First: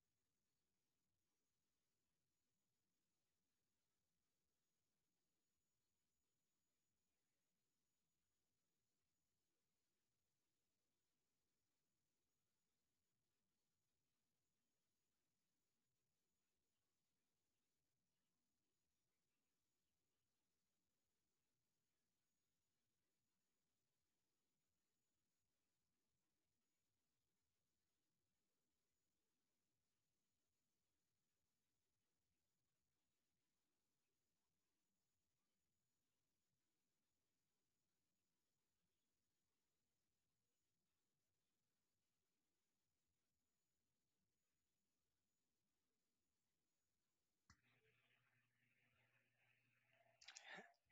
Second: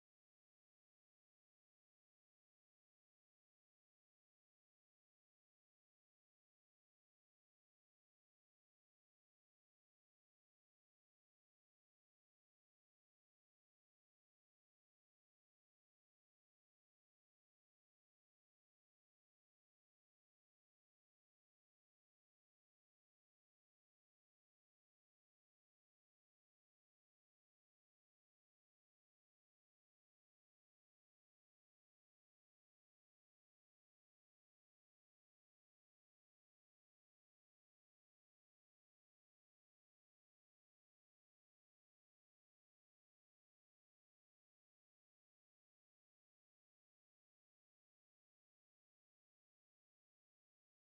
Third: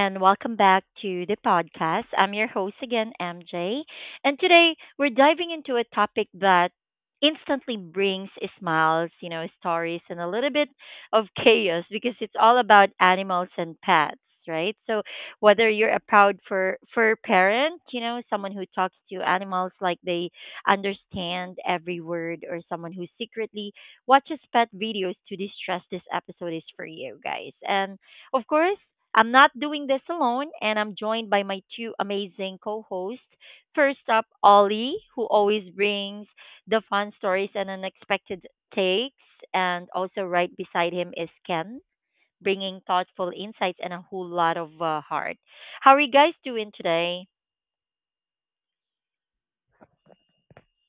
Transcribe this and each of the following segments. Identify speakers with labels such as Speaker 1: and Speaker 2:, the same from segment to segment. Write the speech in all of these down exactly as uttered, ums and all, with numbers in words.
Speaker 1: and welcome back to the podcast. I'm your host again, M J. And today we're diving into a topic that instantly brings smiles, you know, stories, and a little bit of chaos because it's all about animals and pets, right? So, whether you're a proud fur, fur parent, you know, someone who talks to animals like they understand every word, or someone who secretly watches pet videos to distress, this episode is for you guys. And of course, I'm not doing this alone, and I'm joined by my two amazing co hosts. First up, Ollie, who always brings the fun stories and unexpected takes. And also, right beside him is Ken, bringing thoughtful insights and a whole lot of uh, heart. How are you guys doing today?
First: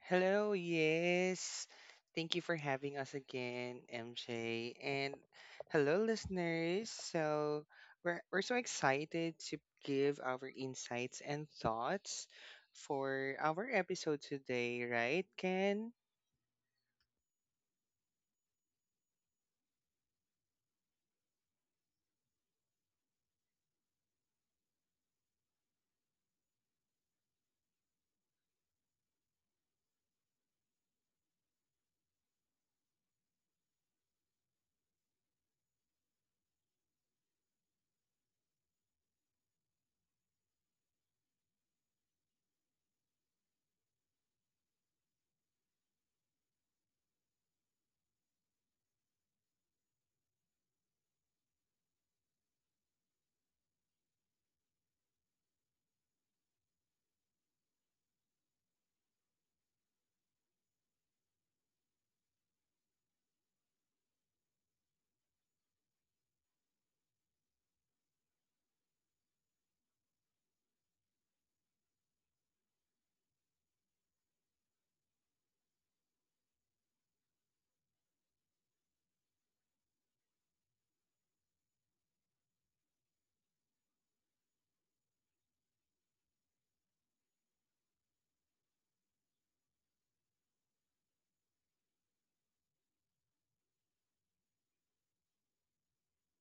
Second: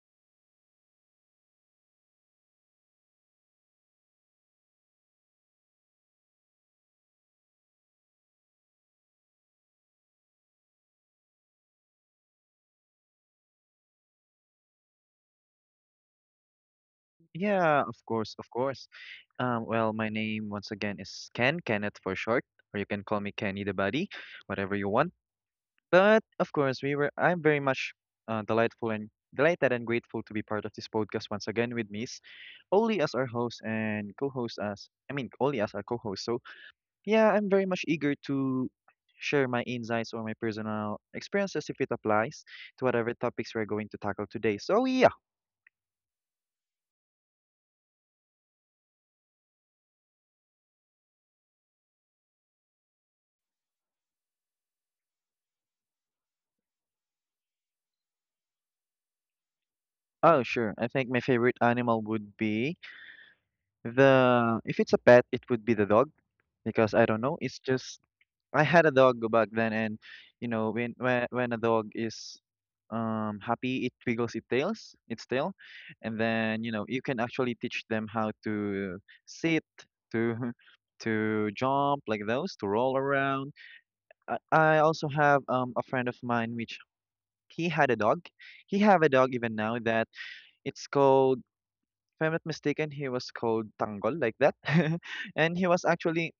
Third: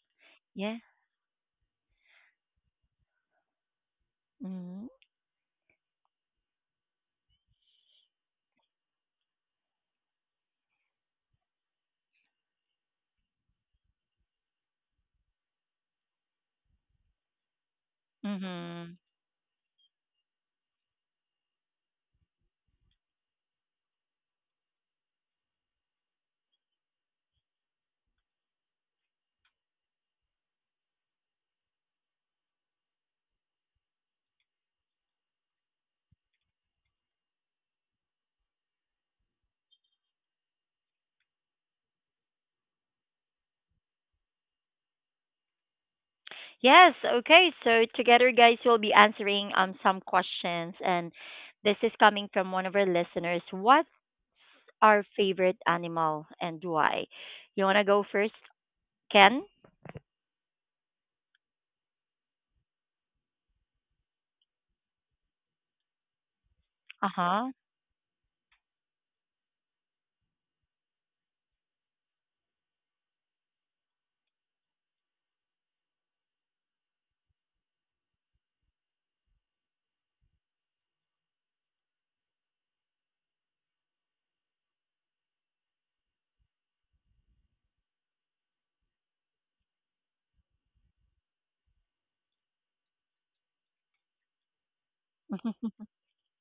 Speaker 2: Hello,
Speaker 1: Yeah.
Speaker 2: yes. Thank you for having us again, M J.
Speaker 1: Mm-hmm.
Speaker 2: And hello, listeners. So, we're, we're so excited to give our insights and thoughts for our episode today, right, Ken?
Speaker 3: Yeah, of course, of course.
Speaker 1: Mm-hmm.
Speaker 3: Um, well, my name once again is Ken, Kenneth for short, or you can call me Kenny the Buddy, whatever you want. But of course, we were. I'm very much uh, delightful and delighted and grateful to be part of this podcast once again with Miss Oli as our host and co-host, as I mean Oli as our co-host. So yeah, I'm very much eager to share my insights or my personal experiences if it applies to whatever topics we're going to tackle today. So yeah,
Speaker 1: Yes, okay. So together guys we'll be answering um some questions, and this is coming from one of our listeners. What's our favorite animal and why? You wanna go first, Ken?
Speaker 3: oh sure. I think my favorite animal would be. The If it's a pet, it would be the dog because I don't know.
Speaker 1: Uh-huh.
Speaker 3: It's just I had a dog back then, and you know when when when a dog is um happy, it wiggles its tails, its tail, and then you know you can actually teach them how to sit, to to jump like those, to roll around. I, I also have um a friend of mine which he had a dog. He have a dog even now that it's called, if I'm not mistaken, he was called Tanggol, like that. and he was actually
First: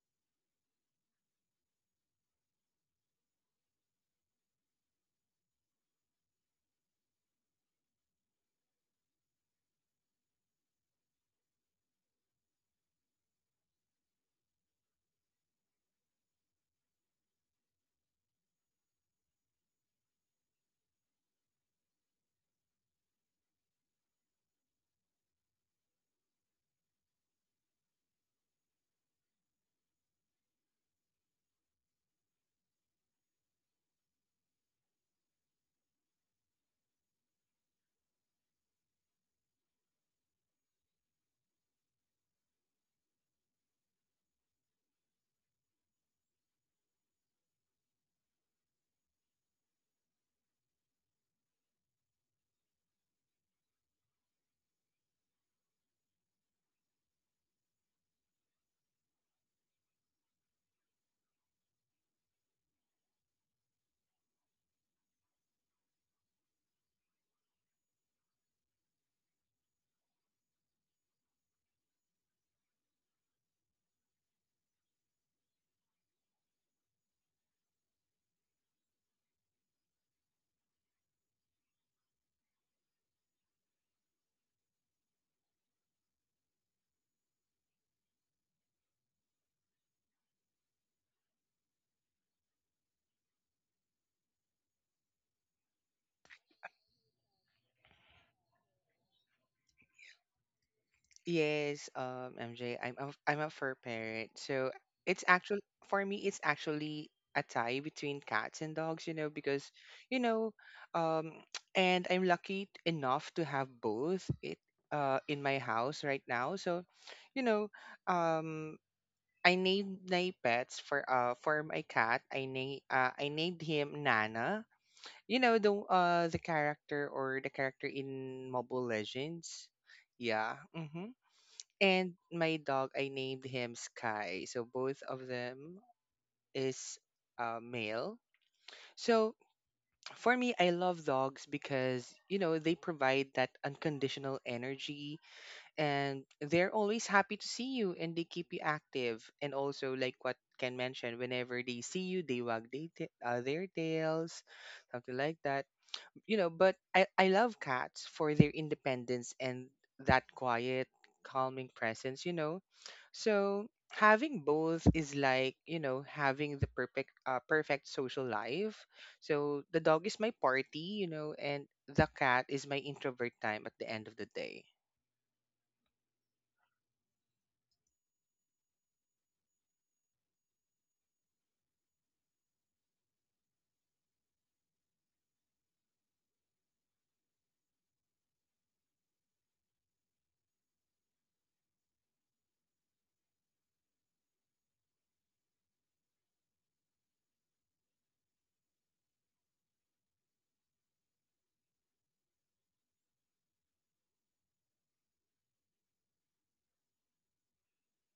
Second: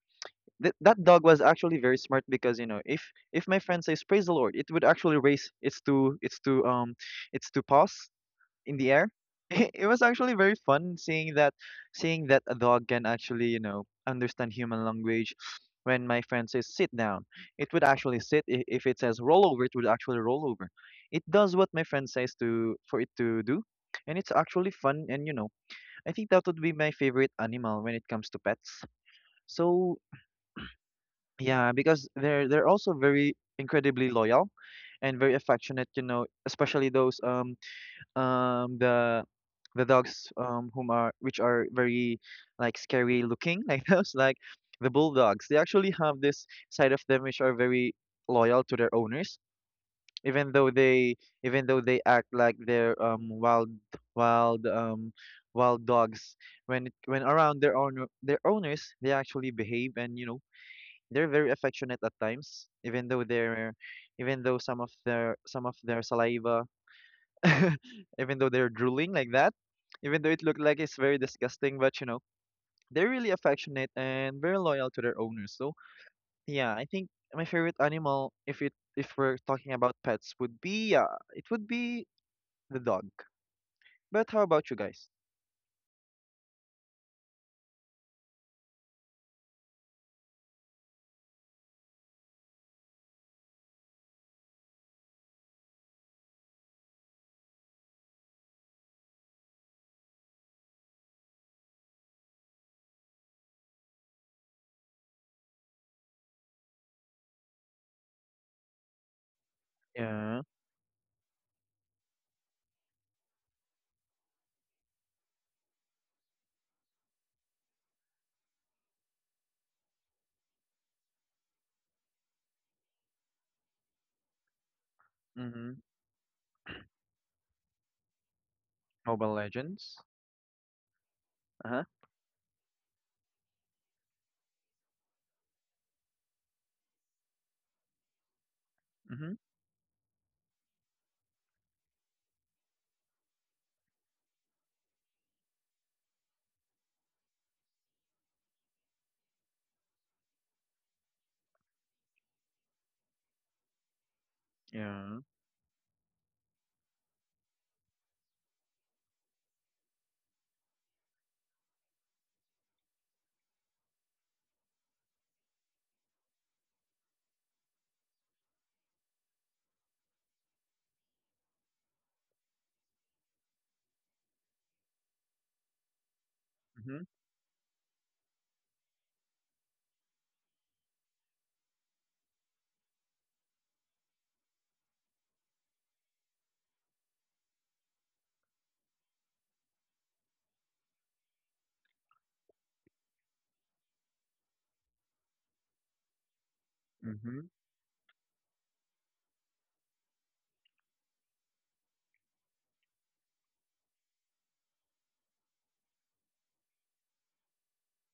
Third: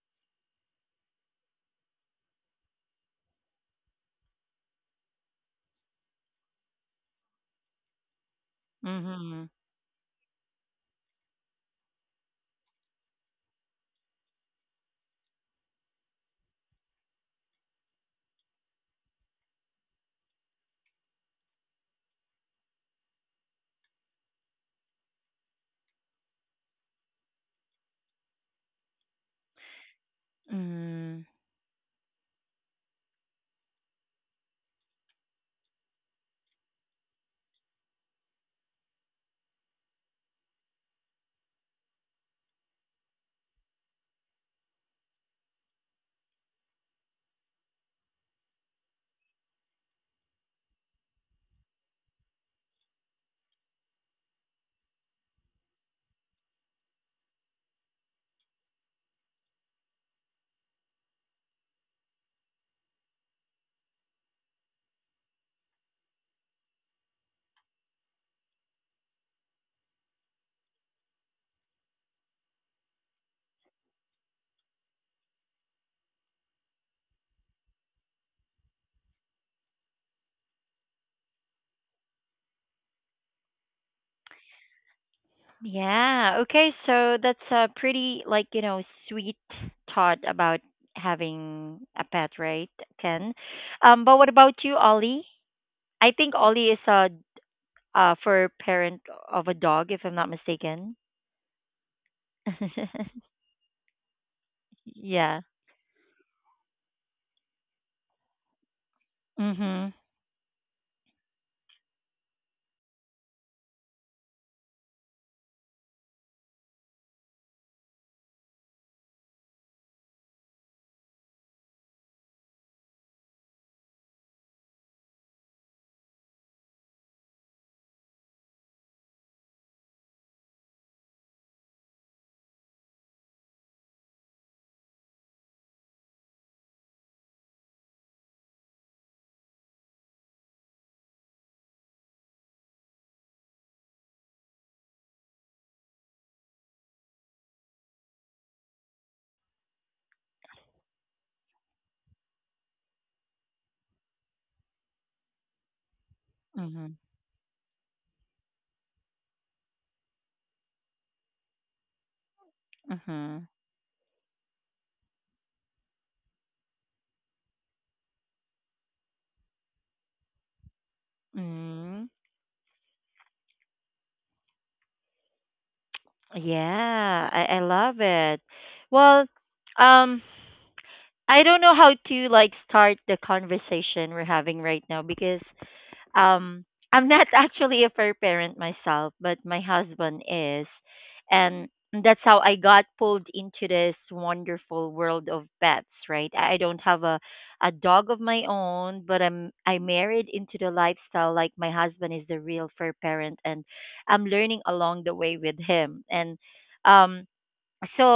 Speaker 3: th- that dog was actually very smart because you know if if my friend says praise the Lord, it would actually raise its two its two um its two paws in the air.
Speaker 1: Mhm.
Speaker 3: It was actually very fun seeing that seeing that a dog can actually you know understand human language. When my friend says sit down, it would actually sit. I- If it says roll over, it would actually roll over. It does what my friend says to for it to do, and it's actually fun and you know I think that would be my favorite animal when it comes to pets. So
Speaker 1: Mm.
Speaker 3: yeah, because they're they're also very incredibly loyal and very affectionate, you know, especially those um um the the dogs um whom are which are very like scary looking, like those, like the bulldogs. They actually have this side of them which are very loyal to their owners, even though they even though they act like they're um wild wild um wild dogs. When it, when around their own their owners, they actually behave, and you know they're very affectionate at times, even though they're even though some of their some of their saliva, even though they're drooling like that, even though it looked like it's very disgusting, but you know they're really affectionate and very loyal to their owners. So yeah, I think my favorite animal, if it if we're talking about pets, would be, yeah, it would be the dog. But how about you guys?
Speaker 1: Yeah. Okay, so that's a pretty, like, you know, sweet thought about having a pet, right, Ken? Um, but what about you, Ollie? I think Ollie is a uh for parent of a dog if I'm not mistaken.
Speaker 2: Yes, um, M J, I'm a, I'm a fur parent, so it's
Speaker 1: Yeah.
Speaker 2: actually for me, it's actually a tie between cats and dogs, you know, because
Speaker 1: Mhm.
Speaker 2: you
Speaker 3: Yeah.
Speaker 2: know, um, and I'm lucky enough to have both it uh in my house right now. So, you know, um, I named my pets for uh for my cat. I named uh, I named him Nana. You know
Speaker 3: Mm-hmm.
Speaker 2: the uh the character or the character in Mobile
Speaker 3: Mobile
Speaker 2: Legends.
Speaker 3: Legends.
Speaker 2: Yeah. Mm-hmm.
Speaker 3: Uh-huh.
Speaker 2: And my dog I named him Sky, so both of them is uh, male. So
Speaker 3: Mm-hmm.
Speaker 2: for me I love dogs because you know they provide that unconditional energy, and they're always happy to see you, and they keep you active, and also like what Ken mentioned, whenever they see you they wag they ta- uh, their tails, something
Speaker 3: Yeah.
Speaker 2: like that, you know. But
Speaker 1: Mhm.
Speaker 2: I, I love cats for their independence and that quiet, calming presence, you know.
Speaker 1: Mhm.
Speaker 2: So having both is like, you know, having the perfect uh, perfect social life. So the dog is my party, you know, and the
Speaker 1: Mhm.
Speaker 2: cat is my introvert time at the end of the day.
Speaker 3: Mhm.
Speaker 1: Yeah, I I love it. Well, um I don't know how to like start the conversation we're having right now because Um, I'm not actually a fair parent myself, but my husband is. And that's how I got pulled into this wonderful world of pets, right? I I don't have a,
Speaker 3: Mhm.
Speaker 1: a dog of my own, but I'm I married into the lifestyle like my husband is the real fair parent, and I'm learning along the way with him. And um so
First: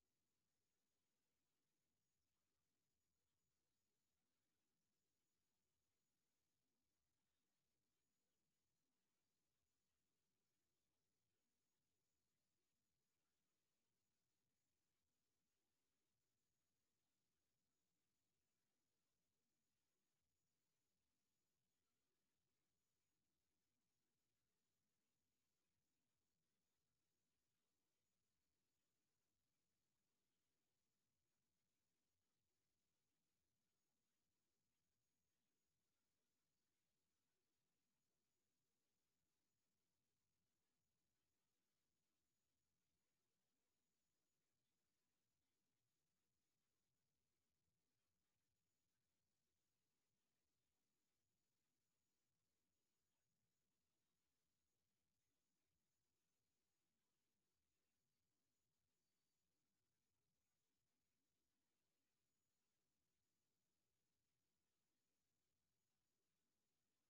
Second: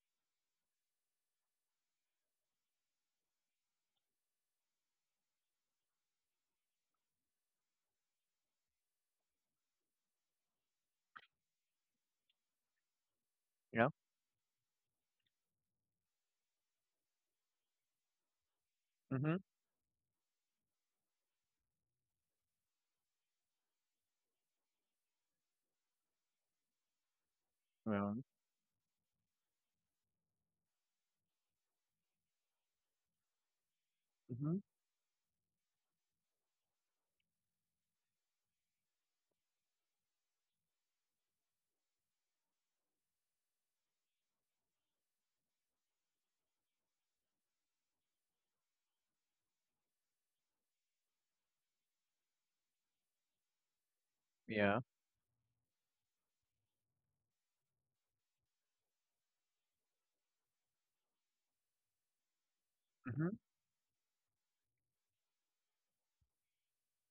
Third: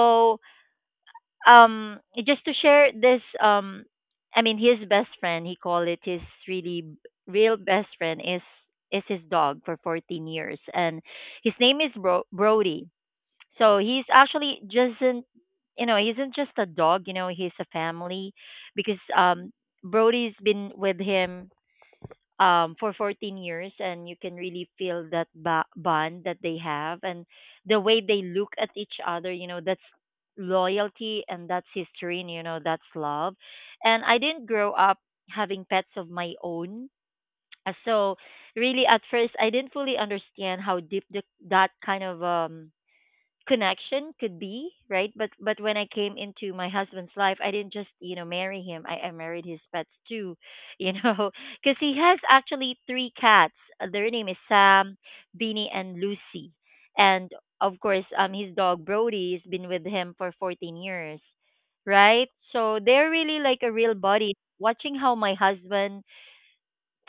Speaker 1: um just to share this, um I mean his best friend, he called it his really b- real best friend is is his dog for fourteen years, and his name is Bro- brody. So
Speaker 3: Yeah.
Speaker 1: he's actually just not, you know, he isn't just a dog, you know, he's a family, because
Speaker 3: Mhm.
Speaker 1: um brody's been with him, um, for fourteen years, and you can really feel that ba- bond that they have and the way
Speaker 3: Yeah.
Speaker 1: they look at each other. You know, that's loyalty and that's history, and you know, that's love. And I didn't
Speaker 3: Mhm.
Speaker 1: grow up having pets of my own. Uh, So, really, at first, I didn't fully understand how deep the, that kind of um, connection could be, right? but but when I came into my husband's life, I didn't just, you know, marry him. i, I married his pets too, you know, because he has actually three cats. Uh, their name is
Speaker 3: Yeah.
Speaker 1: sam, beanie, and lucy, and of course um his dog brody has been with him for fourteen years, right? So they're
Speaker 3: Mhm.
Speaker 1: really like a real body. Watching how my husband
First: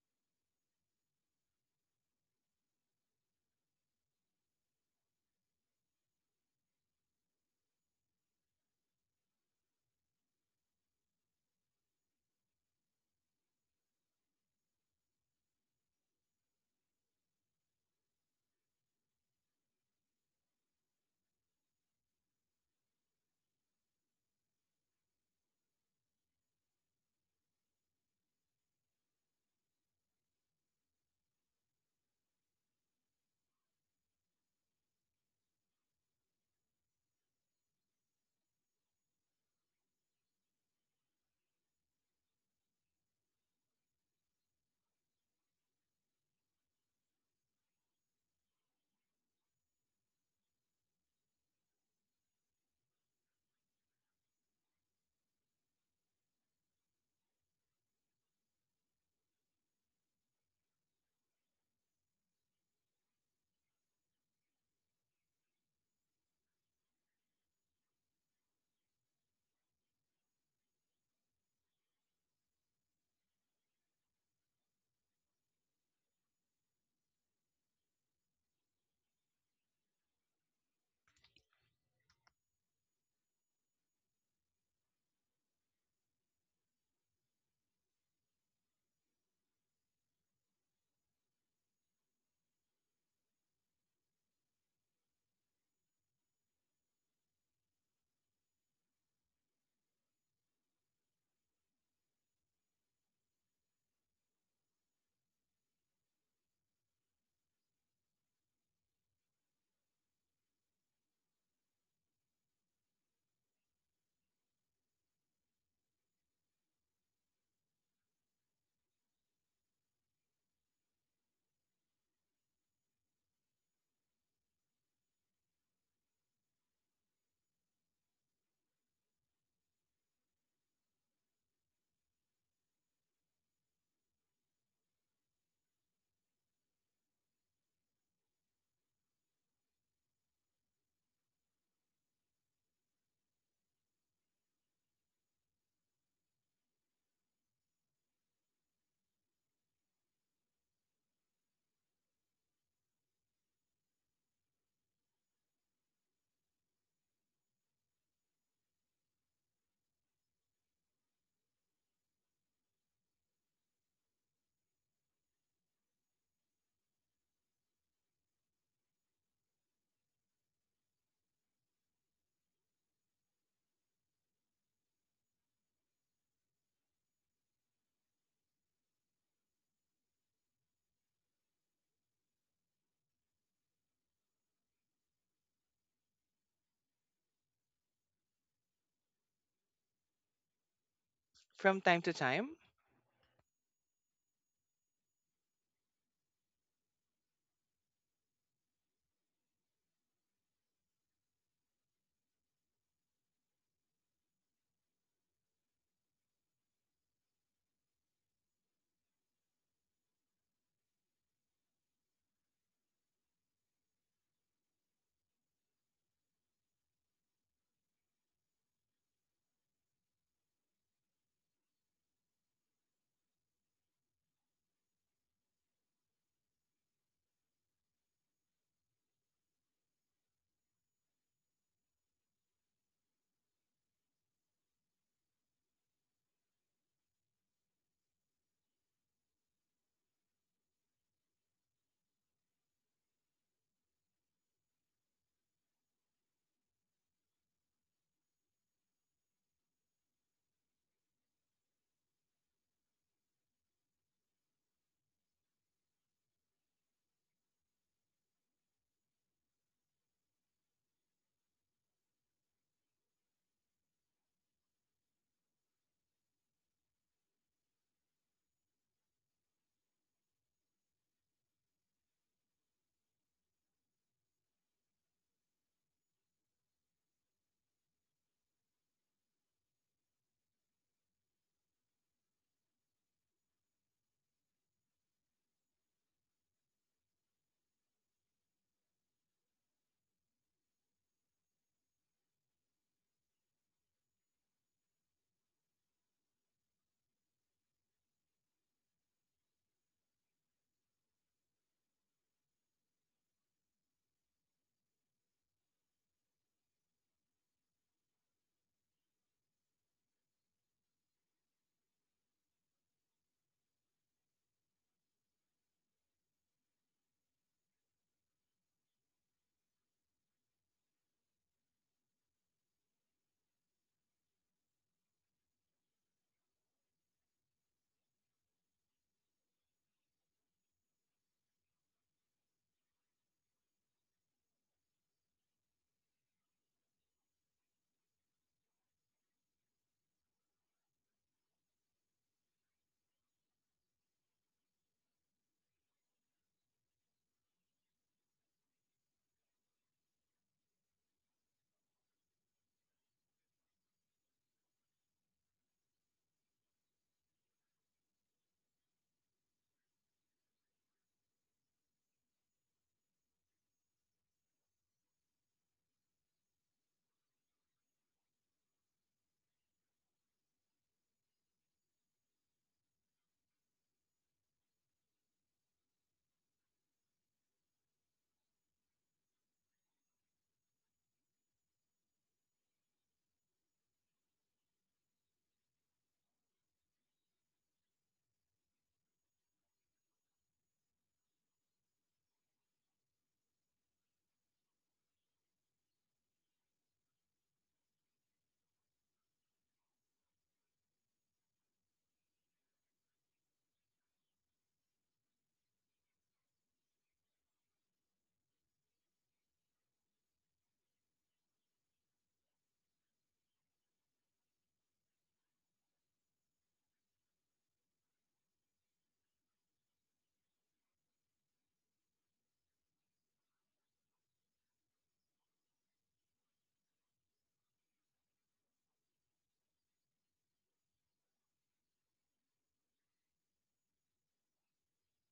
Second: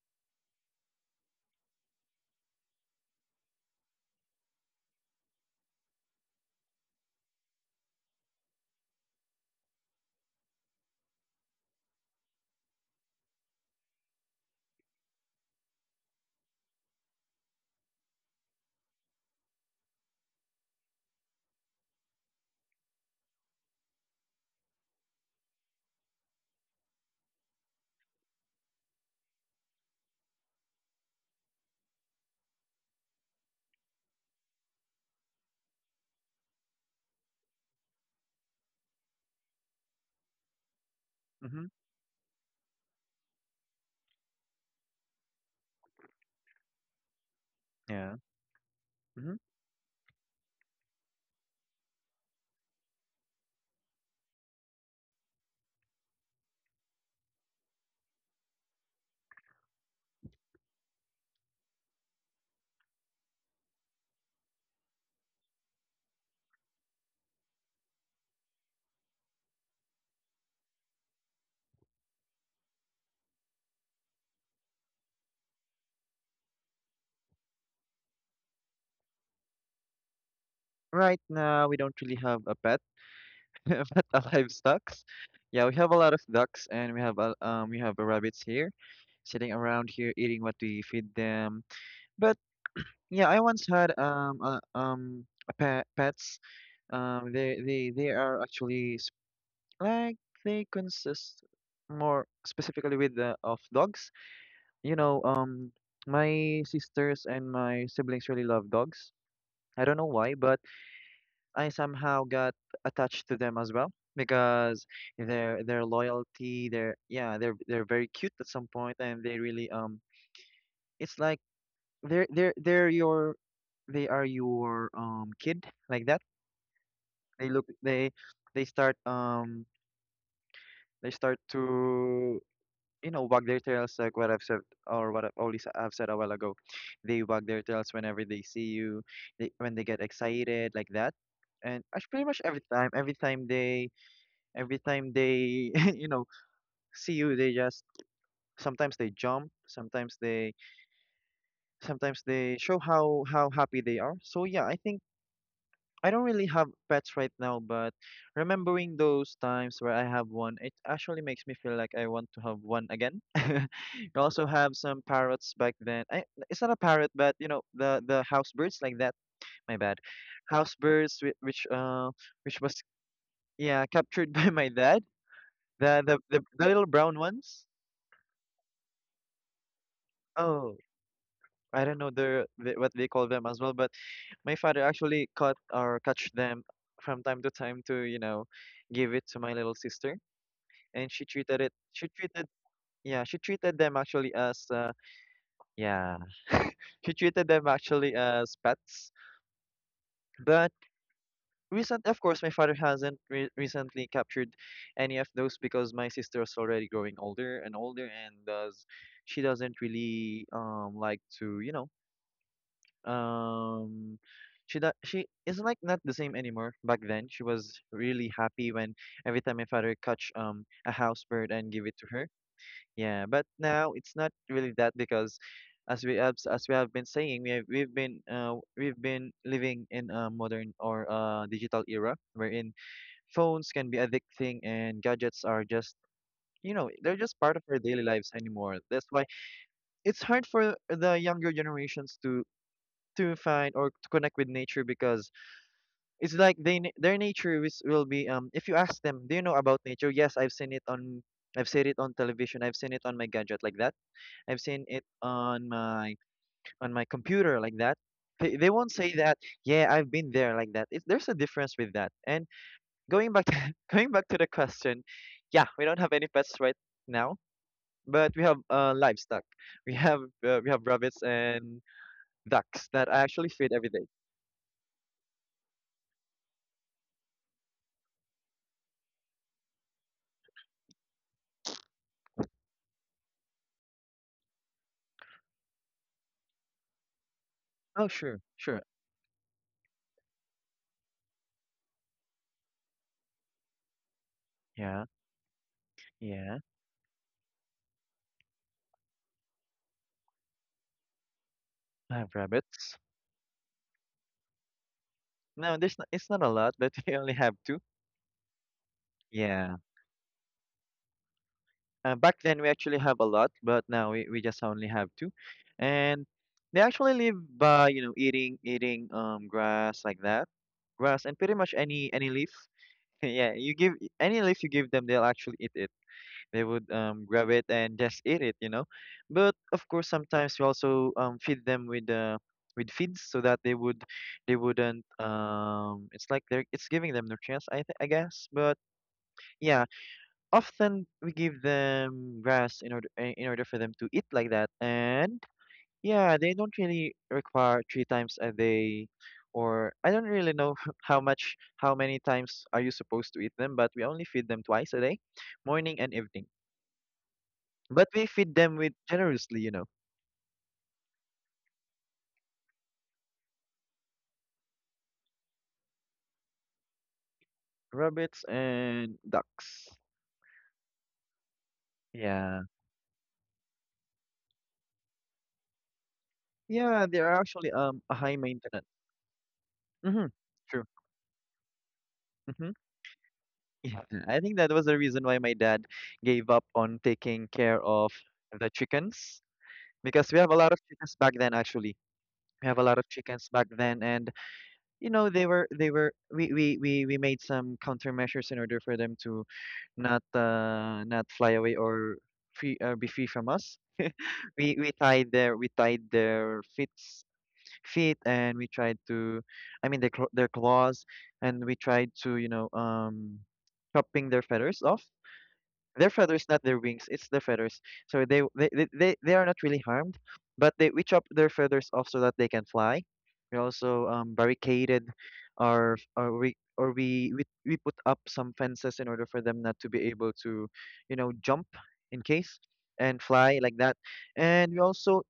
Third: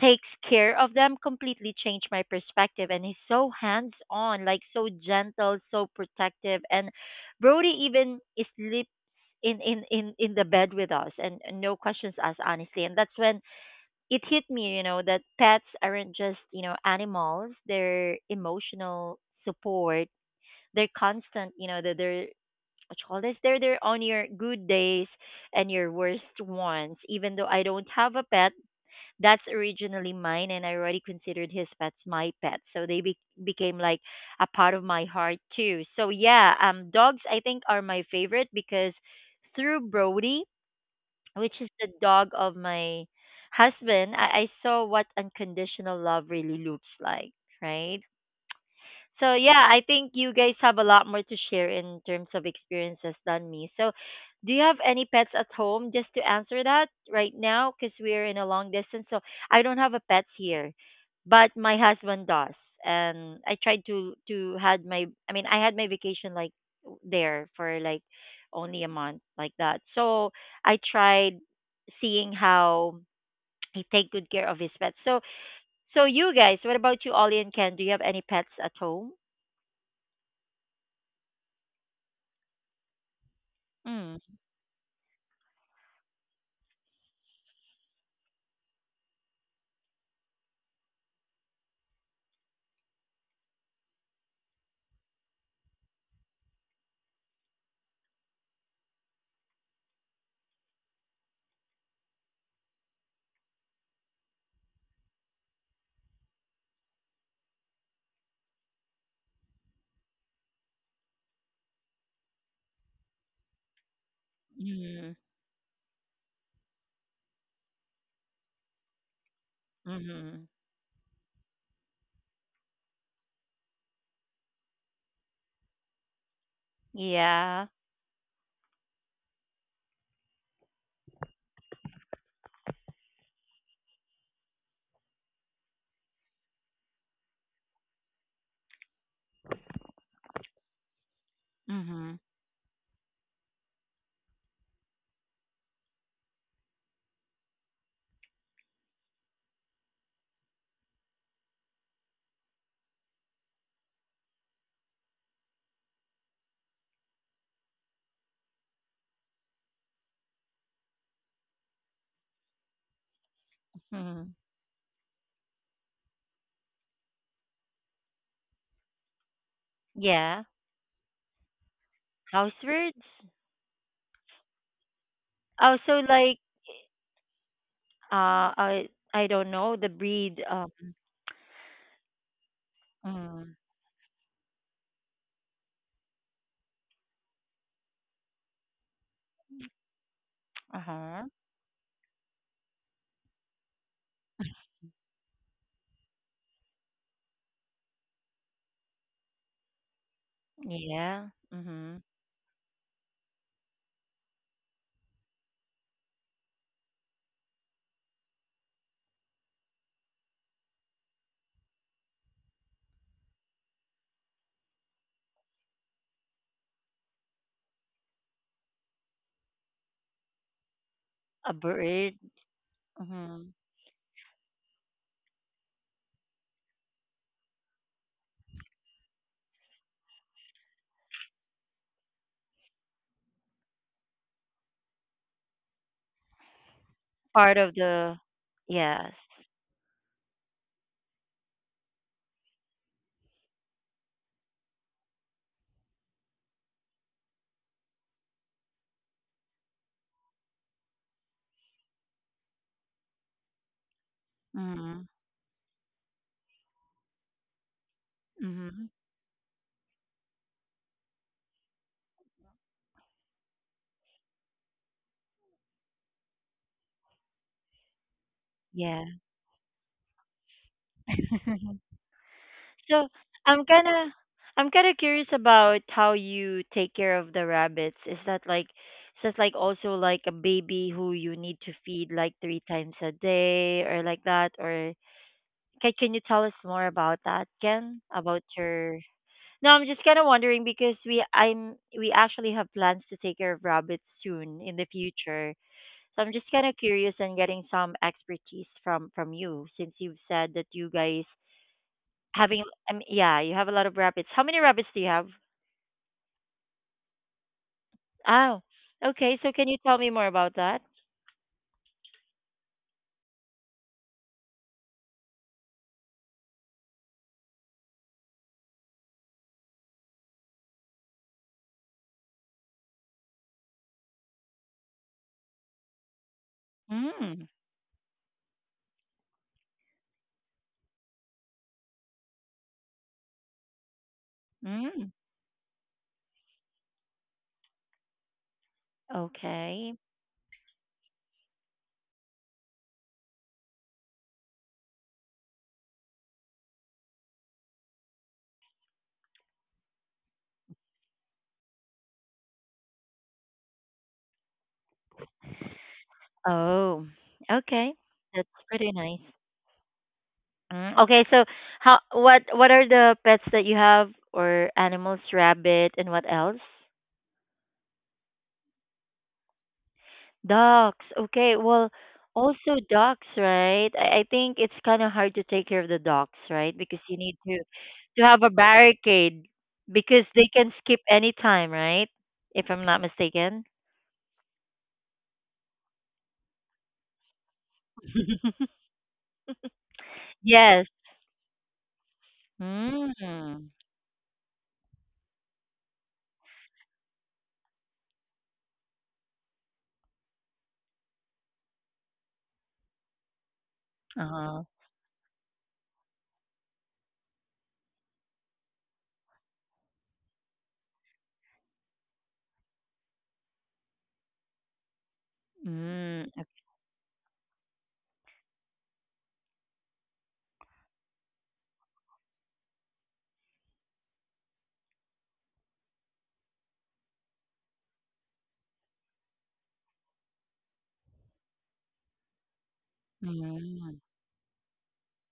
Speaker 1: takes care of them completely changed my perspective, and he's so hands on, like so gentle, so protective, and brody even sleeps in, in in in the bed with us, and and no questions asked, honestly. And that's when it hit me, you know, that pets aren't just, you know, animals. They're emotional support. They're constant, you know, they're, they're what you call this, they're there on your good days and your worst ones. Even though I don't have a pet that's originally mine, and I already considered his pets my pets, so they be- became like a part of my heart too. So yeah, um dogs I think are my favorite because through Brody, which
Speaker 3: Mhm.
Speaker 1: is the dog of my husband, I, I saw what unconditional love really looks like, right?
Speaker 3: Yeah. Mm-hmm.
Speaker 1: So yeah, I think you guys have a lot more to share in terms of experiences than me. So do you have any pets at home? Just to answer that right now, because we're in a long distance, so I don't have a pets here, but my husband does, and I tried to to had my I mean I had my vacation like there for like only a month like that. So I tried seeing how he take good care of his pets. So so you guys, what about you, Ollie and Ken? Do you have any pets at home?
Speaker 3: Right now, we don't really have a pet, but
Speaker 1: Mm.
Speaker 3: a livestock. Yeah, we have a lot of ducks, and we have a um, we have rabbits here sitting around here eating what we feed them. But yeah, I once had um a, um a pet pets. Um, they they they are actually s- like they consist, more specifically, with the of dogs. You know, um, my sisters and my siblings really love dogs. I don't know why, but I somehow got attached to them as well because
Speaker 1: Mhm.
Speaker 3: their their loyalty, their, yeah, they're they're very cute at some point, and they really, um,
Speaker 1: Mhm.
Speaker 3: it's like they're they're they're your they are your um kid like that. they
Speaker 1: Yeah.
Speaker 3: look they they start um they start to you know wag their tails like what I've said, or what I've only s- I've said a while ago. They wag their tails whenever they see you, they, when they get excited like that. And actually
Speaker 1: Mhm.
Speaker 3: pretty much every time, every time they, every time they, you know, see you, they just sometimes they jump, sometimes they, sometimes they show how how happy they are. So yeah, I think I don't really have pets right now, but remembering those times where I have one, it actually makes me feel like I want to have one again. I
Speaker 1: Mhm.
Speaker 3: also have some parrots back then. I, it's not a parrot, but you know the the house birds like that. My bad,
Speaker 1: Yeah.
Speaker 3: house birds whi- which uh
Speaker 1: House
Speaker 3: which was,
Speaker 1: birds.
Speaker 3: yeah, captured by my dad.
Speaker 1: Oh, so
Speaker 3: The the
Speaker 1: like
Speaker 3: the, the little brown ones.
Speaker 1: uh I I don't know the breed um
Speaker 3: Oh. I don't know their, the, what they call them
Speaker 1: mm,
Speaker 3: as well, but my father actually caught or catch them from time to time to, you know, give it to my little sister, and she
Speaker 1: uh-huh.
Speaker 3: treated it
Speaker 2: From time
Speaker 3: she
Speaker 2: to
Speaker 3: treated
Speaker 2: time,
Speaker 3: yeah she treated them actually as uh, yeah she treated them actually as pets. But
Speaker 1: Yeah. Mhm.
Speaker 3: recent, of course, my father hasn't re- recently captured any of those because my sister's already growing older and older, and does she doesn't really um like to you know um she do- she is like not the same anymore. Back then she was really happy when every time my father catch um a house bird
Speaker 1: A
Speaker 3: and give it to
Speaker 1: bird.
Speaker 3: her. Yeah, but
Speaker 1: Mhm.
Speaker 3: now it's not really that because as we have, as we have been saying, we have, we've been uh, we've been living in a modern or uh digital era, wherein phones can be addicting and gadgets are just you know they're just part
Speaker 1: Part
Speaker 3: of
Speaker 1: of
Speaker 3: our daily
Speaker 1: the
Speaker 3: lives anymore. That's
Speaker 1: yes.
Speaker 3: why it's hard for the younger generations to to find or to connect with nature because it's like they na- their nature is, will be, um if you ask them, do you know about nature? Yes, I've seen it on I've seen it on television. I've seen it on my gadget like that, I've seen it
Speaker 1: Mhm.
Speaker 3: on my on my computer like that. They, they
Speaker 1: Mhm.
Speaker 3: won't say that, yeah, I've been there like that. It, there's a difference with that. And going back to, going back to the question, yeah, we don't have any pets right now, but we have, uh,
Speaker 1: Yeah.
Speaker 3: livestock. We have uh, we have rabbits and ducks
Speaker 1: So
Speaker 3: that I actually
Speaker 1: I'm
Speaker 3: feed every day.
Speaker 1: kinda I'm kinda curious about how you take care of the rabbits. Is that like is that like also like a baby who you need to feed like three times a day or like that? Or can can you tell us more about that, Ken?
Speaker 3: Oh, sure,
Speaker 1: About
Speaker 3: sure.
Speaker 1: your No, I'm just kinda wondering because we I'm we actually have plans to take care of rabbits soon in the
Speaker 3: Yeah,
Speaker 1: future. So I'm just
Speaker 3: yeah.
Speaker 1: kinda curious and getting some expertise from from you since you've said that you guys
Speaker 3: I have
Speaker 1: having,
Speaker 3: rabbits.
Speaker 1: um, yeah, you have a lot of rabbits. How many rabbits do you have?
Speaker 3: No, there's not, it's not a lot, but we only have two.
Speaker 1: Oh, okay. So can you
Speaker 3: Yeah.
Speaker 1: tell me more about that?
Speaker 3: Uh, back then we actually have a lot, but now we, we just only have two. And they actually live by, you know, eating eating um grass like that. Grass and pretty much any any leaf. Yeah, you give any leaf you give them, they'll actually eat it. They would um
Speaker 1: Mm.
Speaker 3: grab it and just eat it, you know. But of course, sometimes we also um feed them with uh with feeds so that they would they wouldn't,
Speaker 1: Mm.
Speaker 3: um it's like they're it's giving them nutrients, I th- I guess. But yeah,
Speaker 1: Okay.
Speaker 3: often we give them grass in order, eh, in order for them to eat like that. And yeah, they don't really require three times a day, or I don't really know how much how many times are you supposed to eat them, but we only feed them twice a day, morning and evening.
Speaker 1: Oh, okay.
Speaker 3: But we
Speaker 1: That's
Speaker 3: feed them
Speaker 1: pretty
Speaker 3: with
Speaker 1: nice.
Speaker 3: generously you know
Speaker 1: Mm, okay, so how what what are the pets that you have, or animals, rabbit and what else?
Speaker 3: Rabbits and ducks.
Speaker 1: Ducks. Okay. Well,
Speaker 3: Yeah,
Speaker 1: also ducks, right? I, I think it's kind of hard to take care of the ducks, right? Because
Speaker 3: yeah,
Speaker 1: you
Speaker 3: they are
Speaker 1: need to
Speaker 3: actually um a
Speaker 1: to
Speaker 3: high
Speaker 1: have a
Speaker 3: maintenance.
Speaker 1: barricade because
Speaker 3: Mm-hmm.
Speaker 1: they can
Speaker 3: True.
Speaker 1: skip any time, right? If
Speaker 3: Mm-hmm.
Speaker 1: I'm not mistaken.
Speaker 3: Yeah, I think that was the reason why my dad gave up on taking care of the chickens because we have a lot of
Speaker 1: Yes.
Speaker 3: chickens back then actually. We have a lot of chickens
Speaker 1: Mm.
Speaker 3: back then, and you know they were they were we we we, we made some countermeasures in order for them to not uh not fly away, or free uh, be free from us.
Speaker 1: Uh-huh.
Speaker 3: We we tied their we tied their feet, feet and we tried to, I mean, their cl- their claws, and we tried to you know um chopping their feathers off. Their
Speaker 1: Mm.
Speaker 3: feathers,
Speaker 1: ok-
Speaker 3: not their wings. It's their feathers. So they they they, they they are not really harmed, but they we chop their feathers off so that they can fly. We also um barricaded, or or we or we, we we put up some fences in order for them not to be able to, you know, jump, in case, and fly like that.
Speaker 1: Mm.
Speaker 3: And we also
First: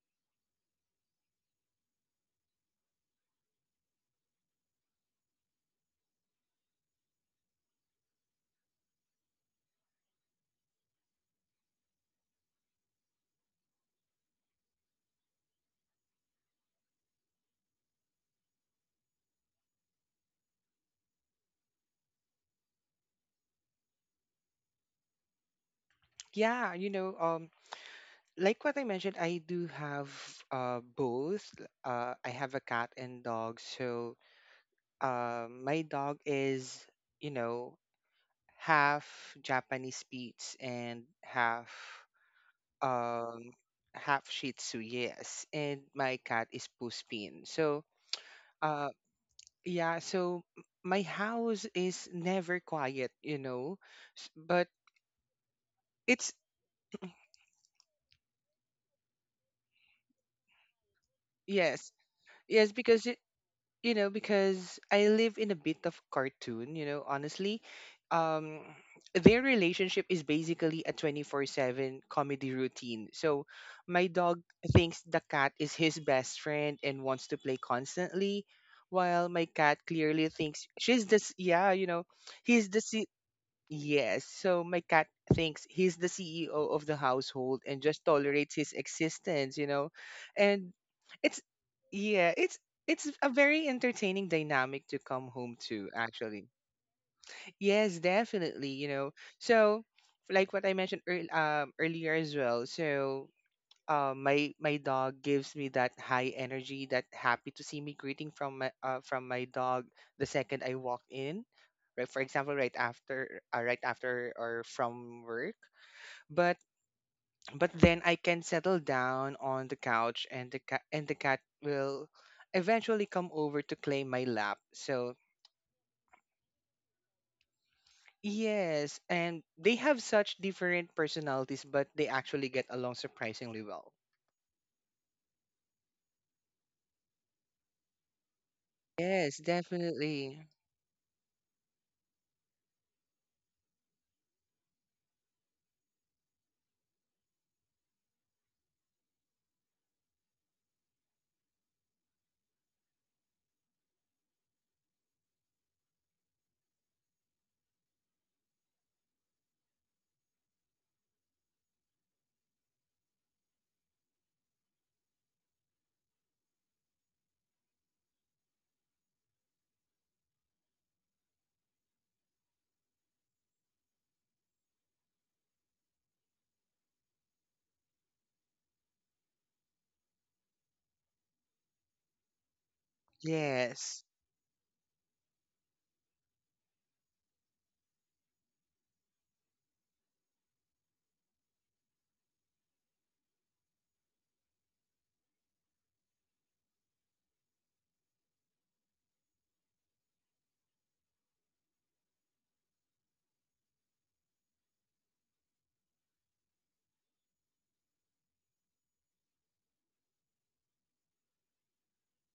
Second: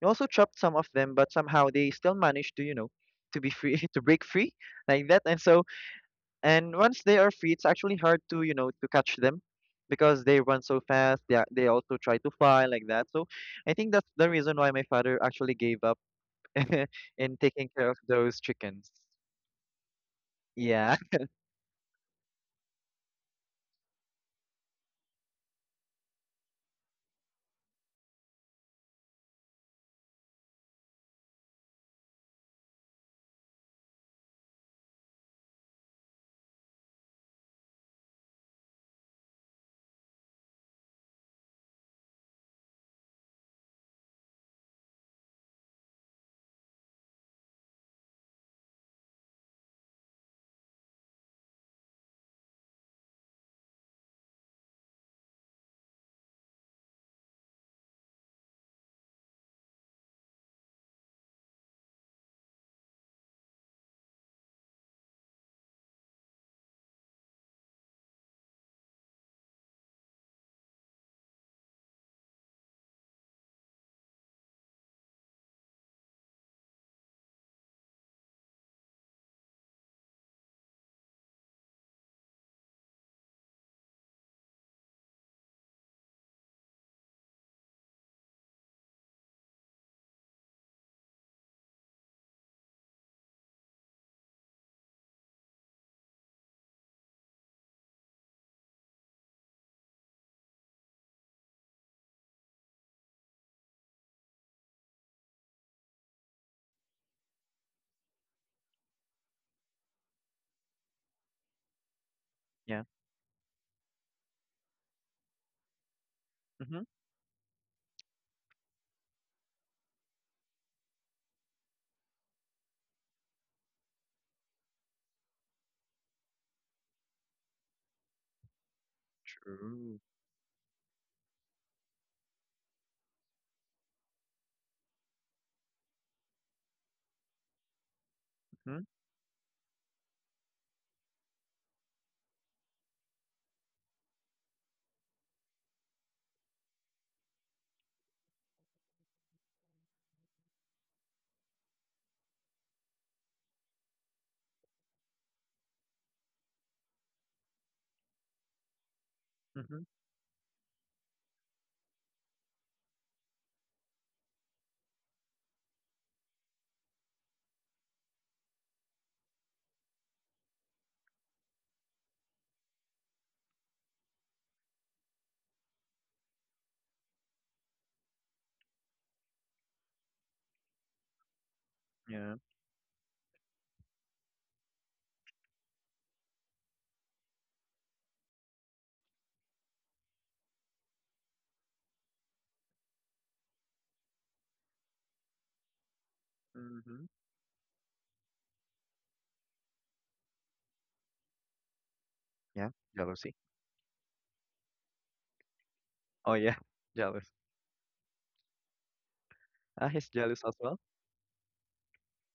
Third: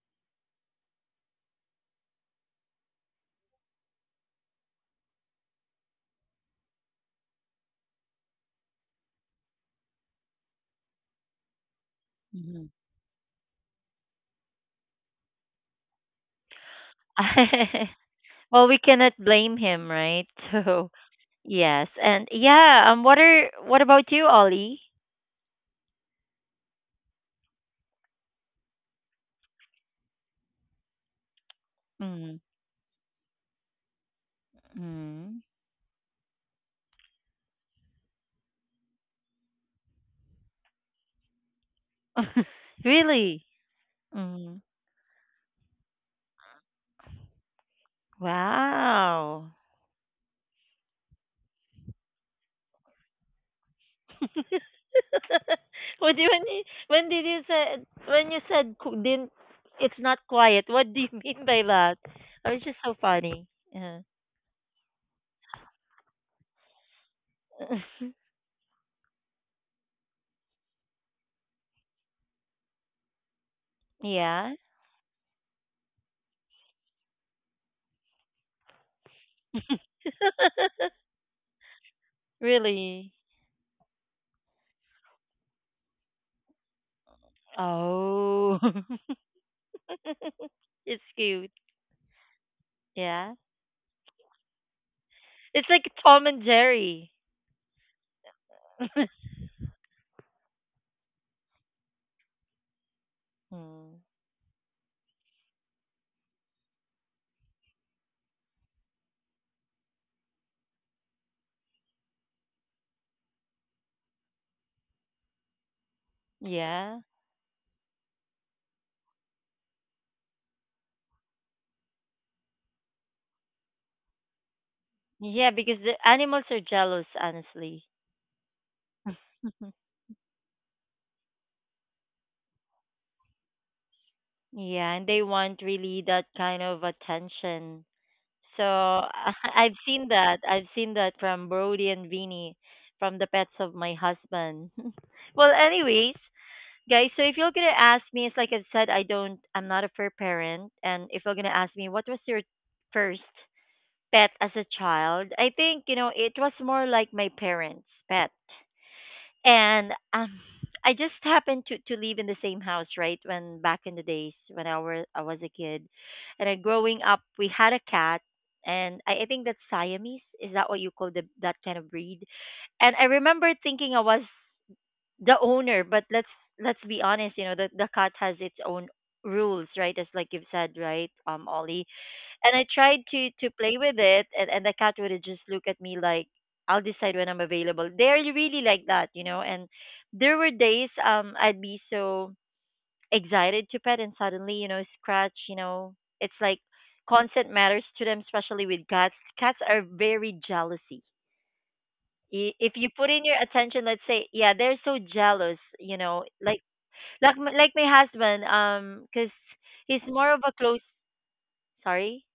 Speaker 3: we also chopped some of them, but somehow they still managed to, you know, to be free, to break free like that. And so and once they are free, it's actually hard to, you know, to catch them because they run so fast. They, are- they also try to fly
Speaker 1: Mhm.
Speaker 3: like that. So I think that's the reason why my father actually gave up in taking care of those
Speaker 1: Well, we
Speaker 3: chickens.
Speaker 1: cannot blame him, right?
Speaker 3: Yeah.
Speaker 1: So, yes. And yeah, um what are what about you, Ollie?
Speaker 2: yeah, you know, um like what I mentioned, I do have uh both. Uh I
Speaker 1: Mm.
Speaker 2: have a cat and dog. So
Speaker 1: Mm.
Speaker 2: Um, my dog is, you know, half Japanese Spitz and half
Speaker 1: Really?
Speaker 2: um half Shih
Speaker 1: Mm.
Speaker 2: Tzu, yes. And my cat is Puspin. So, uh,
Speaker 1: Wow.
Speaker 2: yeah. So m- my house is never quiet, you know, s- but
Speaker 1: What do you,
Speaker 2: it's
Speaker 1: when you, when did you said when you said co- didn't it's not quiet? What do you mean by
Speaker 2: yes,
Speaker 1: that? I was
Speaker 2: yes
Speaker 1: just so
Speaker 2: because it,
Speaker 1: funny.
Speaker 2: you
Speaker 1: Yeah.
Speaker 2: know, because I live in a bit of cartoon, you know, honestly. um their relationship is basically a twenty four seven comedy routine. So my dog
Speaker 1: Yeah.
Speaker 2: thinks the cat is his best friend and wants to play constantly, while my cat clearly thinks she's this yeah you know he's the
Speaker 1: Really?
Speaker 2: Yes. So my cat thinks he's the C E O of the household and just tolerates
Speaker 1: Oh.
Speaker 2: his existence, you know. And
Speaker 1: It's
Speaker 2: it's
Speaker 1: cute.
Speaker 2: yeah, it's it's a
Speaker 1: Yeah.
Speaker 2: very entertaining dynamic to come home
Speaker 1: It's like
Speaker 2: to,
Speaker 1: Tom and
Speaker 2: actually.
Speaker 1: Jerry.
Speaker 2: Yes, definitely, you know. So like what I mentioned earl um, earlier as well. So
Speaker 1: Mm.
Speaker 2: uh, my my dog gives me that high energy, that happy to see me greeting from my uh, from my dog the second I walk in. Right, for example, right
Speaker 3: Yeah.
Speaker 2: after uh, right after or from work. But
Speaker 3: Mm-hmm.
Speaker 1: Yeah.
Speaker 2: but then I can settle down on the couch, and the cat and the cat will eventually come over to claim my lap. So
Speaker 1: Yeah, because the animals are jealous, honestly.
Speaker 2: yes, and they
Speaker 3: True.
Speaker 2: have such different personalities, but they actually get along surprisingly well.
Speaker 1: Yeah, and they want really that kind of attention. So
Speaker 3: Mm-hmm.
Speaker 2: Yes,
Speaker 1: I've seen that.
Speaker 2: definitely.
Speaker 1: I've seen that from Brody and Vinny, from the pets of my husband. Well, anyways, guys, so if you're gonna ask me, it's like I said, I don't, I'm not a fur parent. And if you're gonna ask me, what was your first pet as a child? I think you know it was more like my parents' pet,
Speaker 3: Mm-hmm.
Speaker 1: and um, I just happened to to live in the same house right when back in the days when I were I was a kid, and I, growing up we had a cat, and I, I think that's Siamese. Is that what you call the that kind of breed? And I remember thinking I was the owner, but let's let's be honest, you know, the the cat has its own rules, right? As like you've said, right, um, Ollie,
Speaker 3: Yeah.
Speaker 1: and I tried to to play with
Speaker 2: Yes.
Speaker 1: it, and and the cat would just look at me like, "I'll decide when I'm available." They're really like that, you know. And there were days um I'd be so excited to pet, and suddenly you know scratch, you know, it's like
Speaker 3: Mm-hmm.
Speaker 1: consent matters to them, especially with cats. Cats are very jealousy. I-
Speaker 3: Yeah.
Speaker 1: If you put in
Speaker 3: Jealousy.
Speaker 1: your attention, let's say, yeah, they're so jealous, you know,
Speaker 3: Oh, yeah.
Speaker 1: like
Speaker 3: Jealous.
Speaker 1: like m- like my husband, um, because
Speaker 3: Ah,
Speaker 1: he's
Speaker 3: he's
Speaker 1: more of
Speaker 3: jealous
Speaker 1: a
Speaker 3: as well?
Speaker 1: close. Sorry.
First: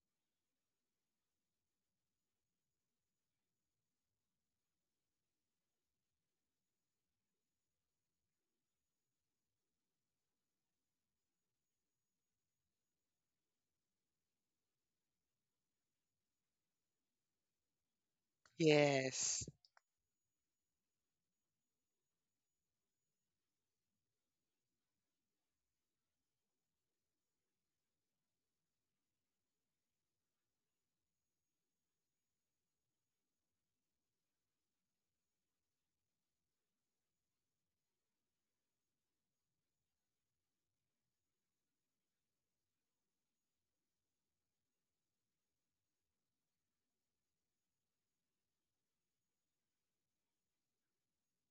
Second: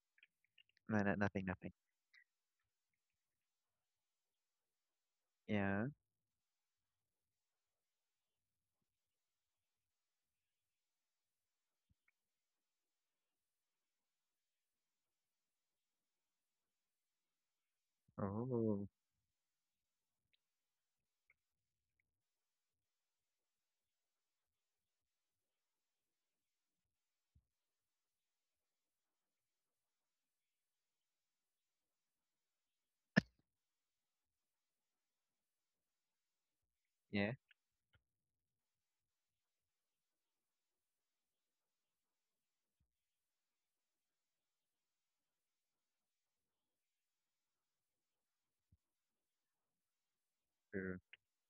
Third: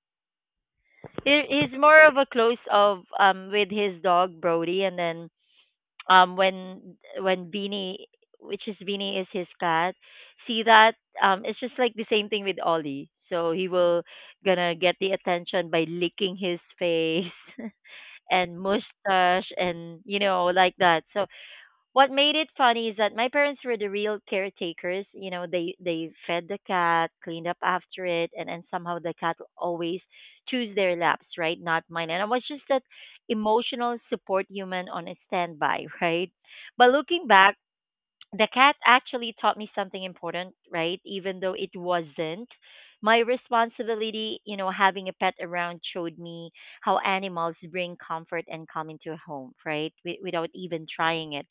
Speaker 3: No, no, nothing,
Speaker 1: He- he's
Speaker 3: nothing.
Speaker 1: more of a close of um with his dog Brody, and then
Speaker 3: Yeah.
Speaker 1: um when when Beanie, which is Beanie, is his cat. See that um it's just like the same thing with Ollie. So he will gonna get the attention by licking his face and
Speaker 3: Oh,
Speaker 2: Yes.
Speaker 1: mustache and you know like that. So what made it funny is that my parents were the real caretakers. You know, they they fed the cat, cleaned up after it, and and somehow the cat always choose their laps, right? Not mine. And I was just that emotional support human on a standby, right? But looking
Speaker 3: yeah.
Speaker 1: back, the cat actually taught me something important, right? Even though it wasn't my responsibility, you know, having a pet around showed me how animals bring comfort and calm into a home, right? Wi- without even
Speaker 3: True.
Speaker 1: trying it,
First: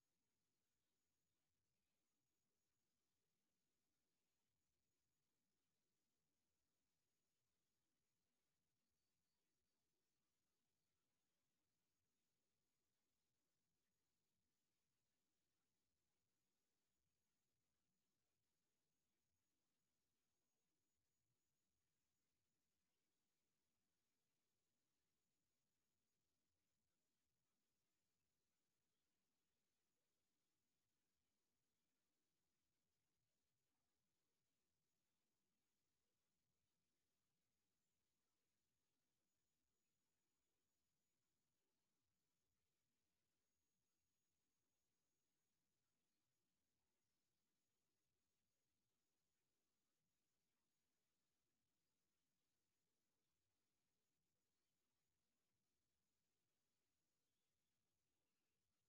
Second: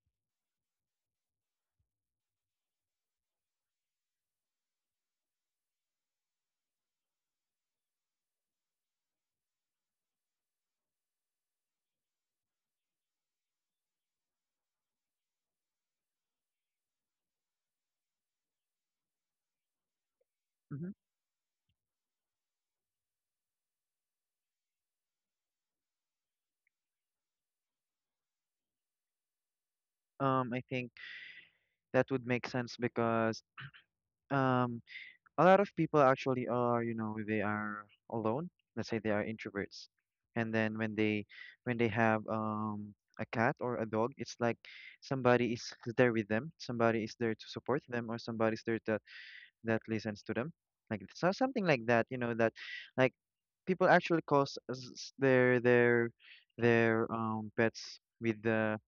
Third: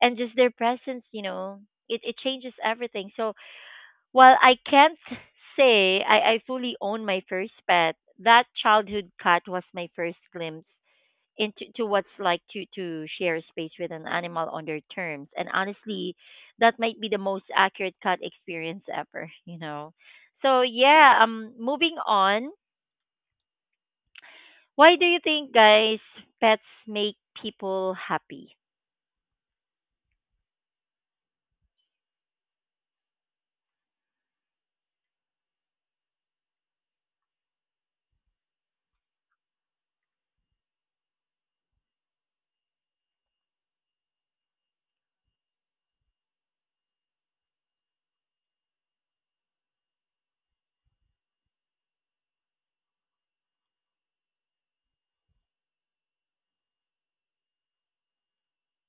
Speaker 1: and just their presence, you know, it, it changes everything. So while I can't say I, I fully own my first pet, that childhood cat was my first glimpse into to what's like to, to share space with an animal on their terms. And honestly, that might be the most accurate cat experience ever, you know. So
Speaker 3: Mm-hmm.
Speaker 1: yeah, um moving on. Why do you think guys pets make people happy?
Speaker 3: Um, I think that would make sense because um a lot of people actually are you know they are alone. Let's say they are introverts, and then when they when they have um a cat or a dog, it's like somebody is there with them, somebody is there to support them, or somebody's there that that listens to them, like, so something like that, you know. That like People actually cause s- s- their their their um pets with the—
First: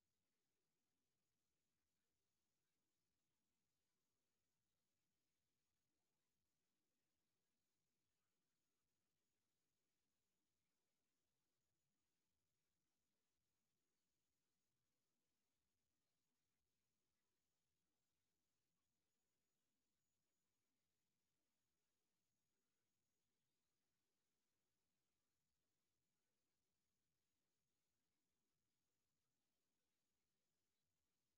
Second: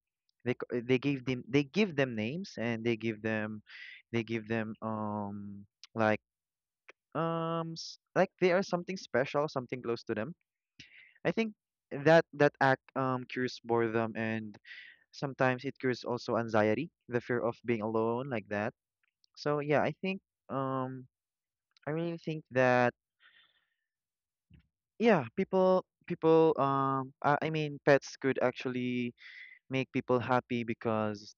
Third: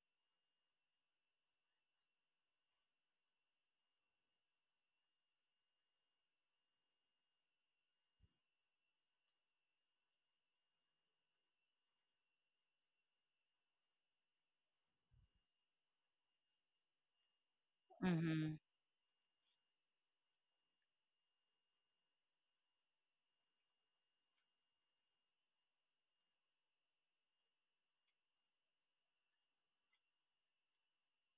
Speaker 3: they c- they give them— they give them names, and they give them they give them um like um s- like they are something special, something close to them. I think that that act um cures boredom, and sometimes it cures also anxiety, the fear of being alone like
Speaker 1: Mm-hmm.
Speaker 3: that. So yeah, I think um I really think that yeah, people people um I, I mean pets could actually make people happy because,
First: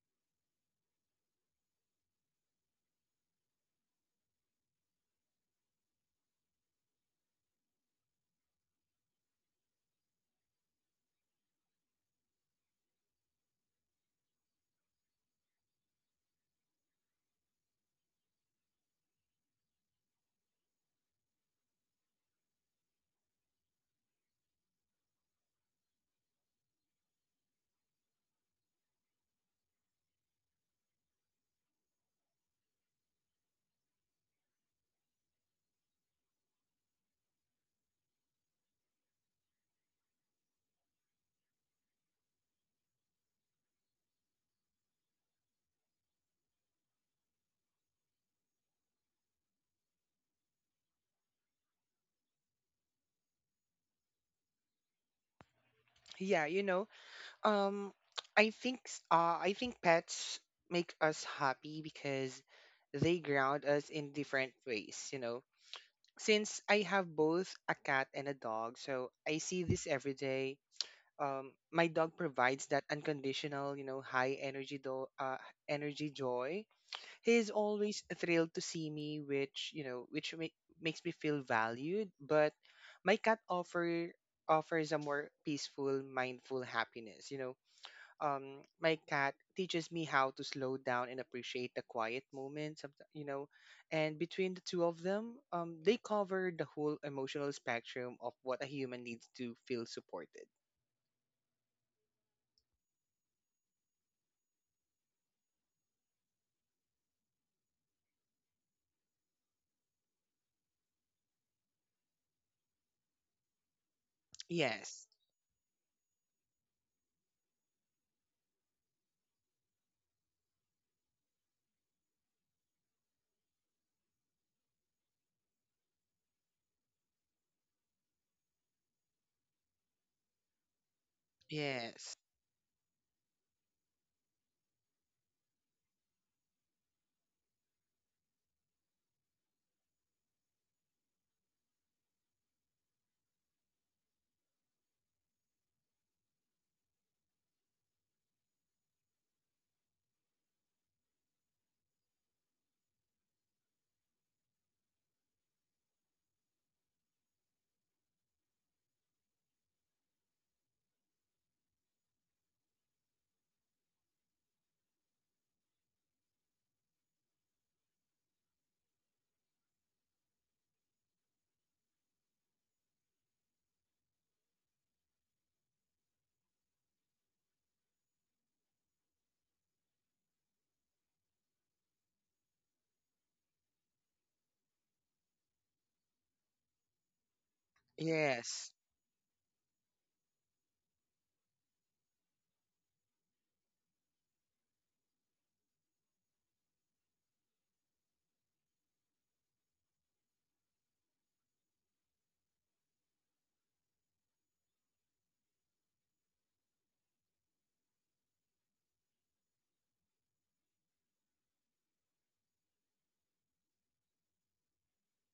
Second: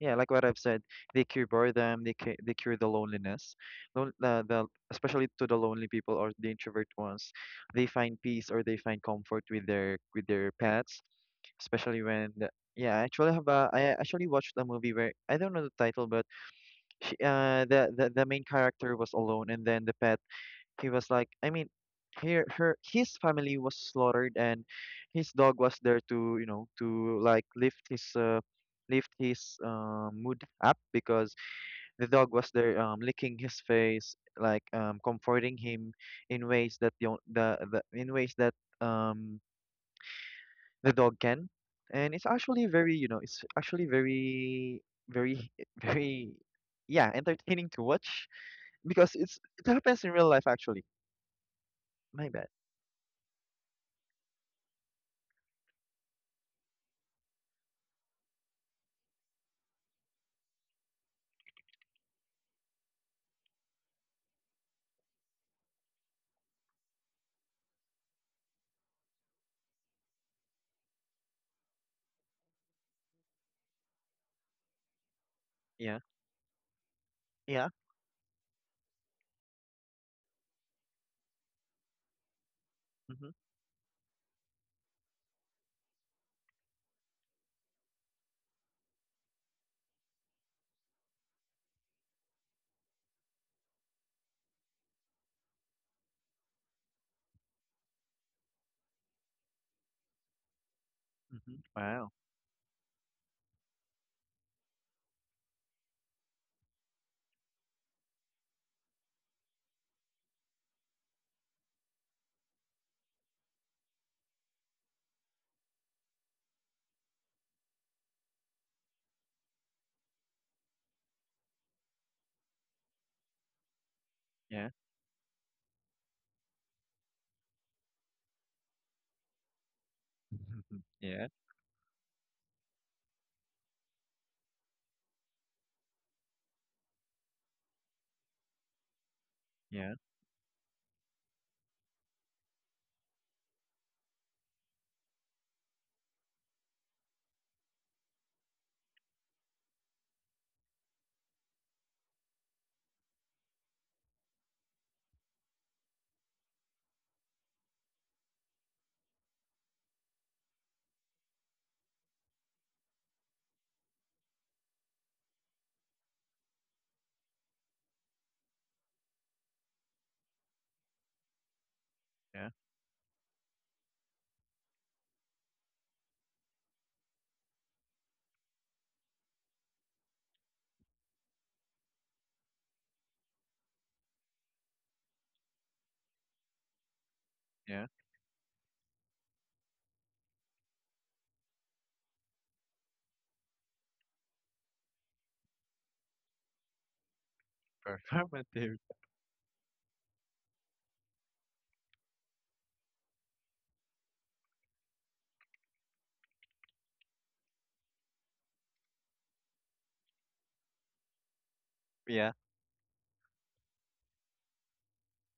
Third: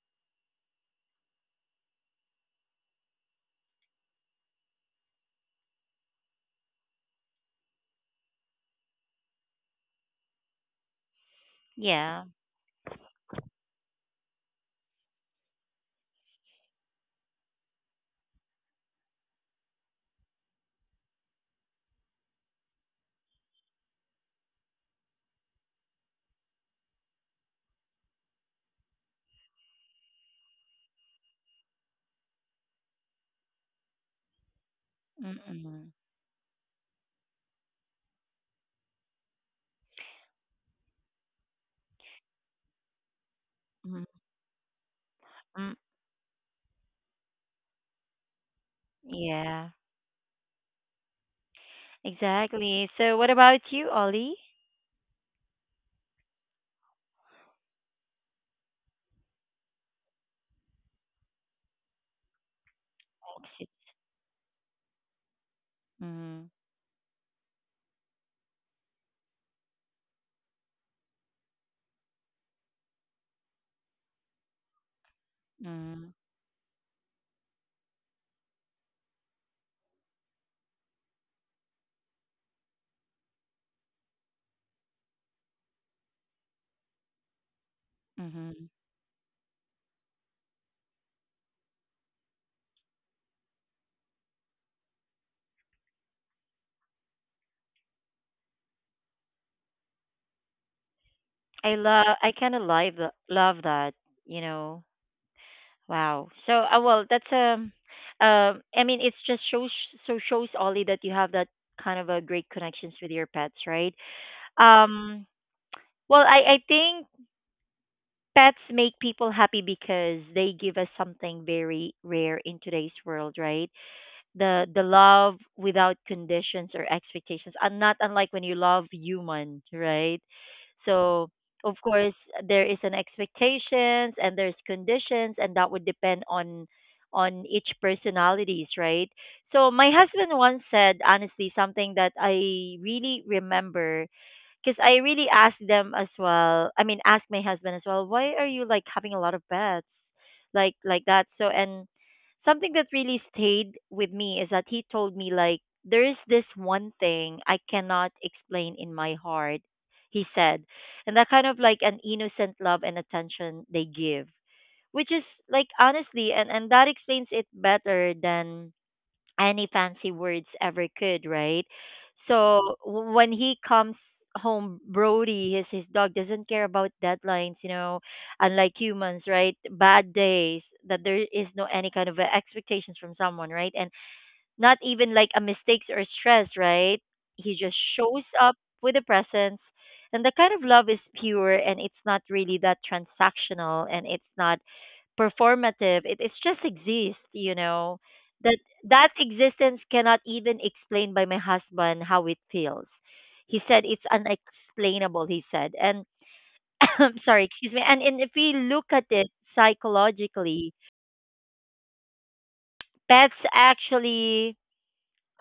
Speaker 3: yeah, like what I've said, they cure boredom, they cure, they cure the loneliness. Lon- the, the, especially to the lonely people or the introvert ones, they find peace or they find comfort with their with their pets, especially
Speaker 1: Yeah.
Speaker 3: when the— yeah, I actually have a— I actually watched a movie where I don't know the title, but she, uh, the, the the main character was alone, and then the pet, he was like, I mean, her, her, his family was slaughtered, and his dog was there to, you know, to like lift his, uh, lift his uh, mood up because the dog was there, um, licking his face, like, um, comforting
Speaker 1: Mm-mm.
Speaker 3: him in ways that the— on- the, the— in ways that um the dog can, and it's actually very, you know, it's actually very, very,
Speaker 1: Mm-mm.
Speaker 3: very, yeah, entertaining to watch because it's— it
Speaker 1: Yeah,
Speaker 3: happens in real life actually. My bad.
Speaker 1: exactly. So what about you, Ollie?
Speaker 2: Yeah, you know, um I think s- uh I think pets make us happy because they ground us in different ways, you know.
Speaker 1: Mm-hmm.
Speaker 2: Since I have both a cat and a dog, so I see this every day. Um my dog provides that unconditional, you know, high energy do- uh
Speaker 3: Yeah.
Speaker 1: Mm-hmm.
Speaker 2: energy joy. He's
Speaker 3: Yeah.
Speaker 2: always thrilled to see me, which you know, which make, makes me feel valued. But my
Speaker 3: Mhm,
Speaker 2: cat offer offers a more peaceful, mindful happiness. You know,
Speaker 1: Mm-hmm.
Speaker 2: um, my cat teaches me how to slow down and appreciate the quiet moments. Of, the- you know, and between the two of them, um, they cover the whole emotional spectrum of what a human needs to feel supported.
Speaker 3: mhm.
Speaker 1: I
Speaker 3: Wow.
Speaker 1: love I kind of love tha- love that, you know. Wow. So, uh, well, that's, um um I mean, it's just shows so shows Ollie that you have that kind of a great connections with your pets, right?
Speaker 2: Yes,
Speaker 1: Um well, I I think pets make people happy because they give us something very rare in today's world, right? the
Speaker 3: Yeah.
Speaker 1: the love without conditions or expectations, and not unlike when you love human, right?
Speaker 3: Yeah,
Speaker 1: So of course
Speaker 2: yes,
Speaker 1: there is an expectations and there's conditions, and that would depend on on each personalities, right? So my
Speaker 3: yeah,
Speaker 1: husband once said honestly something that I really remember, because I really asked them as well. I mean, asked my husband as well. Why are you like having a lot of pets, like like that? So, and something that really stayed with me is that he told me, like, there is this one thing I cannot explain in my heart. He said, and that kind of like an innocent love and attention they give, which is, like, honestly, and and that explains it better than any fancy words ever could, right?
Speaker 3: yeah,
Speaker 1: So w- when he comes home, Brody, his his dog doesn't care about deadlines, you know, unlike humans, right? Bad days, that there is no any kind of uh, expectations from someone, right? And not even like a mistakes or stress, right? He just
Speaker 3: yeah.
Speaker 1: shows up
Speaker 2: yes,
Speaker 1: with a presence. And the kind of love is pure, and it's not really that transactional, and it's not performative. It it's just exists, you know. That
Speaker 3: Performative.
Speaker 1: that existence cannot even explain by my husband how it feels. He said it's unexplainable, he said. And I'm sorry, excuse me. And and if we look at it psychologically,
Speaker 3: Yeah,
Speaker 1: pets actually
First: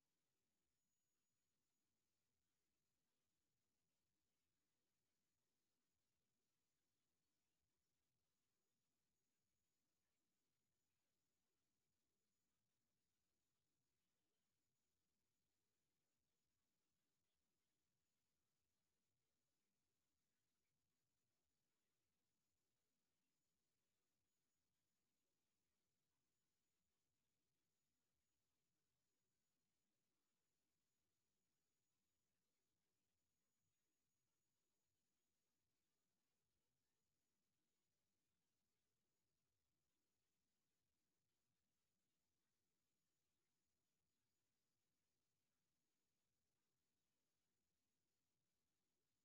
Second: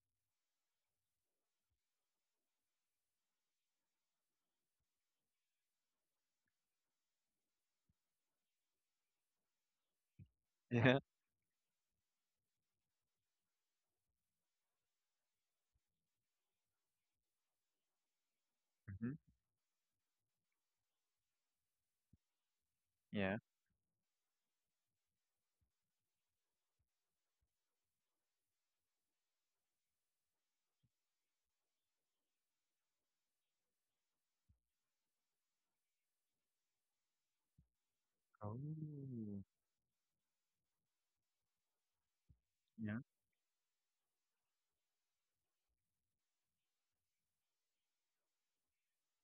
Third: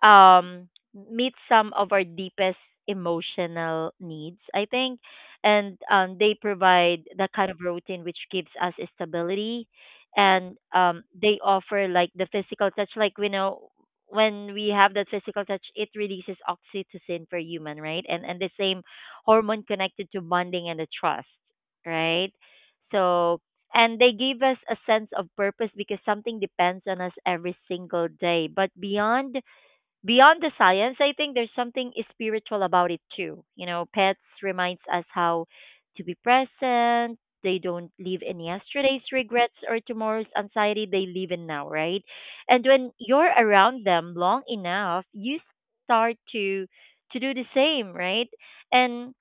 Speaker 1: um meet some of our deepest emotional needs, I think. And um they provide that kind of routine which gives us stability. And
Speaker 3: yeah.
Speaker 1: um they offer like the physical touch. Like, we know when we have that physical touch it releases oxytocin for human, right? And and the same
Speaker 3: Hmm.
Speaker 1: hormone connected to bonding and the trust, right?
Speaker 3: Yeah.
Speaker 1: So, and they give us a sense of purpose because something depends on us every single day. But beyond beyond the science, I think there's something spiritual about it too. You know, pets reminds us how to be present. They don't live in
Speaker 3: Oh.
Speaker 1: yesterday's regrets or tomorrow's anxiety. They live in now, right? And when
Speaker 3: Yeah,
Speaker 1: you're around them long enough, you start to to do the same, right? And,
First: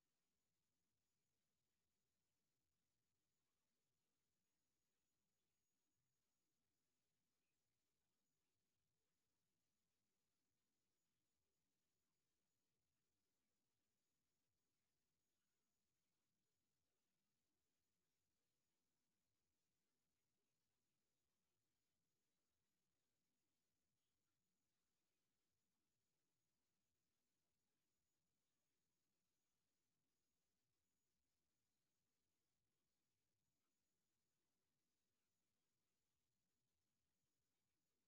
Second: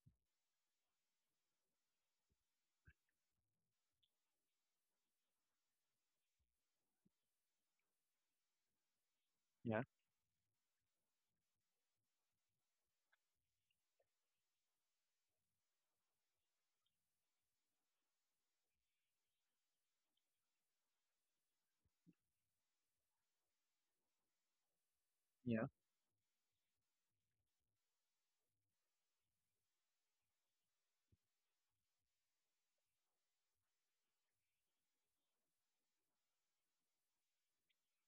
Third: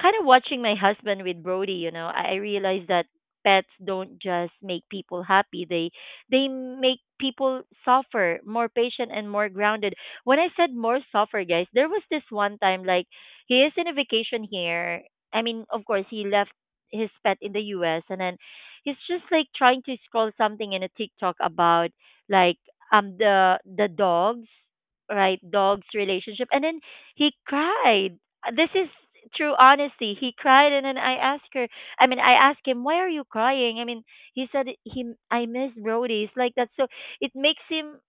Speaker 1: kind of watching my husband with Brody, you know, I I realized that pets don't just make people happy. They they make people suffer, more patient and more
Speaker 3: yeah,
Speaker 1: grounded. When I said more suffer, guys, there was this one time, like, he is in a vacation here. I mean, of course, he left his pet in the U S, and then he's just like trying to scroll something in a TikTok about, like, um the the dogs, right?
Speaker 3: yeah.
Speaker 1: Dogs relationship, and then he cried. This is true honesty. He cried, and then I asked her. I mean, I asked him, "Why are you crying?" I mean, he said, he, "I miss Brody." It's like that. So it makes him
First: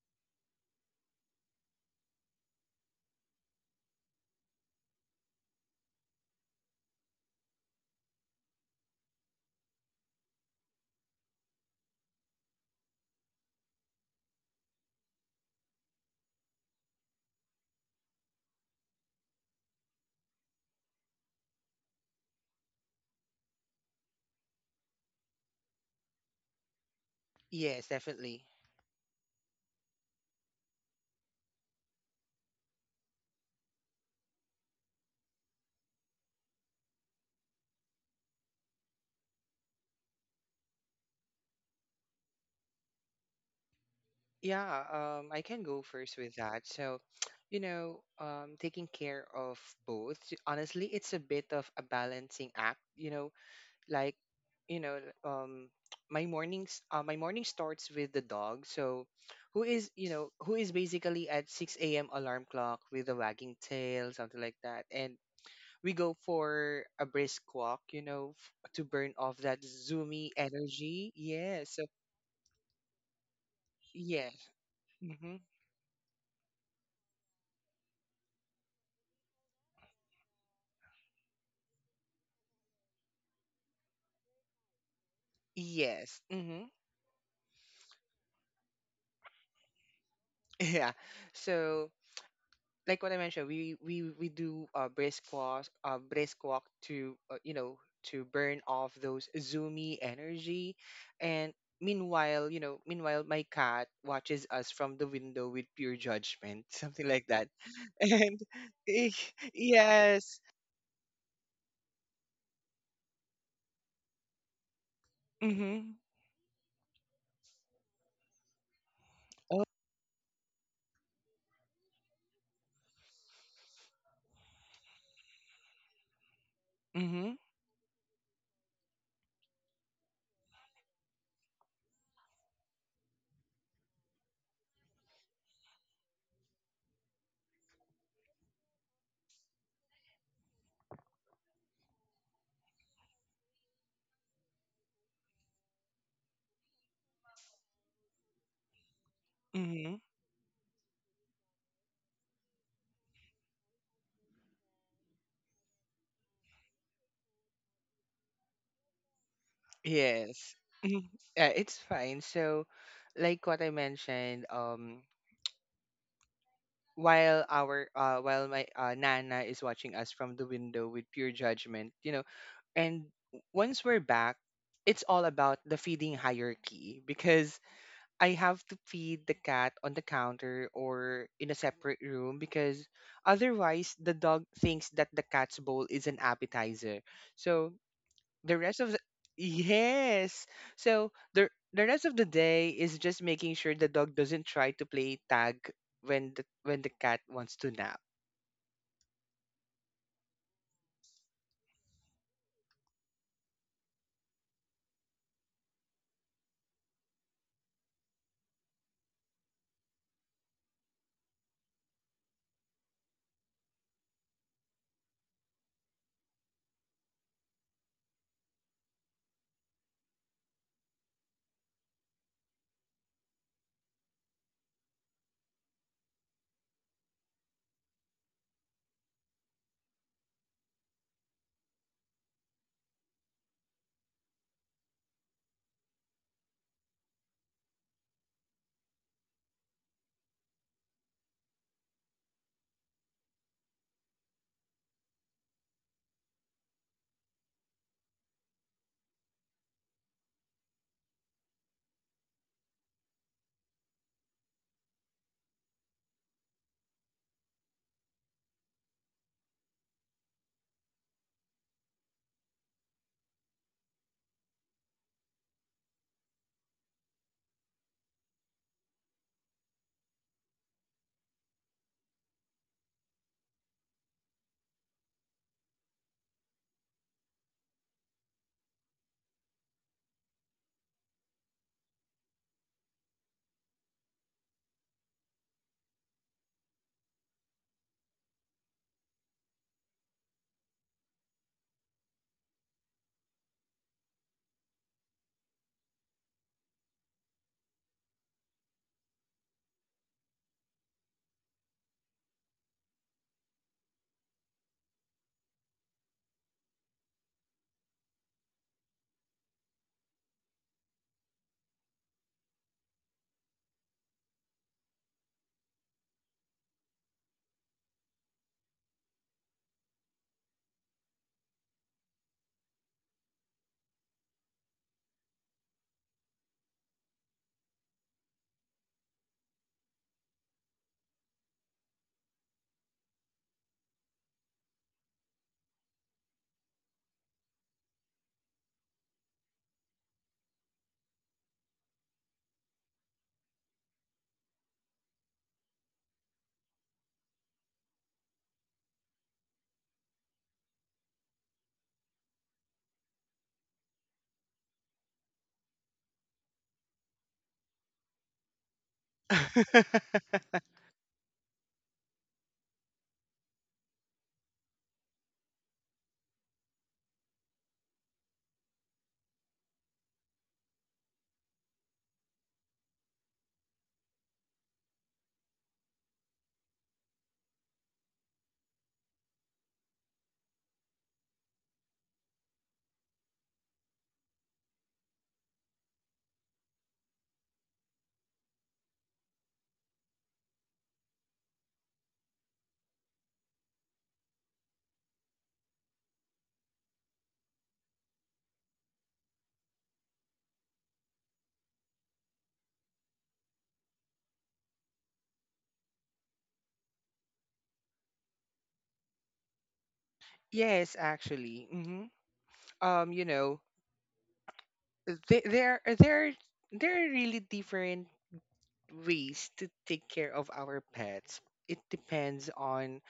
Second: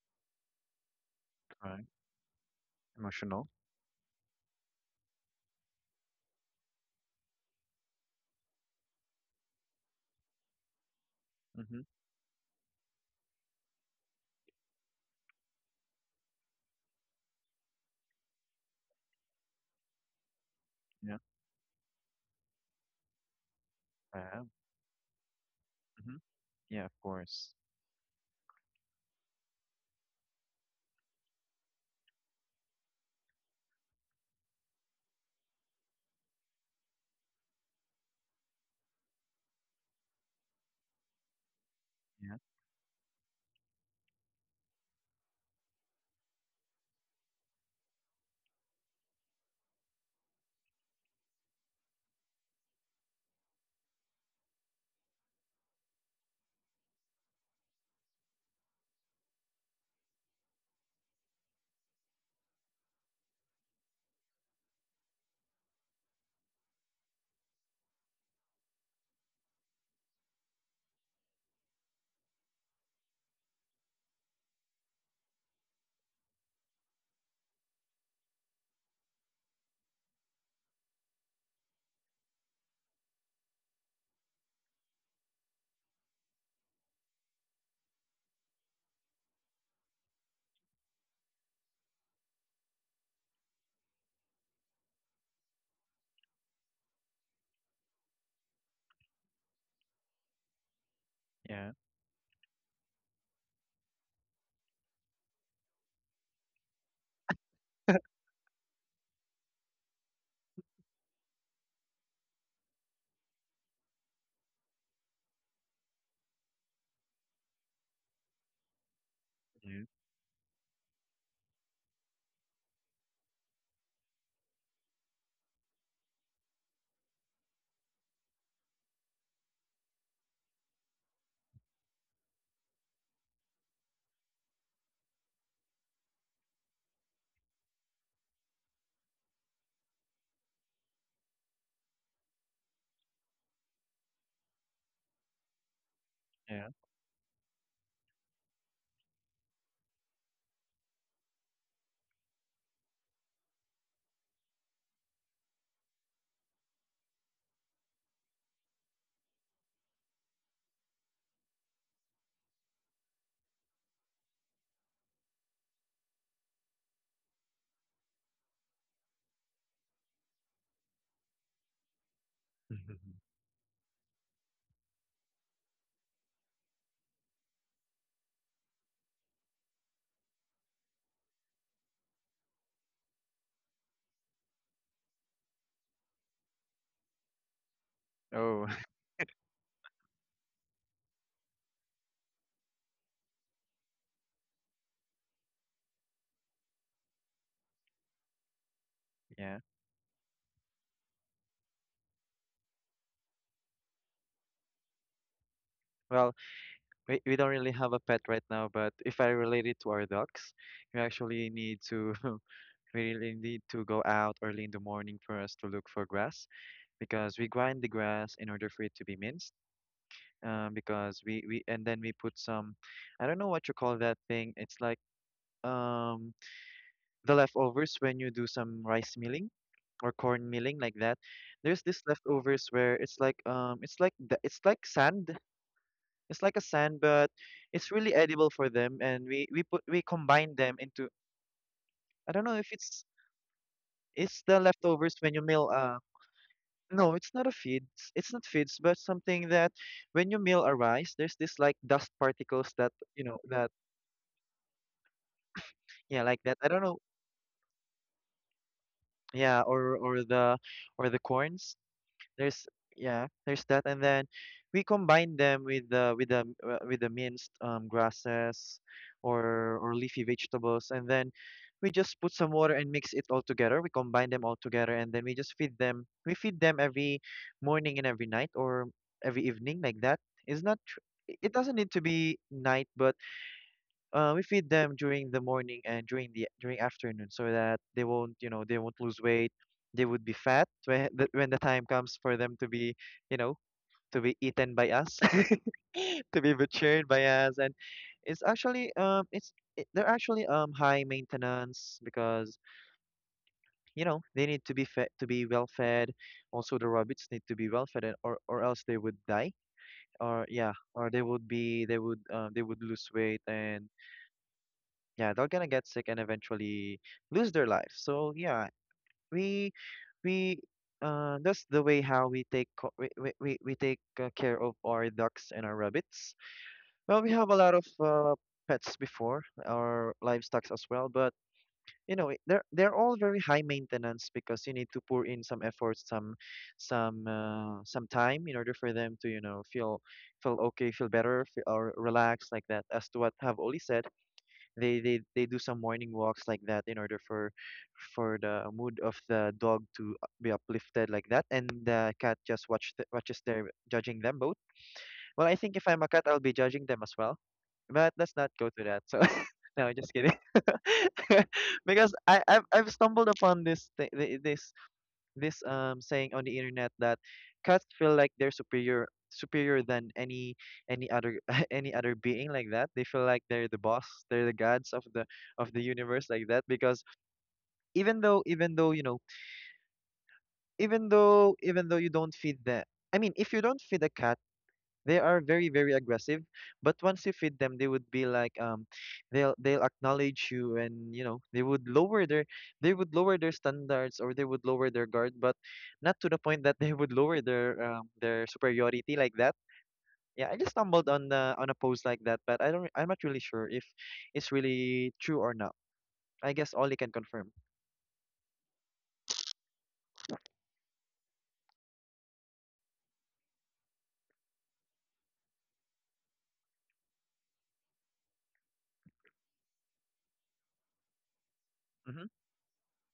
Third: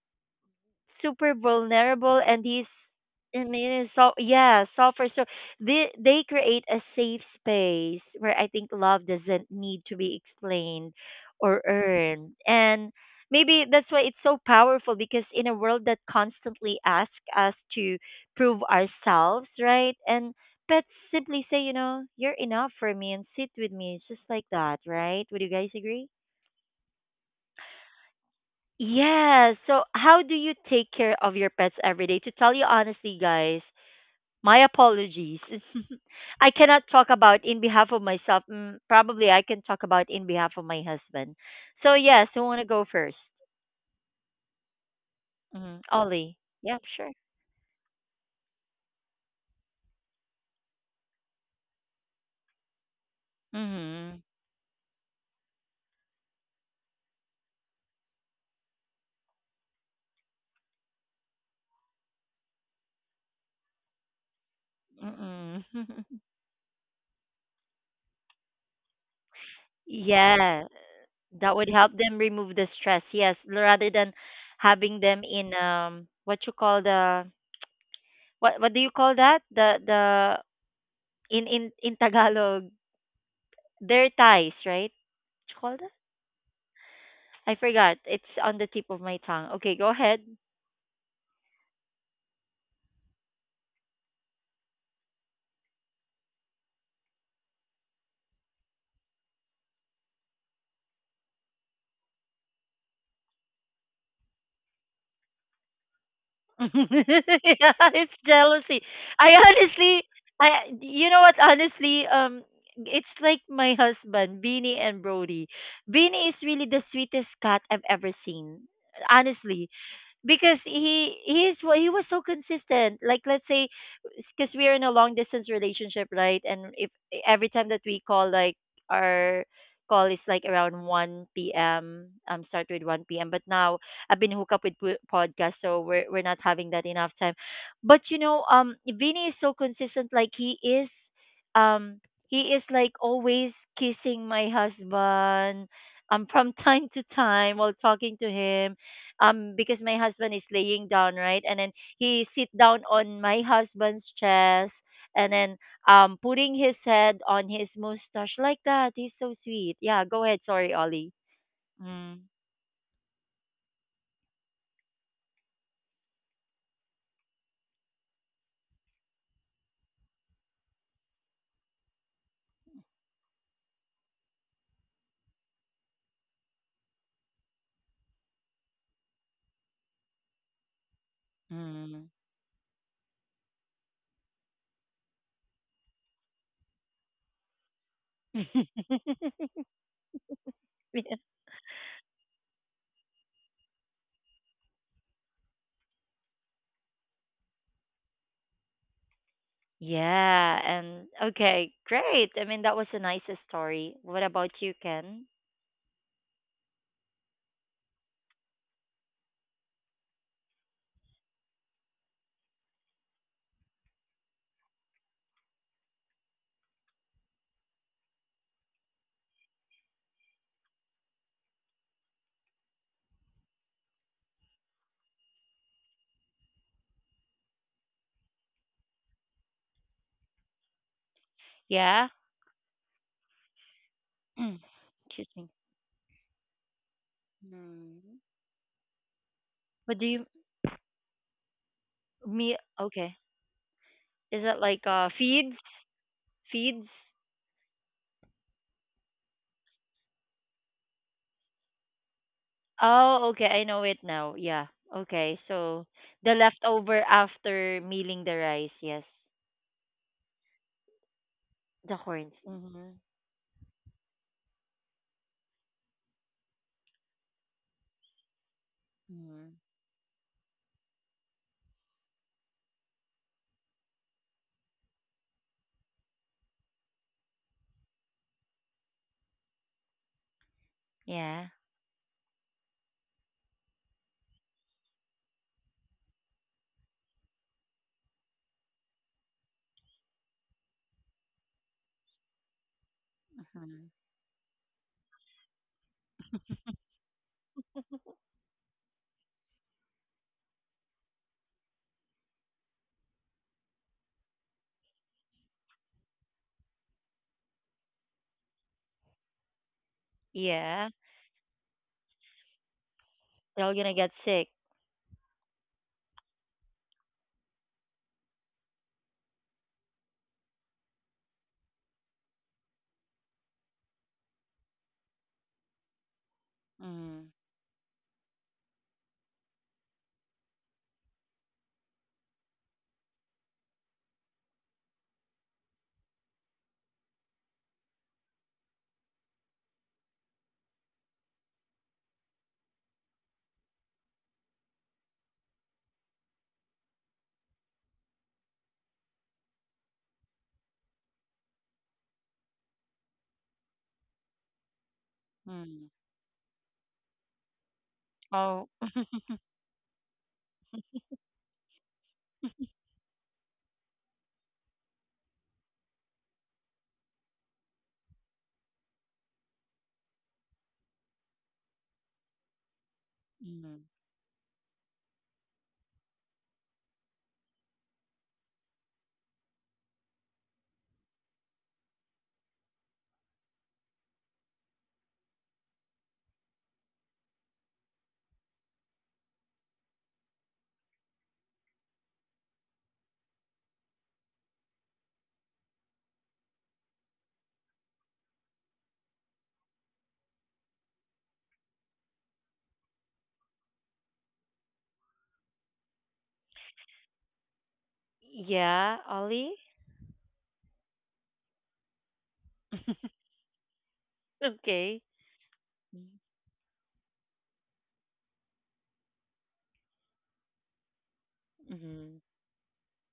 Speaker 1: super
Speaker 3: Right.
Speaker 1: vulnerable. And he's, I
Speaker 3: Emotional.
Speaker 1: mean, it's so, yeah, suffer. So they they create a safe space where I think love doesn't need to be explained or
Speaker 3: Mm-hmm.
Speaker 1: earned. And maybe that's why it's so powerful, because in a world that constantly asks us to prove ourselves, right? And pets
Speaker 3: Yeah.
Speaker 1: simply say, you know, you're enough for me, and sit with me just like
Speaker 3: Wow.
Speaker 1: that, right? Would you guys agree?
Speaker 3: Mm-hmm. Yeah, of course.
Speaker 2: yes, definitely.
Speaker 1: Yes. So, how do you take care of your pets every day? To tell you honestly, guys, my apologies. I cannot talk about in behalf of myself. Mm, probably I can talk about in behalf of my husband. So, yes,
Speaker 3: Yeah,
Speaker 1: who want to go first?
Speaker 2: Yeah, um, I can go
Speaker 1: Mm,
Speaker 2: first with
Speaker 1: Ollie.
Speaker 2: that.
Speaker 1: Yeah,
Speaker 2: So,
Speaker 1: sure.
Speaker 2: you know, um, taking care of both, honestly, it's a bit of a balancing act, you know, like,
Speaker 1: Mm-hmm.
Speaker 2: you know, um, my mornings, uh, my morning starts with the dog. So, who is, you know, who is basically at six a m alarm clock with a wagging tail, something like that. And
Speaker 1: Mm-mm.
Speaker 2: we go for a brisk walk, you know, f- to burn off that zoomy
Speaker 1: Yeah,
Speaker 2: energy.
Speaker 1: that
Speaker 2: Yeah.
Speaker 1: would
Speaker 2: So,
Speaker 1: help them remove the stress. Yes, rather than
Speaker 2: yes.
Speaker 1: having them
Speaker 2: Mm-hmm.
Speaker 1: in, um what you call the, what what do you call that? The the In in in Tagalog. Their ties, right? What you call that?
Speaker 2: Yes. Mm-hmm.
Speaker 1: I forgot. It's on the tip of my tongue. Okay, go ahead.
Speaker 2: yeah. So like what I mentioned, we we we do uh brisk walk, uh brisk walk to uh, you know, to burn off those zoomy energy, and
Speaker 3: yeah,
Speaker 2: meanwhile you know, meanwhile my cat watches us from the window with pure judgment, something like that,
Speaker 1: Yeah, it's
Speaker 2: and
Speaker 1: jealousy.
Speaker 2: eh,
Speaker 1: I honestly,
Speaker 2: yes,
Speaker 1: I, you know what? Honestly, um, it's like my husband, Beanie and Brody.
Speaker 2: mm-hmm,
Speaker 1: Beanie is really the sweetest cat I've ever seen.
Speaker 2: oh,
Speaker 1: Honestly,
Speaker 3: yeah,
Speaker 1: because he he's wa- he was so consistent. Like, let's say, because we are in a long distance relationship, right? And if
Speaker 2: mm-hmm,
Speaker 1: every time that we call, like, our call is like around one p m. Um, start with one p m. But now I've been hooked up with po- podcast, so we're we're not having that enough time. But you know, um, Vinny is so consistent. Like, he is, um, he is like always kissing my husband. Um, from
Speaker 3: yeah.
Speaker 1: time to time while talking to him, um because
Speaker 2: mm-hmm,
Speaker 1: my husband is laying down, right? And then he sit down on my husband's chest, and then um putting his head on his mustache, like that. He's so sweet. Yeah, go ahead,
Speaker 2: yes,
Speaker 1: sorry,
Speaker 2: mhm.
Speaker 1: Ollie.
Speaker 2: Yeah, it's fine.
Speaker 1: Mm.
Speaker 2: So like what I mentioned. Um. While our uh while my uh, Nana is watching us from the window with pure judgment, you know, and w- once we're back, it's all about the feeding hierarchy, because I have to feed the cat on the counter or in a separate
Speaker 1: Mm.
Speaker 2: room, because otherwise the dog thinks that the cat's bowl is an appetizer. So the
Speaker 3: Oh,
Speaker 2: rest of the yes so the the rest of the day is just making sure the dog doesn't try to play tag when the when the cat wants to nap.
Speaker 3: yeah.
Speaker 1: Yeah, and okay, great, I mean that was a nice story. What about you, Ken?
Speaker 3: Well, we, we don't really have a pet right now, but if I relate it to our dogs, we actually need to we really need to go out early in the morning for us to look for grass because we grind the grass in order for it to be minced. Um, because we, we and then we put some— I don't know what you call that thing. It's like, um the leftovers when you do some rice milling or corn milling like that. There's this
Speaker 1: Yeah.
Speaker 3: leftovers where it's like um it's like the— it's
Speaker 1: Mm.
Speaker 3: like
Speaker 1: Excuse
Speaker 3: sand.
Speaker 1: me.
Speaker 3: It's like a sand, but it's really
Speaker 1: Mm.
Speaker 3: edible for them. And we we put
Speaker 1: What
Speaker 3: we
Speaker 1: do you,
Speaker 3: combine them into— I don't
Speaker 1: me?
Speaker 3: know if it's—
Speaker 1: Okay.
Speaker 3: it's
Speaker 1: Is
Speaker 3: the
Speaker 1: that like uh
Speaker 3: leftovers when you
Speaker 1: feeds
Speaker 3: mill, uh—
Speaker 1: feeds
Speaker 3: no, it's not a feeds. It's not feeds, but something that when you mill a rice, there's this like dust particles that you
Speaker 1: Oh,
Speaker 3: know
Speaker 1: okay. I
Speaker 3: that,
Speaker 1: know it now. Yeah. Okay. So
Speaker 3: yeah,
Speaker 1: the
Speaker 3: like that. I don't know.
Speaker 1: leftover after mealing the rice, yes.
Speaker 3: Yeah, or or the or the corns.
Speaker 1: The horns.
Speaker 3: There's
Speaker 1: Corns. Mhm.
Speaker 3: yeah, there's that, and then we combine them with the with the uh, with the minced, um, grasses
Speaker 1: Mhm.
Speaker 3: or or leafy vegetables, and then we just put some water and mix it all together. We combine them all together, and then we just feed them. We feed them every morning and every night, or every evening like that. It's not— tr-
Speaker 1: Yeah.
Speaker 3: it doesn't need to be night, but uh, we feed them during the morning and during the— during afternoon so that they won't, you know, they won't lose weight. They would be fat when the— when the time comes for them to be, you know,
Speaker 1: Mhm.
Speaker 3: to be eaten by us, to be butchered by us. And it's actually— um it's it, they're actually um high maintenance because, you know, they need to be fed, to be well fed. Also, the rabbits need to be well fed, and— or or else they would die. Or yeah,
Speaker 1: Yeah.
Speaker 3: or they would be— they would, um, they would lose weight,
Speaker 1: They're all
Speaker 3: and
Speaker 1: gonna get sick.
Speaker 3: yeah, they're gonna get sick and eventually lose their life. So yeah, we we uh that's the way how we take co- we we, we we take, uh, care of our ducks and our rabbits. Well, we
Speaker 1: Mhm.
Speaker 3: have a lot of, uh, pets before, our livestock as well, but, you know, it— they're they're all very high maintenance because you need to pour in some effort, some some, uh, some time in order for them to, you know, feel— feel okay feel better, feel, or relax like that. As to what have Oli said, they they they do some morning walks like that in order for— for the mood of the dog to, uh, be uplifted like that, and the cat just watch the— watches, their judging them both. Well, I think if
Speaker 1: Mhm.
Speaker 3: I'm a cat, I'll be judging them as well. But let's not go
Speaker 1: Oh.
Speaker 3: to that. So, no, just kidding. Because I I've, I've stumbled upon this thi- thi- this this um saying on the internet that cats feel like they're superior, superior than any any other, any other being, like that. They feel like they're
Speaker 1: Mhm.
Speaker 3: the boss, they're the gods of the of the universe like that because even though even though you know even though even though you don't feed the— I mean, if you don't feed a cat, they are very, very aggressive, but once you feed them, they would be like, um, they'll they'll acknowledge you, and you know they would lower their— they would lower their standards, or they would lower their guard, but not to the point that they would lower their, um, their superiority like that. Yeah, I just stumbled on the— on a post like that, but I don't I'm not really sure if it's really true or not. I guess Ollie can confirm.
Speaker 1: Yeah, Ollie.
Speaker 2: yes, actually. Hmm um you know,
Speaker 1: Okay.
Speaker 2: th- there there there are really different ways to take care of our pets. It
Speaker 1: Mhm.
Speaker 3: Mm-hmm.
Speaker 2: depends on.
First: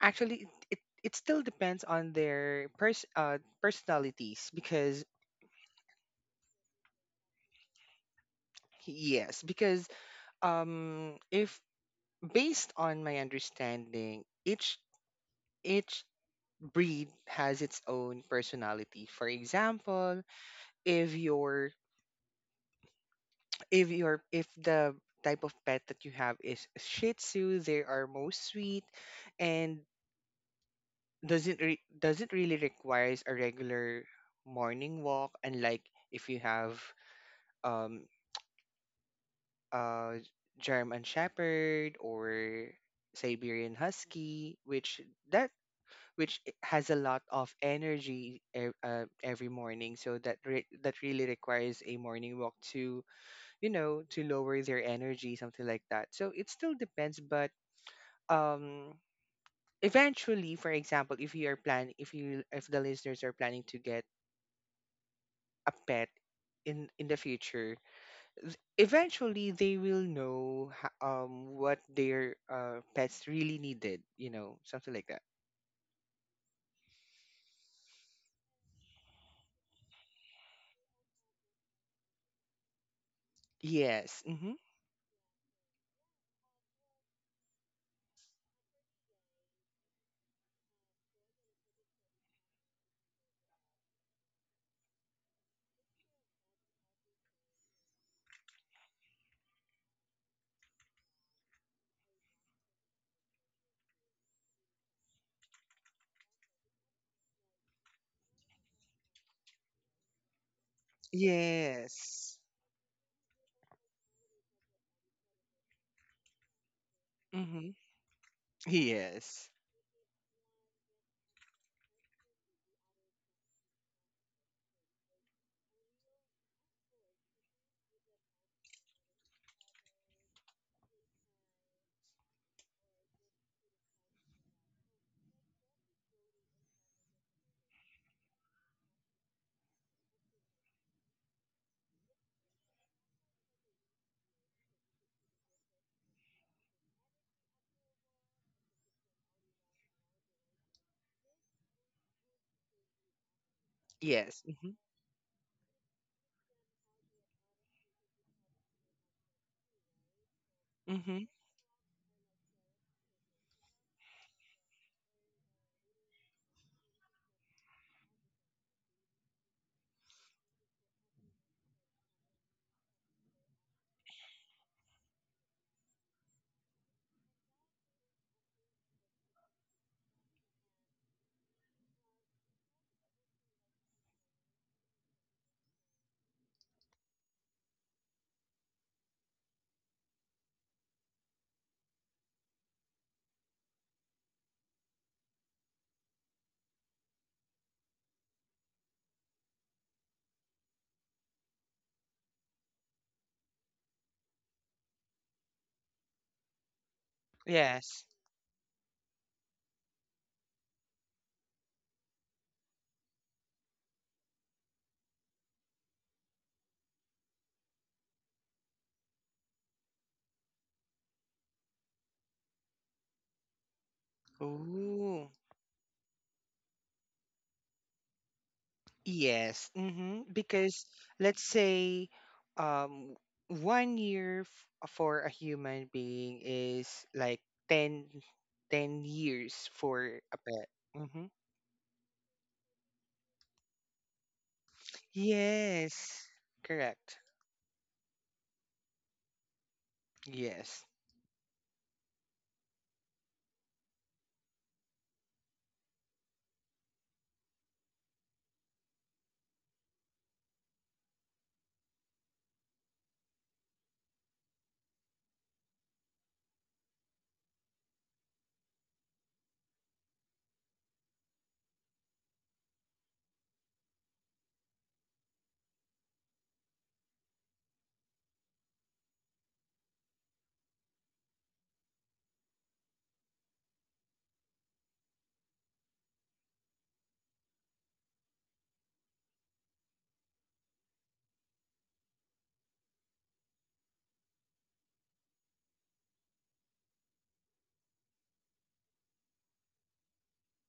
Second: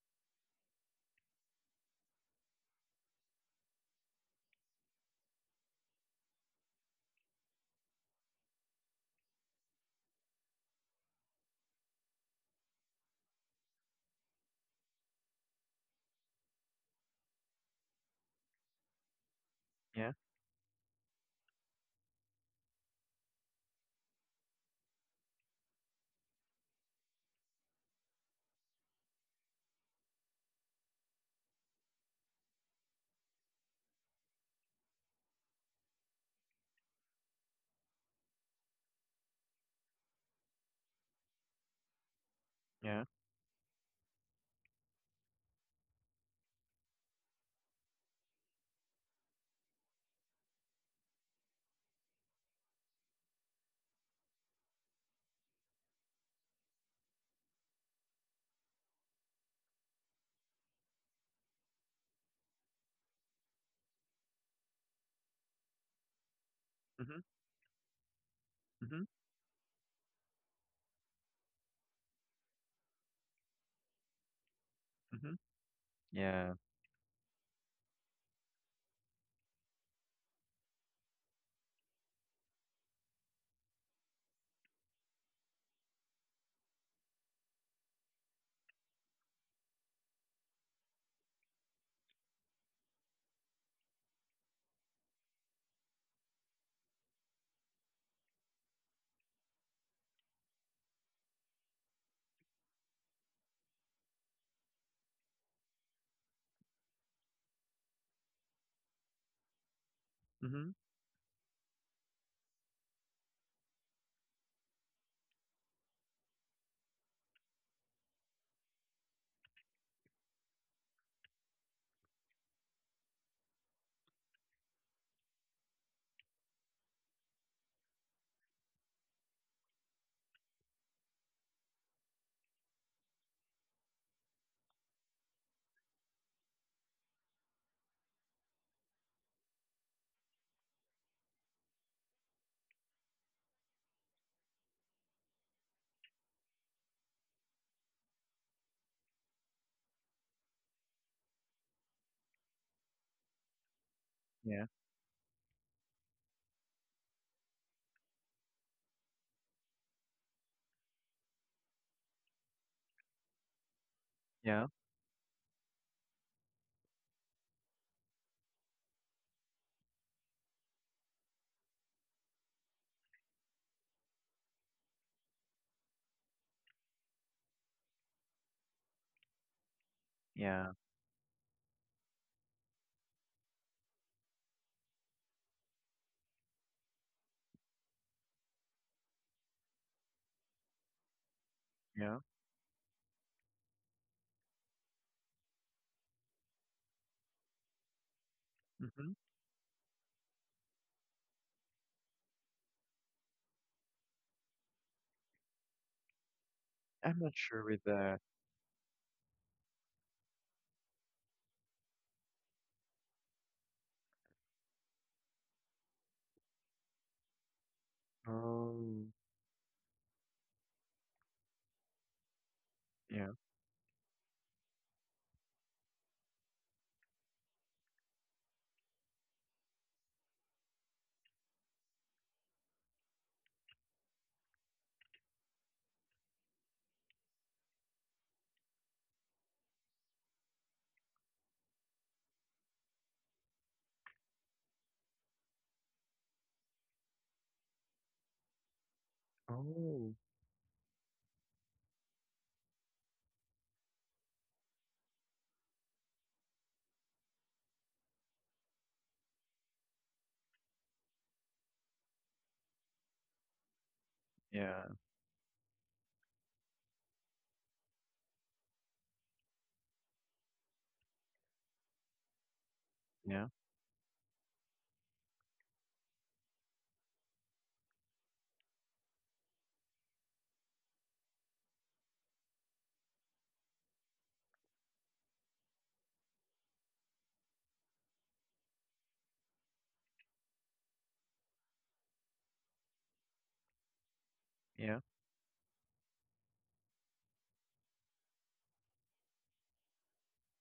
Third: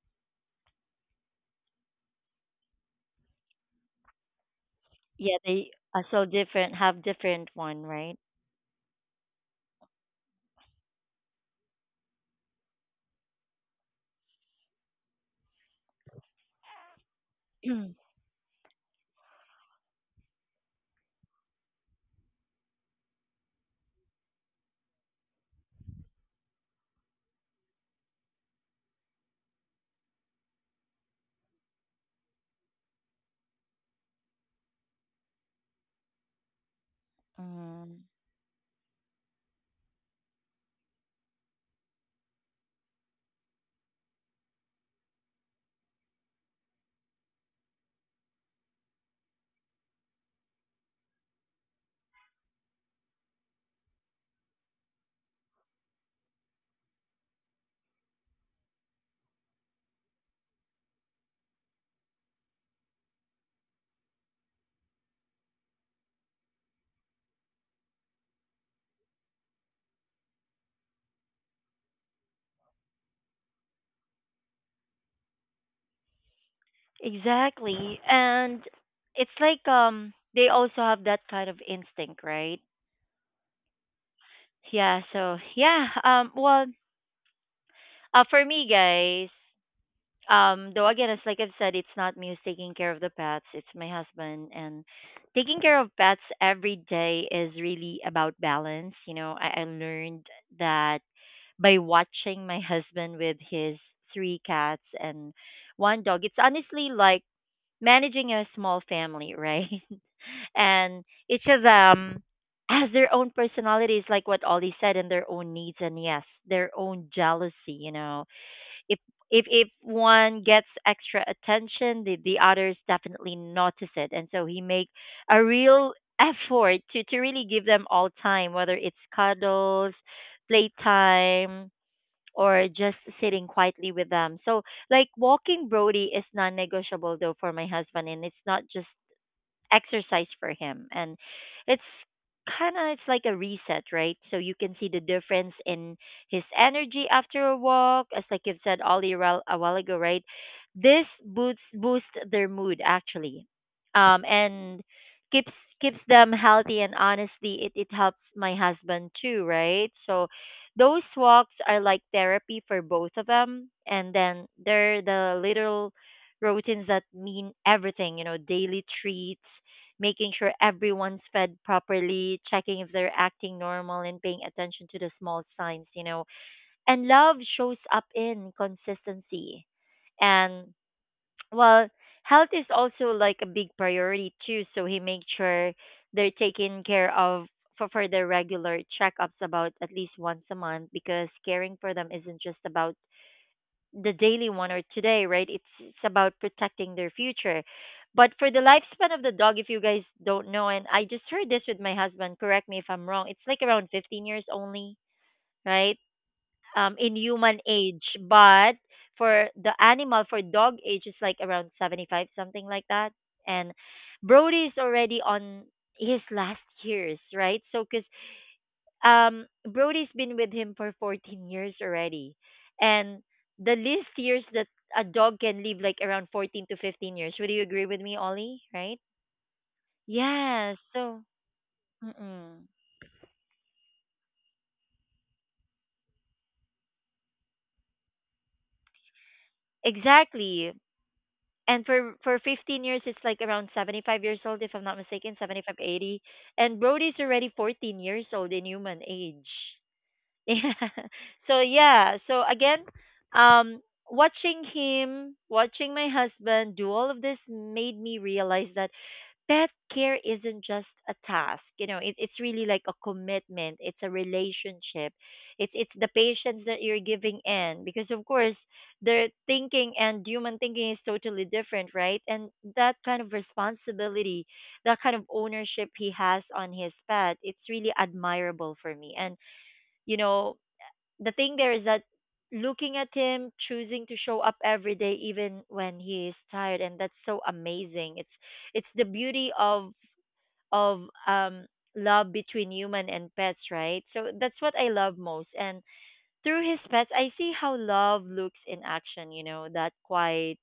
Speaker 2: Actually, it it, it still depends on their pers- uh, personalities, because
Speaker 1: Yeah, they are so different. Have different one, right?
Speaker 2: yes, because um if based on my understanding, each each breed has its own personality. For
Speaker 3: Yeah.
Speaker 2: example, if your if your if the type of pet that you have is Shih Tzu, they are most sweet and doesn't re- doesn't really requires a regular morning walk. Unlike if you have um
Speaker 1: Mhm.
Speaker 2: uh German Shepherd or
Speaker 3: Yeah.
Speaker 2: Siberian Husky, which that which i- has a lot of energy ev- uh, every morning, so that re- that really requires a morning walk to you know, to lower their energy, something like that. So it still depends. But um eventually, for example, if you are plan if you if the listeners are planning to get a pet in in the
Speaker 3: Mm-hmm.
Speaker 2: future, th-
Speaker 3: Mm-hmm.
Speaker 2: eventually they will know ho- um what their uh, pets really needed, you know, something like that.
Speaker 3: Mhm. Yeah.
Speaker 1: Exactly. And it's like um they also have that kind of instinct, right?
Speaker 2: Yes, mm-hmm.
Speaker 1: Yeah, so yeah, um well, uh for me, guys, um though again it's like I've said, it's not me who's taking care of the pets, it's my husband. And taking care of pets every day is really about balance, you know. I, I learned that by watching my husband with his three cats and one dog. It's honestly like managing a small family, right?
Speaker 3: Mhm.
Speaker 1: And each of them
Speaker 2: Yes.
Speaker 1: has their own personalities, like what Ollie said, and their own needs, and yes, their own jealousy,
Speaker 2: Mm-hmm.
Speaker 1: you know. if if
Speaker 2: Yes.
Speaker 1: if one gets extra attention, the, the others definitely notice it, and so he make a real effort to to really give them all time, whether it's cuddles, playtime, or just sitting quietly with them. So, like, walking Brody is non-negotiable, though, for my husband, and it's not just exercise for him. And it's kind of, it's like a reset, right? So you can see the difference in his energy after a walk, as like you've said, Ollie, a while a while ago, right? This boosts boosts their mood, actually. Um
Speaker 2: Yes. Mm-hmm.
Speaker 3: Yeah.
Speaker 1: and keeps keeps them healthy, and honestly, it, it helps my husband too, right? So those
Speaker 2: Mm-hmm.
Speaker 1: walks are like therapy for both of them. And then
Speaker 3: Yeah.
Speaker 1: they're the little routines that mean everything, you know: daily treats, making sure everyone's fed properly, checking if they're acting normal, and paying attention to the small signs, you know. And love shows up in consistency. And,
Speaker 3: Yeah.
Speaker 1: well, health is also like a big priority too, so he makes sure they're taken care of. For, for their regular checkups, about at least once a month, because caring for them
Speaker 3: Yeah.
Speaker 1: isn't just about the daily one or today, right? It's it's about protecting their future. But for the lifespan
Speaker 3: Mhm.
Speaker 1: of the dog, if you guys don't know, and I just heard this with my husband, correct me if I'm wrong, it's like around fifteen years only, right? Um, in
Speaker 3: I'm not
Speaker 1: human
Speaker 3: sure with
Speaker 2: Yes.
Speaker 1: age.
Speaker 3: that.
Speaker 1: But for the animal, for dog age, it's like around seventy-five, something like that. And Brody's already on his last years, right? So, because
Speaker 3: Oh.
Speaker 1: um Brody's been with him for fourteen years already. And
Speaker 3: Yeah.
Speaker 1: the least years that a
Speaker 2: Ooh.
Speaker 1: dog can live, like around fourteen to fifteen years. Would you agree with me, Ollie? Right?
Speaker 2: Yes. Mm-hmm.
Speaker 1: Yeah,
Speaker 2: Because
Speaker 1: so,
Speaker 2: let's say
Speaker 1: mm-mm,
Speaker 2: um one year f- for a human being is like ten, ten years for a pet.
Speaker 1: exactly.
Speaker 2: Mm-hmm.
Speaker 1: And for for fifteen years it's like around seventy-five years old, if I'm not mistaken, seventy five, eighty.
Speaker 2: Yes.
Speaker 1: And
Speaker 2: Correct.
Speaker 1: Brody's already fourteen years old in human age.
Speaker 3: Oh.
Speaker 1: Yeah.
Speaker 2: Yes.
Speaker 1: So yeah. So again, um, watching him, watching my husband do all of this made me realize that pet care isn't just a task. You know, it, it's really like a commitment. It's a
Speaker 3: Yeah.
Speaker 1: relationship. It's it's the patience that you're giving in, because of course their thinking and human thinking is totally different, right? And that kind of
Speaker 3: Yeah.
Speaker 1: responsibility, that kind of ownership he has on his pet, it's really admirable for me. And you know the thing there is that looking at him choosing to show up every day even when he is tired and that's so amazing it's it's the beauty of of um love between human and pets, right? So that's what I
Speaker 3: Yeah.
Speaker 1: love most. And through his pets I see how love looks in action, you know, that quite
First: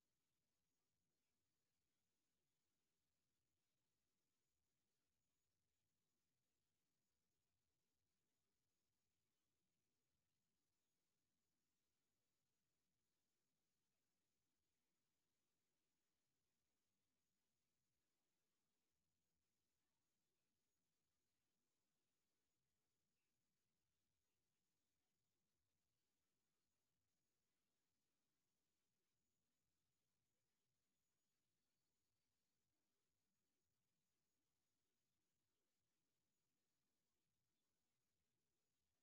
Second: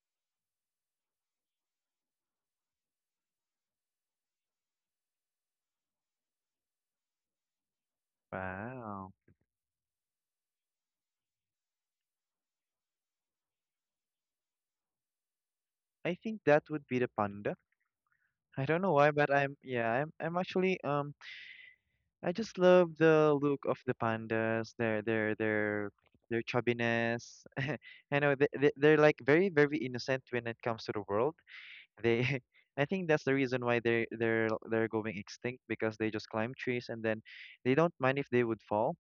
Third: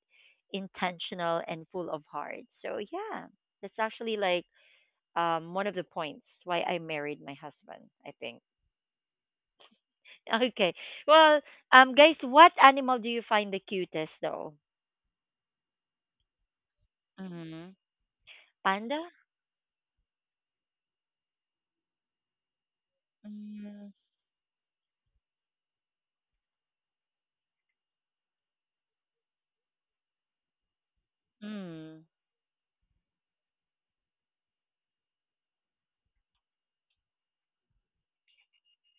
Speaker 1: intentional and full of heart, so yeah, that's actually like um one of the points why I married my husband, I think.
Speaker 3: Wow.
Speaker 1: Okay. Well, um, guys, what animal do you find the cutest, though?
Speaker 3: I think that would be the panda.
Speaker 1: Mm-hmm.
Speaker 3: I don't know
Speaker 1: Panda?
Speaker 3: why, but I'm— yeah, I'm I'm actually um I just love the look of
Speaker 1: Mm-hmm.
Speaker 3: the pandas, their their their their chubbiness. I know they, they, they're like very, very innocent when it comes to the world. They, I think that's the reason why they they're they're going extinct because they just climb trees, and then they don't mind if they would fall,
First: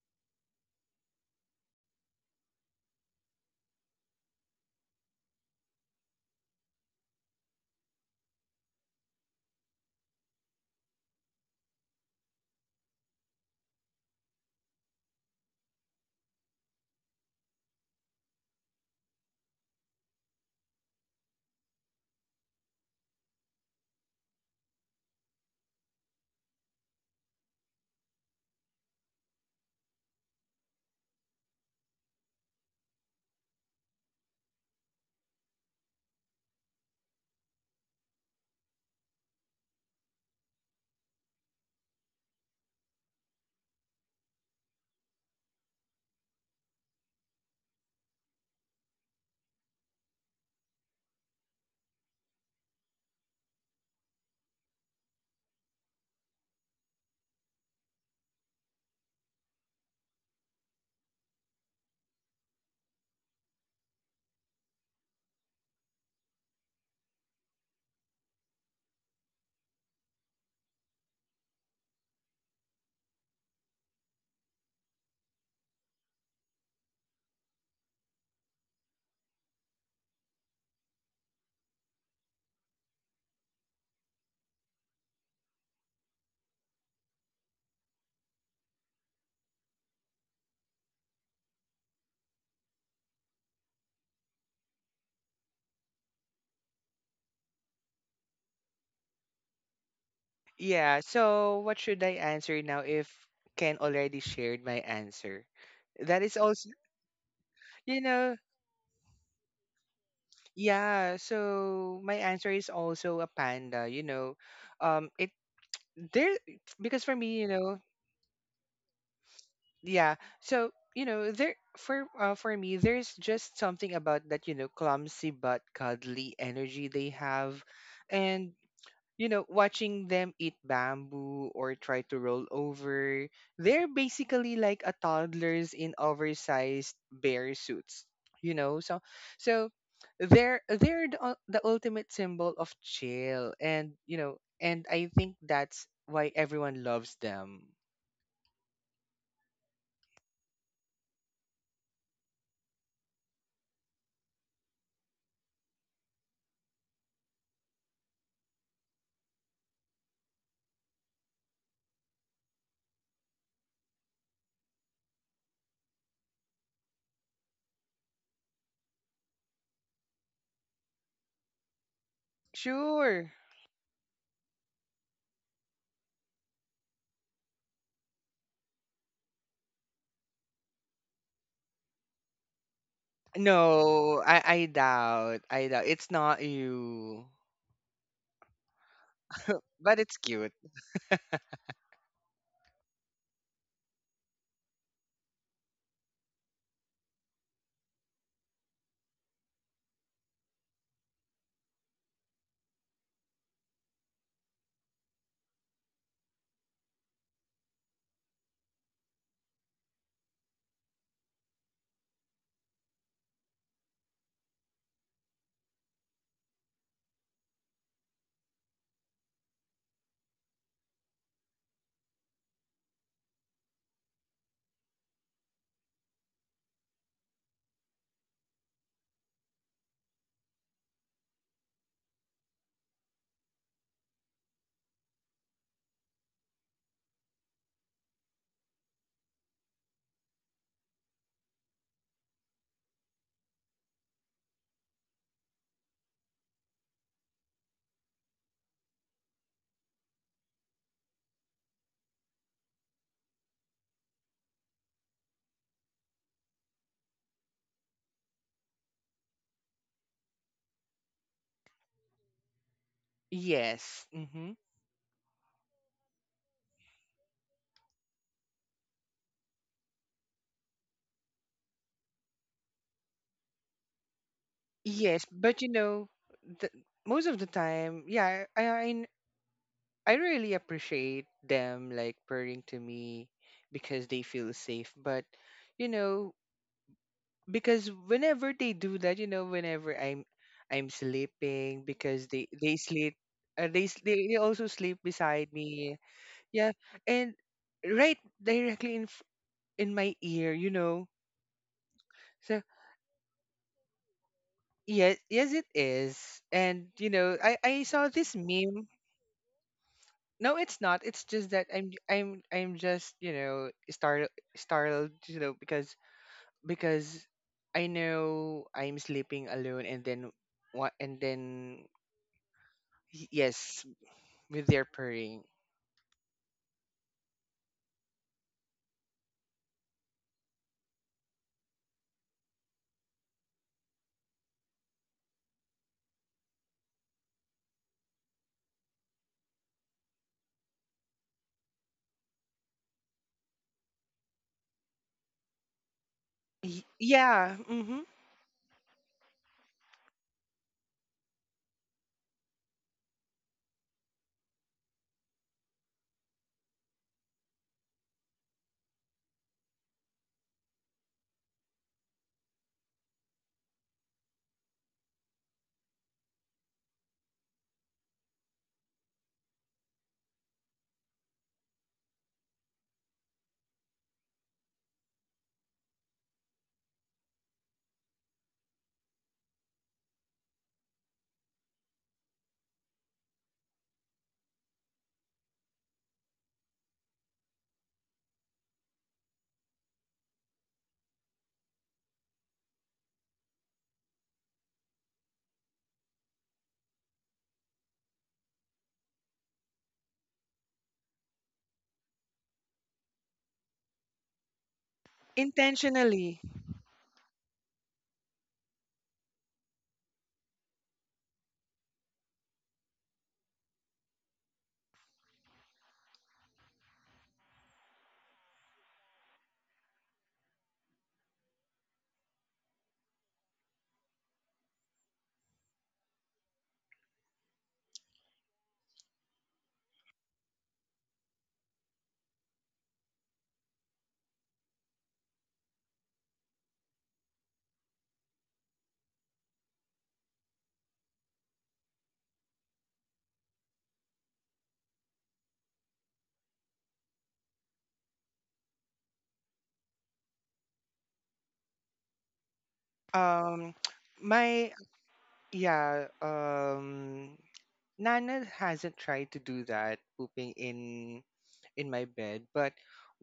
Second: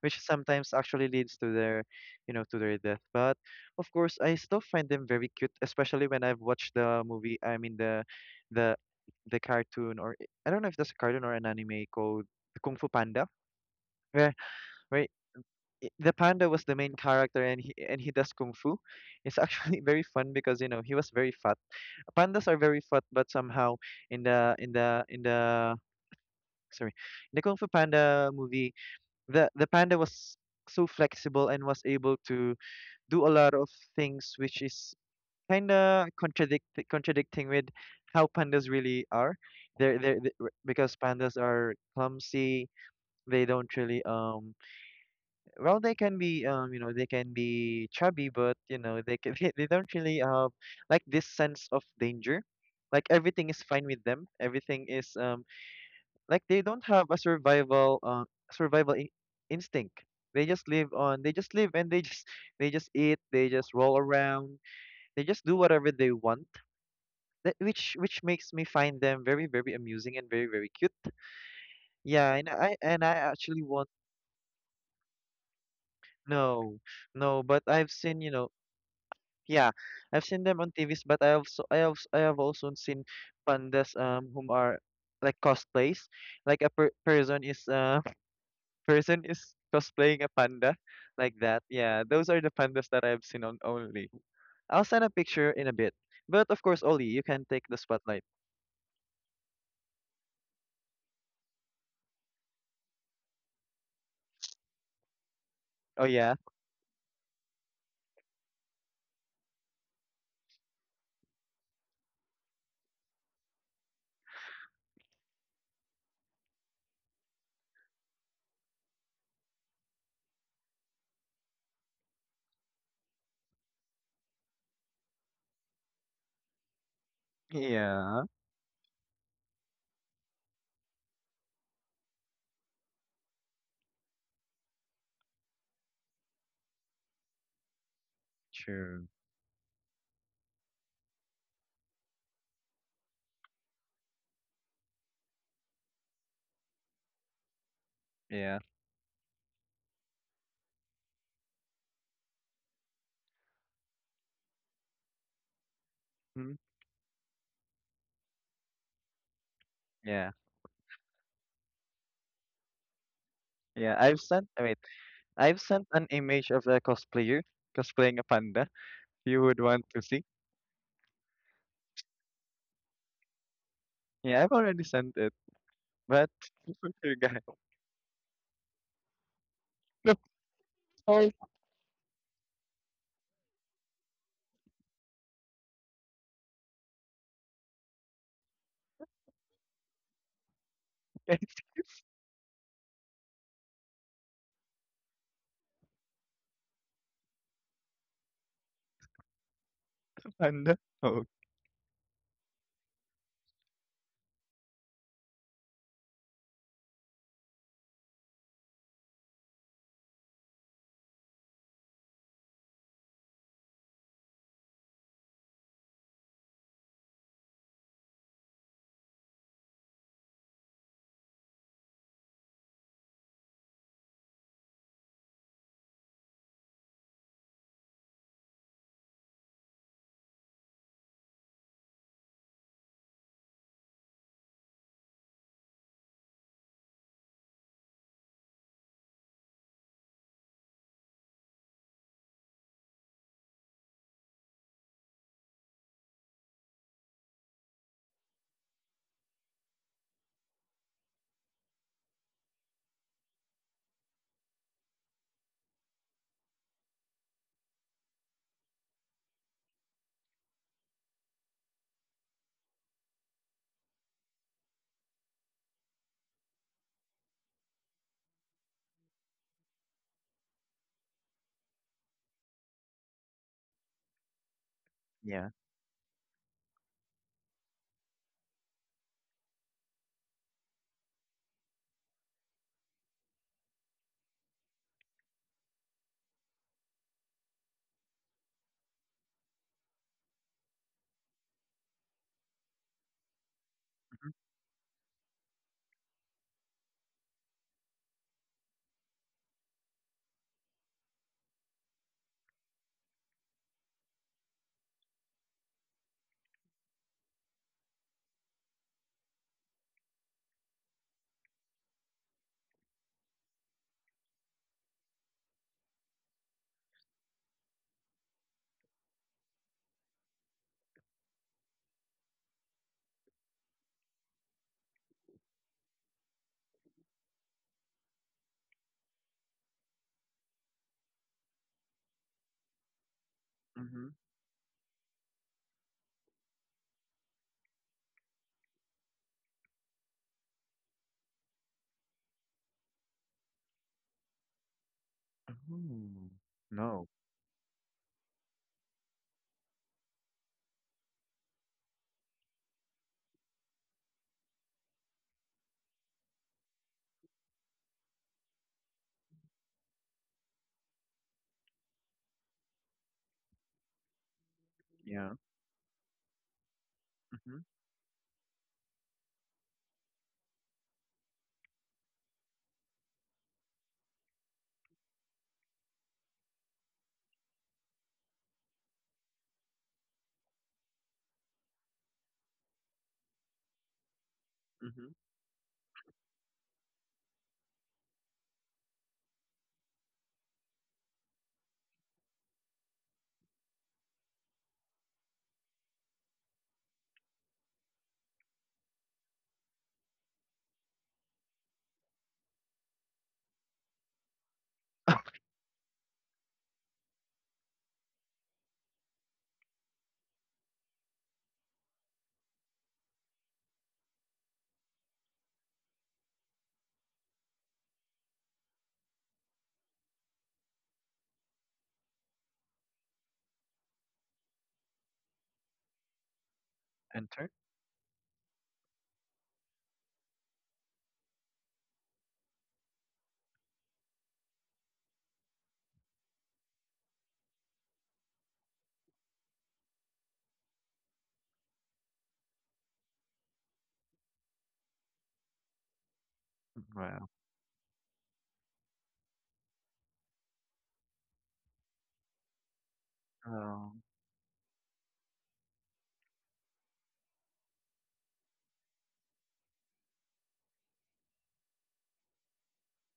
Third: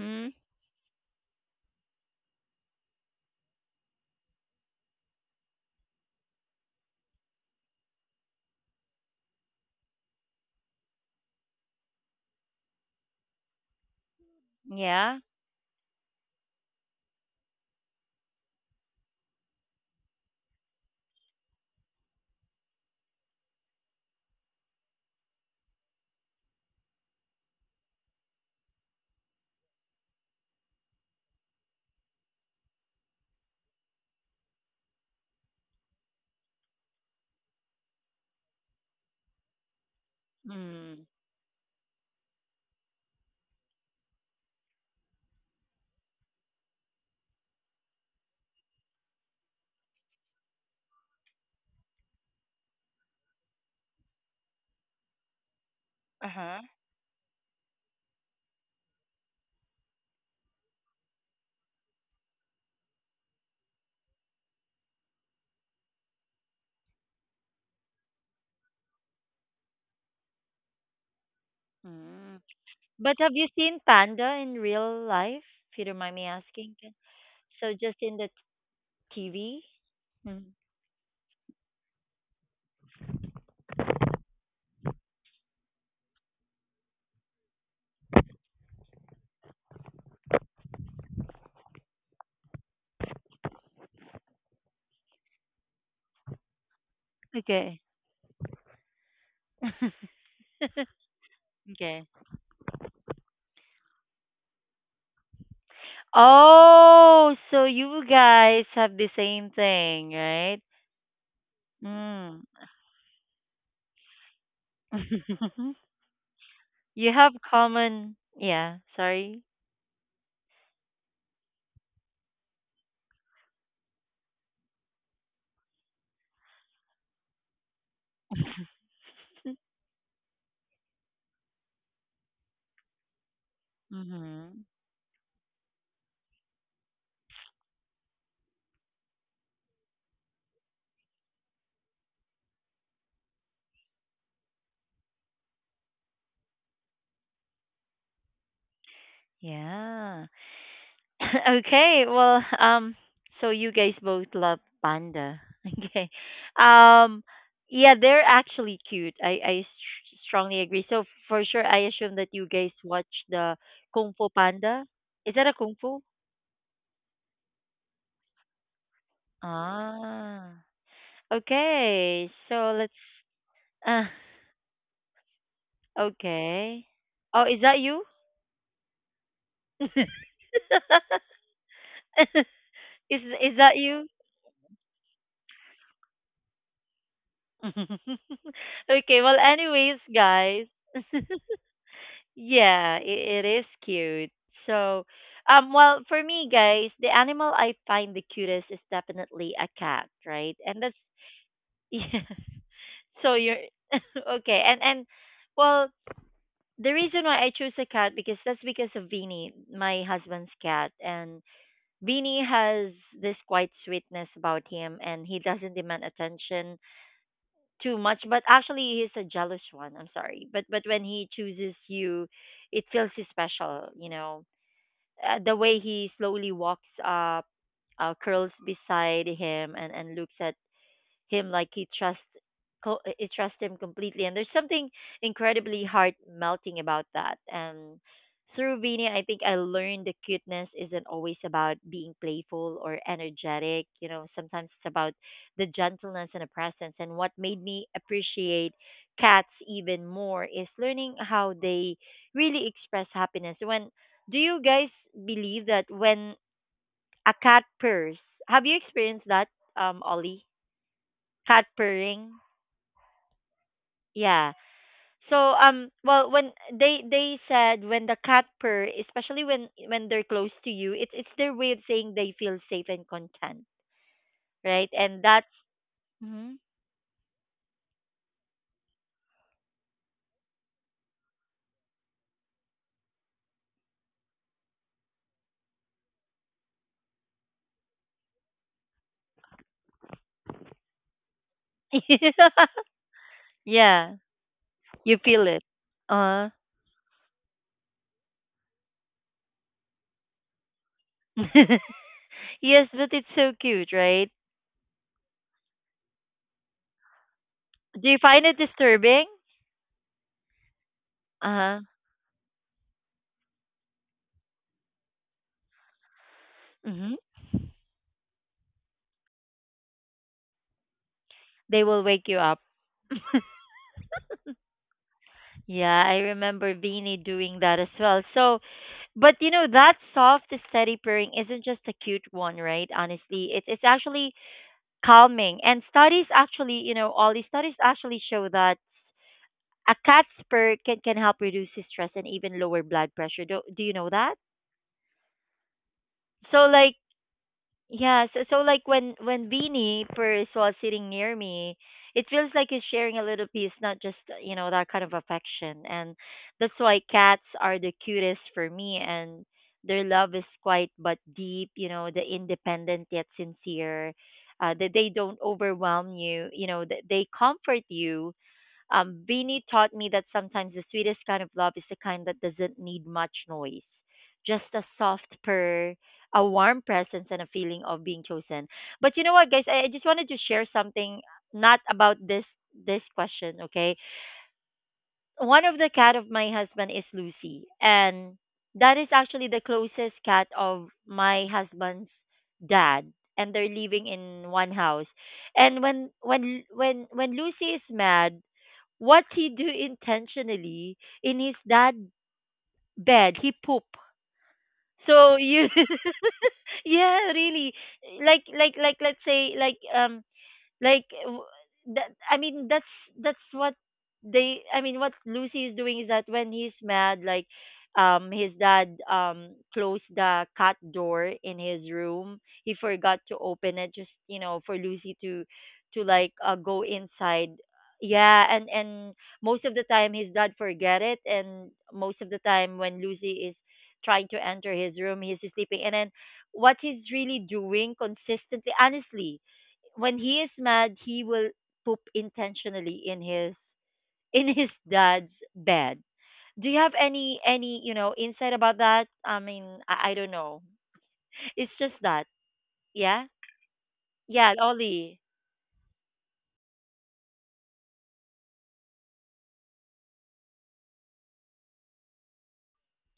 Speaker 3: which sometimes actually leads to their, you know, to their death. But of course, I still find them very cute, especially when I've watched the movie. I mean the— the, the cartoon, or I don't know if that's a cartoon or an anime called Kung Fu Panda, where— where
Speaker 1: Yeah.
Speaker 3: i- the panda was the main character, and he and he does kung fu. It's actually very fun because you know he was very fat— pandas are very fat, but somehow in the in the in the sorry, in the Kung Fu Panda movie, the the panda was so flexible and was able to do a lot of things, which is kind of contradict— contradicting with how pandas really are. They're— they're, they— because
Speaker 1: Mm-hmm.
Speaker 3: pandas are clumsy. They don't really, um well, they can be, um you know, they can be chubby, but you know they can, they— they don't really have like this sense of danger, like everything is fine with them, everything is, um like
Speaker 1: Uh-huh.
Speaker 3: they don't have a survival, uh, survival in- instinct. They just live on, they just live, and they just they just eat, they just roll around, they just do whatever they want. That which— which makes me find them very, very amusing and very, very cute. Yeah,
Speaker 1: Mm-hmm.
Speaker 3: and i and i
Speaker 1: But have you
Speaker 3: actually
Speaker 1: seen
Speaker 3: want—
Speaker 1: panda in real life? If you don't mind me asking.
Speaker 3: no,
Speaker 1: Ken?
Speaker 3: no, but
Speaker 1: So
Speaker 3: I've
Speaker 1: just in
Speaker 3: seen,
Speaker 1: the
Speaker 3: you know—
Speaker 1: T V?
Speaker 3: yeah, I've seen
Speaker 1: Mm.
Speaker 3: them on T Vs, but I also— I have I have also seen pandas um whom are like cosplays, like a per— person is, uh person is cosplaying a panda, like that. Yeah, those are the pandas that I've seen on only. I'll send a picture in a bit, but of course, Oli, you can take the
Speaker 1: Okay.
Speaker 3: spotlight.
Speaker 2: Yeah. So what should
Speaker 1: Okay.
Speaker 2: I answer now if Ken already shared my answer?
Speaker 3: Oh
Speaker 2: That is
Speaker 3: yeah,
Speaker 2: also,
Speaker 1: Oh, so
Speaker 2: you
Speaker 1: you
Speaker 2: know,
Speaker 1: guys have the same thing, right?
Speaker 2: yeah, so my
Speaker 1: Mm.
Speaker 2: answer is also a panda, you know. Um it there Because for
Speaker 1: You
Speaker 2: me,
Speaker 1: have
Speaker 2: you know,
Speaker 1: common, yeah, sorry.
Speaker 2: yeah. So, you know, there for uh, for me, there's just something about that, you know, clumsy but cuddly energy they have.
Speaker 3: yeah,
Speaker 2: And you know, watching them eat bamboo or try to roll over, they're basically
Speaker 1: Mhm.
Speaker 2: like a toddlers in oversized bear suits. You know, so
Speaker 3: sure,
Speaker 2: so they're they're the, ul- the ultimate symbol of chill, and you know, and I think that's why everyone loves them.
Speaker 3: yeah,
Speaker 1: Yeah. Okay, well, um so you guys both love panda. Okay.
Speaker 3: mm,
Speaker 1: Um yeah, they're actually cute. I I s-
Speaker 3: yeah,
Speaker 1: strongly agree. So for sure I assume that you guys watch the
Speaker 3: yeah.
Speaker 1: Kung
Speaker 3: I've
Speaker 1: Fu
Speaker 3: sent— wait,
Speaker 1: Panda. Is that a
Speaker 3: I've
Speaker 1: Kung
Speaker 3: sent
Speaker 1: Fu?
Speaker 3: an image of a cosplayer cosplaying a panda. You would want to see.
Speaker 1: Ah. Okay. So let's
Speaker 2: Sure.
Speaker 1: uh
Speaker 3: Yeah, I've already sent it. But
Speaker 1: okay.
Speaker 3: Surga.
Speaker 1: Oh, is that you?
Speaker 3: Sorry,
Speaker 1: is is that you?
Speaker 2: No, I I doubt. I doubt it's not you,
Speaker 1: Okay, well,
Speaker 2: but
Speaker 1: anyways,
Speaker 2: it's cute.
Speaker 1: guys.
Speaker 3: Gangsta.
Speaker 1: Yeah, it, it is cute. So, um, well, for me, guys, the animal I find the cutest is definitely a cat, right?
Speaker 3: Panda?
Speaker 1: And that's
Speaker 3: Oh.
Speaker 1: yeah. So you're okay, and and well, the reason why I chose a cat because that's because of Beanie, my husband's cat, and Beanie has this quite sweetness about him, and he doesn't demand attention too much, but actually he's a jealous one. I'm sorry, but but when he chooses you, it feels special, you know. Uh, the way he slowly walks up, uh, curls beside him and and looks at him like he trusts co- eh, he trusts him completely, and there's something incredibly heart melting about that. And through Vini, I think I learned the cuteness isn't always about being playful or energetic. You know, sometimes it's about the gentleness and the presence. And what made me appreciate cats even more is learning how they really express happiness. When do you guys believe that when a cat purrs, have you experienced that, um, Ollie? Cat purring?
Speaker 2: Yes. Hmm.
Speaker 1: Yeah. So um well, when they they said when the cat purr, especially when when they're close to you, it's it's their way of saying they feel safe and content, right?
Speaker 2: Yes,
Speaker 1: And that's
Speaker 3: Yeah.
Speaker 2: but you know,
Speaker 1: Mhm.
Speaker 2: the, most of the time, yeah, I I I really appreciate them like purring to me because they feel safe. But you know, because whenever they do that, you know, whenever I'm I'm sleeping, because they they sleep, uh, they s-
Speaker 1: yeah,
Speaker 2: they they
Speaker 3: Mhm,
Speaker 2: also sleep
Speaker 1: you feel
Speaker 2: beside
Speaker 1: it.
Speaker 2: me.
Speaker 1: Uh
Speaker 2: Yeah, and right directly in f- in my ear, you know. So
Speaker 1: yes, but it's so cute, right?
Speaker 2: yes, yes, it is. And you know, I I saw
Speaker 1: Do you
Speaker 2: this
Speaker 1: find it
Speaker 2: meme.
Speaker 1: disturbing?
Speaker 2: No, it's not. It's just
Speaker 1: Uh
Speaker 2: that
Speaker 1: huh.
Speaker 2: I'm I'm I'm just, you know, startled startled, you know, because
Speaker 1: Hmm.
Speaker 2: because I know I'm sleeping alone, and then what and then
Speaker 1: They will wake you up.
Speaker 2: y- yes, with their purring.
Speaker 1: Yeah, I remember Beanie doing that as well. So, but you know, that soft, steady purring isn't just a cute one, right? Honestly, it's it's
Speaker 3: mhm.
Speaker 1: actually calming. And studies actually, you know, all these studies actually show that a cat's purr can can help reduce stress and even lower blood pressure. Do do you know that?
Speaker 3: Oh,
Speaker 1: So
Speaker 2: Y-
Speaker 1: like
Speaker 3: no.
Speaker 2: Yeah, mhm.
Speaker 1: Yeah, so, so like when when Beanie Purse was sitting near me, it feels like he's sharing a little piece, not just you know that kind of affection, and that's why cats are the cutest for me, and their love is quiet but deep. You know, the independent yet sincere. Uh, that they
Speaker 3: Yeah.
Speaker 1: don't overwhelm you. You know, that they
Speaker 3: Mhm,
Speaker 1: comfort you. um, Beanie taught me that sometimes the sweetest kind of love is the kind that doesn't need much noise, just a soft purr, a warm presence, and a feeling of being chosen. But you know what, guys? I, I just wanted to share something not about this this question, okay?
Speaker 3: mhm.
Speaker 1: One of the cat of my husband is Lucy, and that is actually the closest cat of my husband's dad, and they're living in one house. And when when when when Lucy is mad, what he do intentionally in his dad bed, he poop. So you,
Speaker 2: Intentionally.
Speaker 1: yeah, really, like like like let's say like um like w- that I mean that's that's what they I mean what Lucy is doing is that when he's mad, like, um his dad um closed the cat door in his room. He forgot to open it just you know for Lucy to to like, uh, go
Speaker 3: Enter.
Speaker 1: inside. Yeah, and and most of the time his dad forget it, and most of the time when Lucy is trying to enter his room he's sleeping, and then what he's really doing consistently, honestly, when he is mad, he will poop intentionally in his in his dad's bed. Do you have
Speaker 3: Well,
Speaker 1: any any you know insight about that? I mean, I, I don't know. It's just that, yeah,
Speaker 2: Um
Speaker 3: um,
Speaker 1: yeah,
Speaker 2: my
Speaker 1: Ollie.
Speaker 2: Yeah, um Nana hasn't tried to do that, pooping in in my bed, but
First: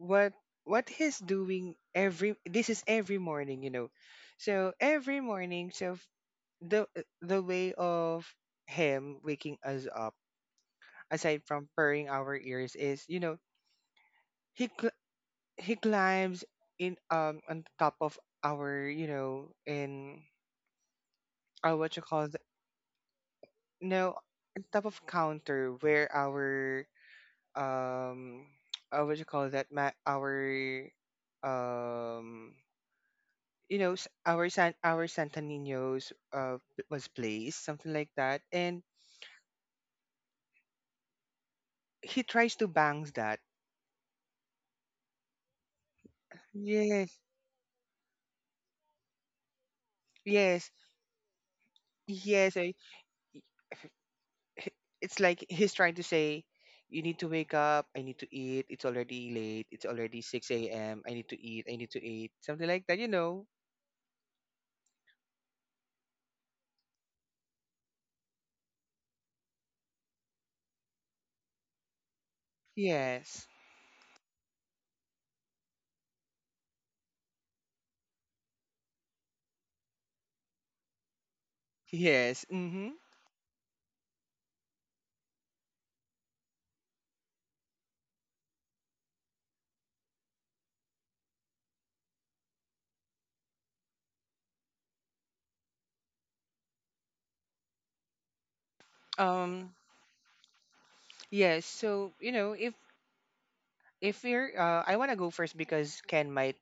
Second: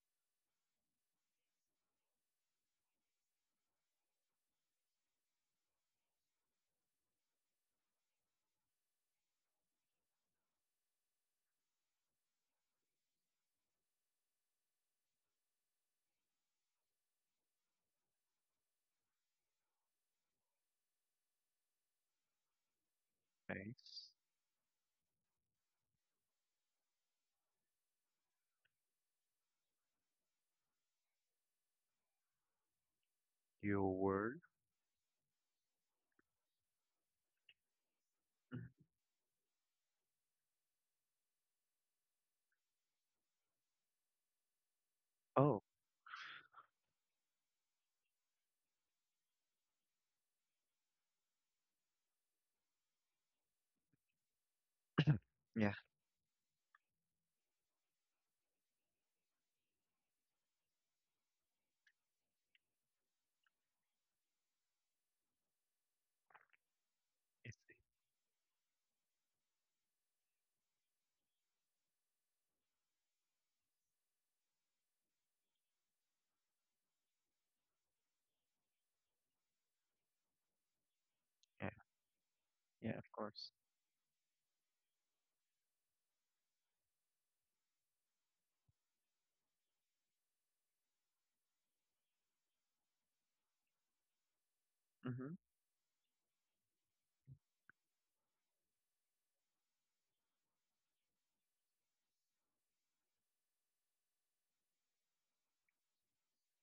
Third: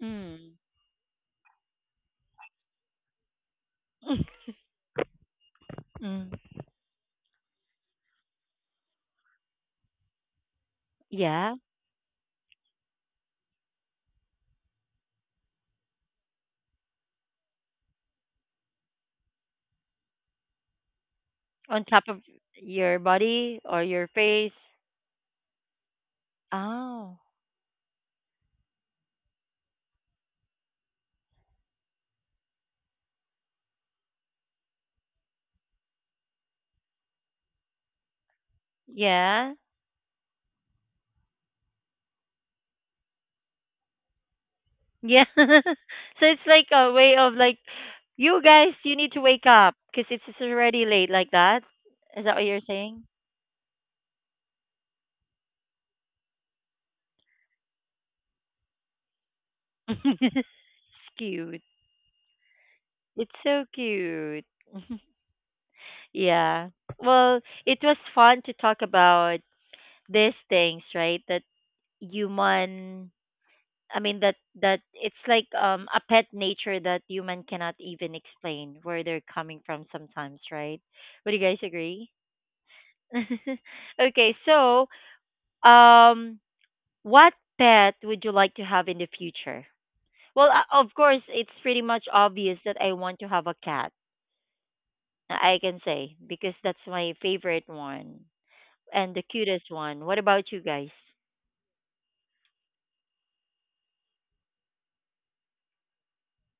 Speaker 2: what
Speaker 1: Mm.
Speaker 2: what he's doing every, this is every morning, you know. So every morning, so f-
Speaker 1: mm.
Speaker 2: the the way of him waking us up, aside
Speaker 1: Yeah,
Speaker 2: from purring our ears, is, you know, he cl- he climbs in um on top of our you know in uh,
Speaker 1: on
Speaker 2: what you
Speaker 1: top of
Speaker 2: call the,
Speaker 1: your body or your
Speaker 3: space.
Speaker 2: no
Speaker 1: face.
Speaker 2: on top of counter where our
Speaker 1: Oh,
Speaker 2: um uh, what you call that ma- our um you
Speaker 3: Your
Speaker 2: know, s-
Speaker 3: word.
Speaker 2: our san our santa ninos uh p- was placed, something like that,
Speaker 3: Mhm.
Speaker 2: and
Speaker 1: yeah,
Speaker 2: he tries to bangs that.
Speaker 1: yeah.
Speaker 3: Oh,
Speaker 1: So it's like a way
Speaker 2: Yes,
Speaker 1: of like, you guys, you need to wake up because it's it's
Speaker 2: yes,
Speaker 1: already late like that. Is that what
Speaker 2: yes.
Speaker 1: you're
Speaker 2: I, h-
Speaker 1: saying?
Speaker 2: it's like
Speaker 3: yeah.
Speaker 2: he's trying to say, you need to wake up, I need to eat, it's already late, it's already
Speaker 1: It's
Speaker 2: six a.m., I need to
Speaker 1: cute.
Speaker 2: eat, I need to eat, something like that, you
Speaker 1: It's
Speaker 2: know.
Speaker 1: so cute. Yeah. Well,
Speaker 3: It's—
Speaker 1: it was fun to talk about these things, right? That human,
Speaker 2: Yes,
Speaker 1: I mean that that it's like um a pet nature that human cannot even explain where they're coming from sometimes, right? Would you guys
Speaker 3: yeah,
Speaker 1: agree?
Speaker 2: yes, mm-hmm.
Speaker 3: yeah, of course.
Speaker 1: Okay, so um what pet would you like to have in the future? Well, uh, of course, it's pretty much obvious that I want to have a cat,
Speaker 3: Mm-hmm.
Speaker 1: I can say, because that's my favorite one and the
Speaker 2: um
Speaker 1: cutest one. What about you guys?
Speaker 2: Yes, so you know, if if you're uh, I want to go first because Ken might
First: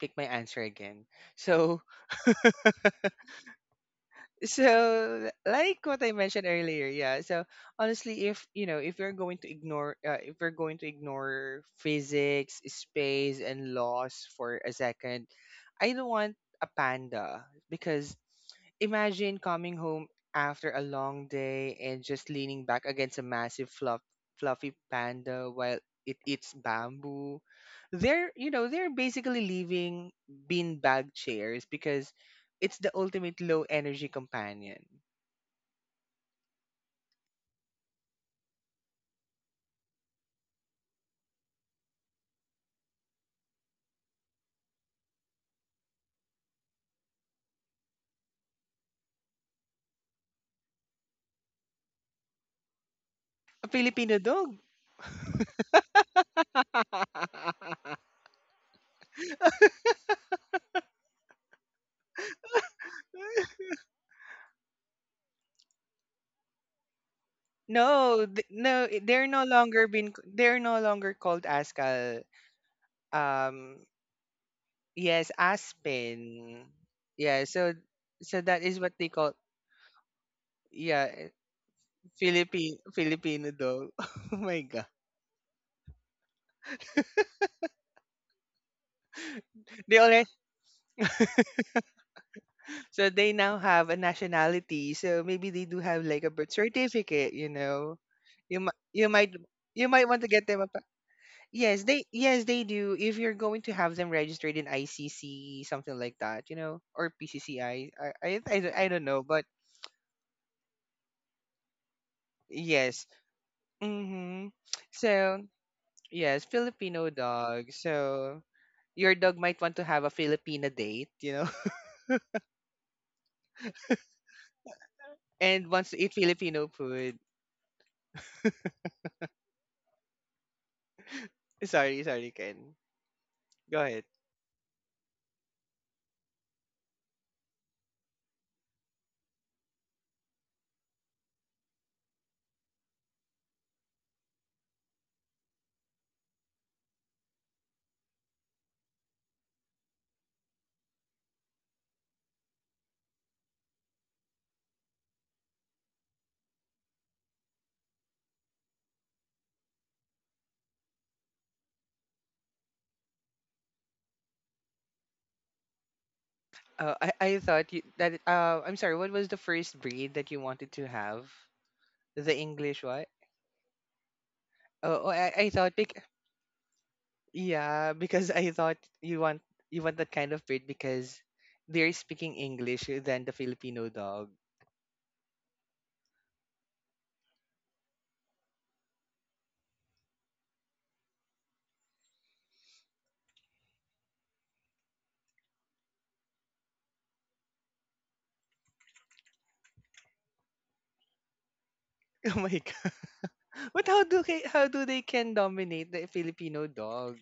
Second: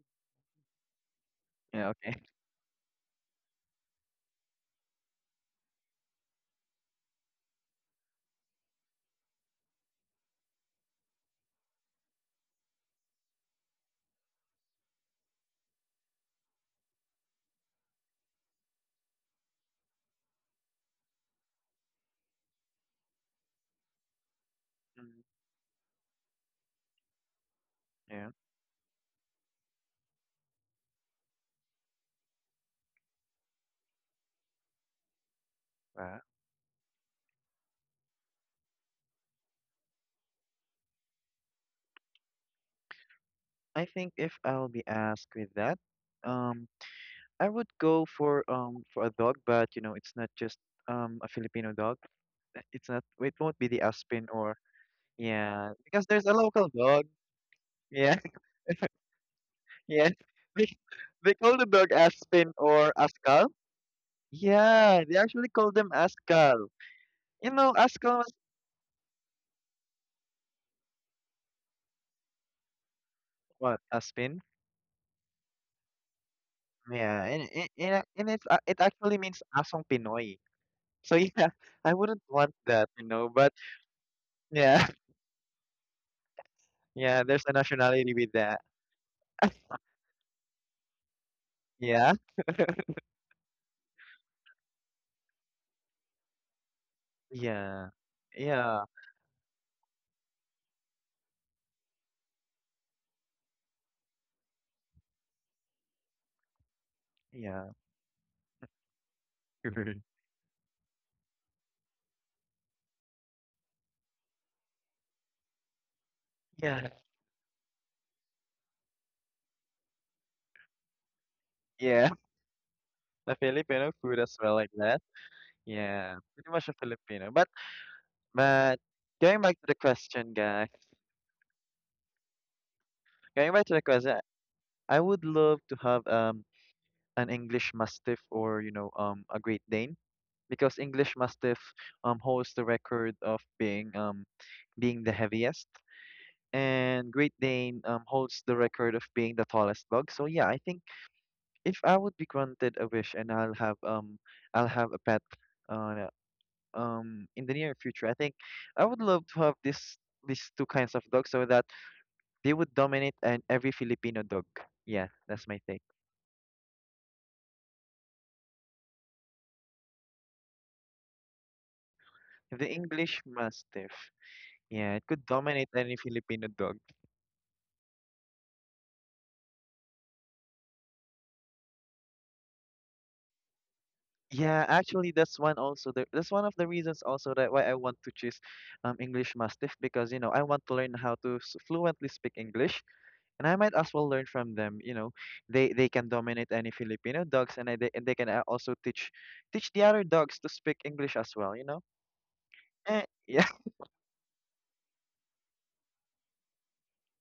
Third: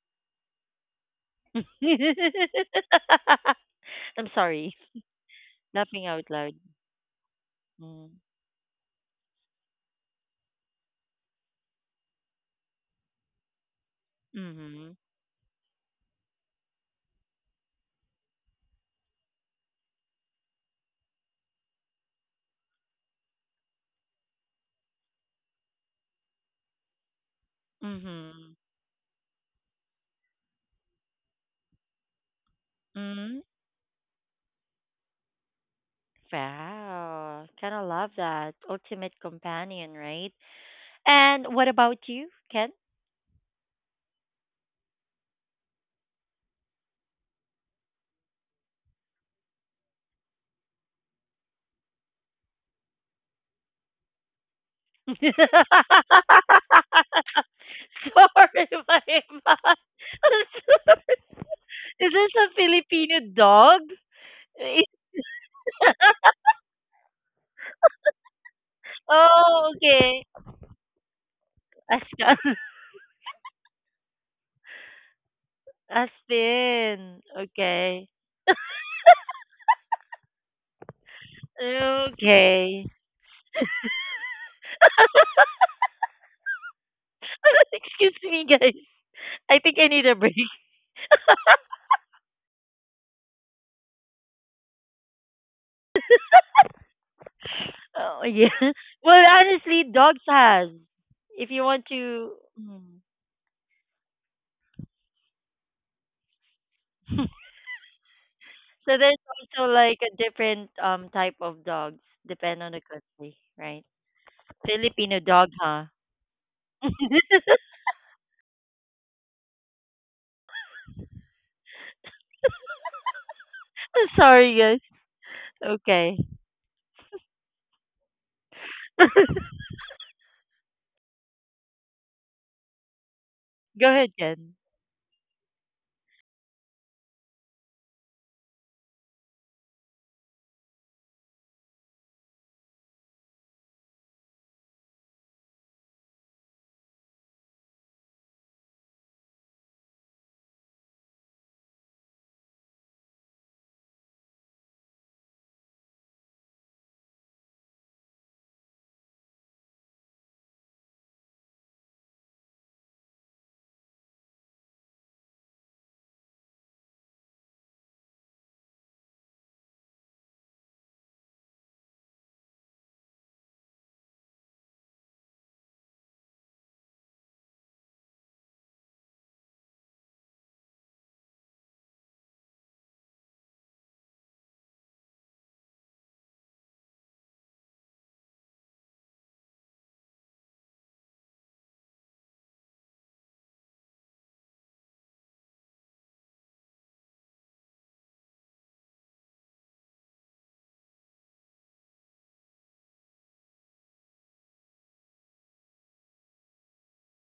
Speaker 2: pick my answer again. So,
Speaker 3: Yeah, okay.
Speaker 1: I'm sorry,
Speaker 2: so like what
Speaker 1: laughing
Speaker 2: I
Speaker 1: out
Speaker 2: mentioned
Speaker 1: loud.
Speaker 2: earlier, yeah. So
Speaker 1: Mm.
Speaker 2: honestly, if you know, if we are going to ignore uh, if we're going to ignore physics space and laws for a
Speaker 1: Mhm.
Speaker 2: second, I don't want a panda because imagine coming home after a long day and just leaning back against a massive fluff, fluffy
Speaker 3: Mhm.
Speaker 2: panda while it eats bamboo. They're,
Speaker 3: Yeah.
Speaker 2: you
Speaker 1: Mhm.
Speaker 2: know, they're basically leaving beanbag chairs because it's the ultimate
Speaker 1: Mhm.
Speaker 2: low energy companion.
Speaker 3: Well,
Speaker 1: Wow, kind of love that ultimate companion, right? And what about you, Ken?
Speaker 3: I think if I'll be asked with that, um, I would go for um for a dog, but you know, it's not just um a Filipino dog. Uh, It's not. It won't
Speaker 2: A
Speaker 3: be the
Speaker 2: Filipino
Speaker 3: Aspen
Speaker 2: dog.
Speaker 3: or—
Speaker 1: Sorry,
Speaker 3: yeah, because there's a local dog. Yeah,
Speaker 1: my bad.
Speaker 3: yeah. They— they call the dog
Speaker 1: Is this a
Speaker 3: Aspen or
Speaker 1: Filipino
Speaker 3: Askal.
Speaker 1: dog?
Speaker 3: Yeah, they actually call them Askal. You know, Askal
Speaker 2: No,
Speaker 3: was—
Speaker 2: th- no, i- they're no
Speaker 1: Oh,
Speaker 2: longer been c-
Speaker 1: okay.
Speaker 2: they're no longer called Ascal.
Speaker 1: Aspen.
Speaker 3: what?
Speaker 2: Um,
Speaker 3: Aspen?
Speaker 2: yes, Aspen.
Speaker 1: Aspen.
Speaker 3: Yeah,
Speaker 2: Yeah,
Speaker 3: and, and,
Speaker 2: so
Speaker 3: and a-
Speaker 1: Okay.
Speaker 3: and
Speaker 2: so
Speaker 3: it's— a-
Speaker 2: that is
Speaker 3: it
Speaker 2: what they
Speaker 3: actually
Speaker 2: call,
Speaker 3: means Asong Pinoy. So
Speaker 2: yeah,
Speaker 3: yeah, I wouldn't want
Speaker 2: Philippine
Speaker 1: Okay.
Speaker 3: that, you know,
Speaker 2: Filipino
Speaker 3: but
Speaker 2: dog. Oh my
Speaker 3: yeah,
Speaker 2: god.
Speaker 3: yeah, there's a
Speaker 1: Excuse
Speaker 3: nationality with
Speaker 1: me,
Speaker 3: that.
Speaker 1: guys. I think I
Speaker 2: They
Speaker 1: need a
Speaker 2: already,
Speaker 1: break.
Speaker 3: Yeah,
Speaker 2: so they now have a nationality. So maybe they do have like a birth certificate, you
Speaker 3: yeah,
Speaker 2: know.
Speaker 1: Oh, yeah.
Speaker 2: You might
Speaker 3: yeah,
Speaker 2: you
Speaker 1: Well,
Speaker 2: might
Speaker 1: honestly,
Speaker 2: you might
Speaker 1: dogs
Speaker 2: want to get them a—
Speaker 1: has. If you
Speaker 2: yes,
Speaker 1: want
Speaker 2: they
Speaker 1: to,
Speaker 2: yes they do.
Speaker 1: Mm.
Speaker 2: If you're going to have them registered in I C C, something like that, you know, or
Speaker 3: yeah.
Speaker 2: P C C I, I I I, I, don't- I
Speaker 1: So
Speaker 2: don't
Speaker 1: there's
Speaker 2: know, but
Speaker 1: also like a different um type of dogs depend on the
Speaker 2: yes.
Speaker 1: country, right?
Speaker 2: Mm-hmm.
Speaker 1: Filipino
Speaker 2: So
Speaker 1: dog, huh?
Speaker 2: yes,
Speaker 3: Yeah,
Speaker 2: Filipino dog. So your dog might want to have a Filipina date, you know,
Speaker 3: yeah, the Filipino food as well
Speaker 1: Sorry,
Speaker 3: like
Speaker 1: guys.
Speaker 3: that.
Speaker 2: and wants to eat
Speaker 1: Okay.
Speaker 3: Yeah, pretty
Speaker 2: Filipino
Speaker 3: much a
Speaker 2: food.
Speaker 3: Filipino. But But going back to the question, guy,
Speaker 2: Sorry, sorry, Ken.
Speaker 3: going back to
Speaker 2: Go
Speaker 3: the
Speaker 1: Go
Speaker 2: ahead.
Speaker 1: ahead,
Speaker 3: question,
Speaker 1: Jen.
Speaker 3: I would love to have um an English Mastiff, or you know um a Great Dane, because English Mastiff um holds the record of being um being the heaviest, and Great Dane um holds the record of being the tallest dog. So yeah, I think if I would be granted a wish and I'll have um I'll have a pet uh um in the near future, I think I would love to have this these two kinds of dogs so that they would dominate an every Filipino dog. Yeah, that's my take.
Speaker 2: Uh, I I thought you that uh I'm sorry. What was the first breed that you wanted to have? The
Speaker 3: The
Speaker 2: English what?
Speaker 3: English Mastiff. Yeah,
Speaker 2: Oh,
Speaker 3: it
Speaker 2: oh
Speaker 3: could
Speaker 2: I, I
Speaker 3: dominate
Speaker 2: thought
Speaker 3: any
Speaker 2: bec-
Speaker 3: Filipino dog.
Speaker 2: yeah, because I thought you want you want that kind of breed because they're speaking English than the Filipino dog.
Speaker 3: Yeah, actually, that's one also. The, that's one of the reasons also that why I want to choose um, English Mastiff, because you know I want to learn how to s- fluently speak English, and I might as well learn from them. You know, they they can dominate any Filipino dogs, and I, they and they can uh, also teach teach the other dogs to speak English as well. You know,
Speaker 2: Oh my god.
Speaker 3: eh,
Speaker 2: But how do they, how do they can dominate the Filipino dog?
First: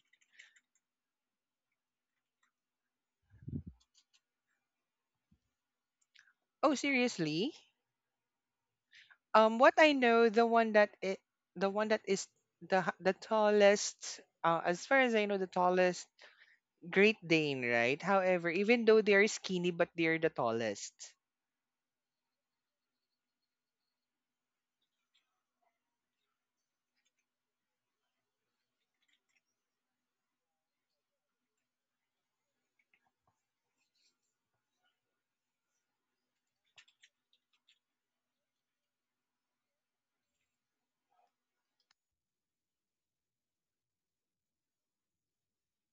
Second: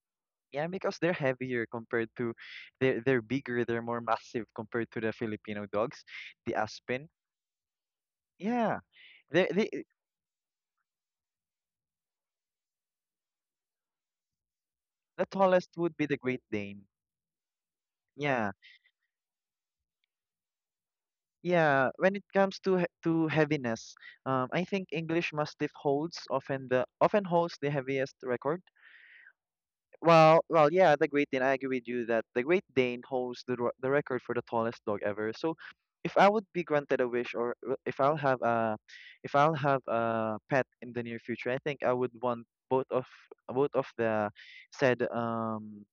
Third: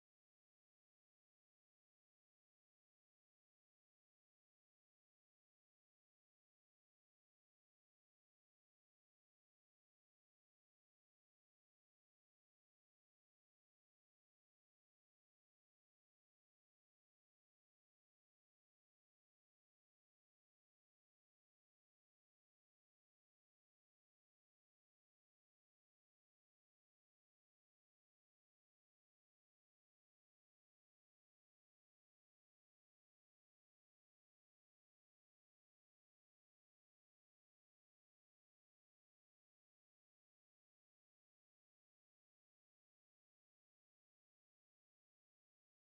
Speaker 3: yeah, because they're heavier compared to they're they're bigger, they're more massive compared to the Filipino dogs, the
Speaker 2: Oh,
Speaker 3: Aspen.
Speaker 2: seriously?
Speaker 3: Yeah. They
Speaker 2: Um what
Speaker 3: they
Speaker 2: I know, the one that it, the one that is the h- the tallest, uh, as far as
Speaker 3: the
Speaker 2: I know, the
Speaker 3: tallest would be
Speaker 2: tallest—
Speaker 3: the Great Dane.
Speaker 2: Great Dane, right? However,
Speaker 3: Yeah.
Speaker 2: even though they're skinny, but they're the tallest.
Speaker 3: Yeah, when it comes to he- to heaviness, um, I think English Mastiff holds often the often holds the heaviest record. Well, well, yeah, the Great Dane. I agree with you that the Great Dane holds the ro- the record for the tallest dog ever. So, if I would be granted a wish, or w- if I'll have a, if I'll have a pet in the near future, I think I would want both of both of the said um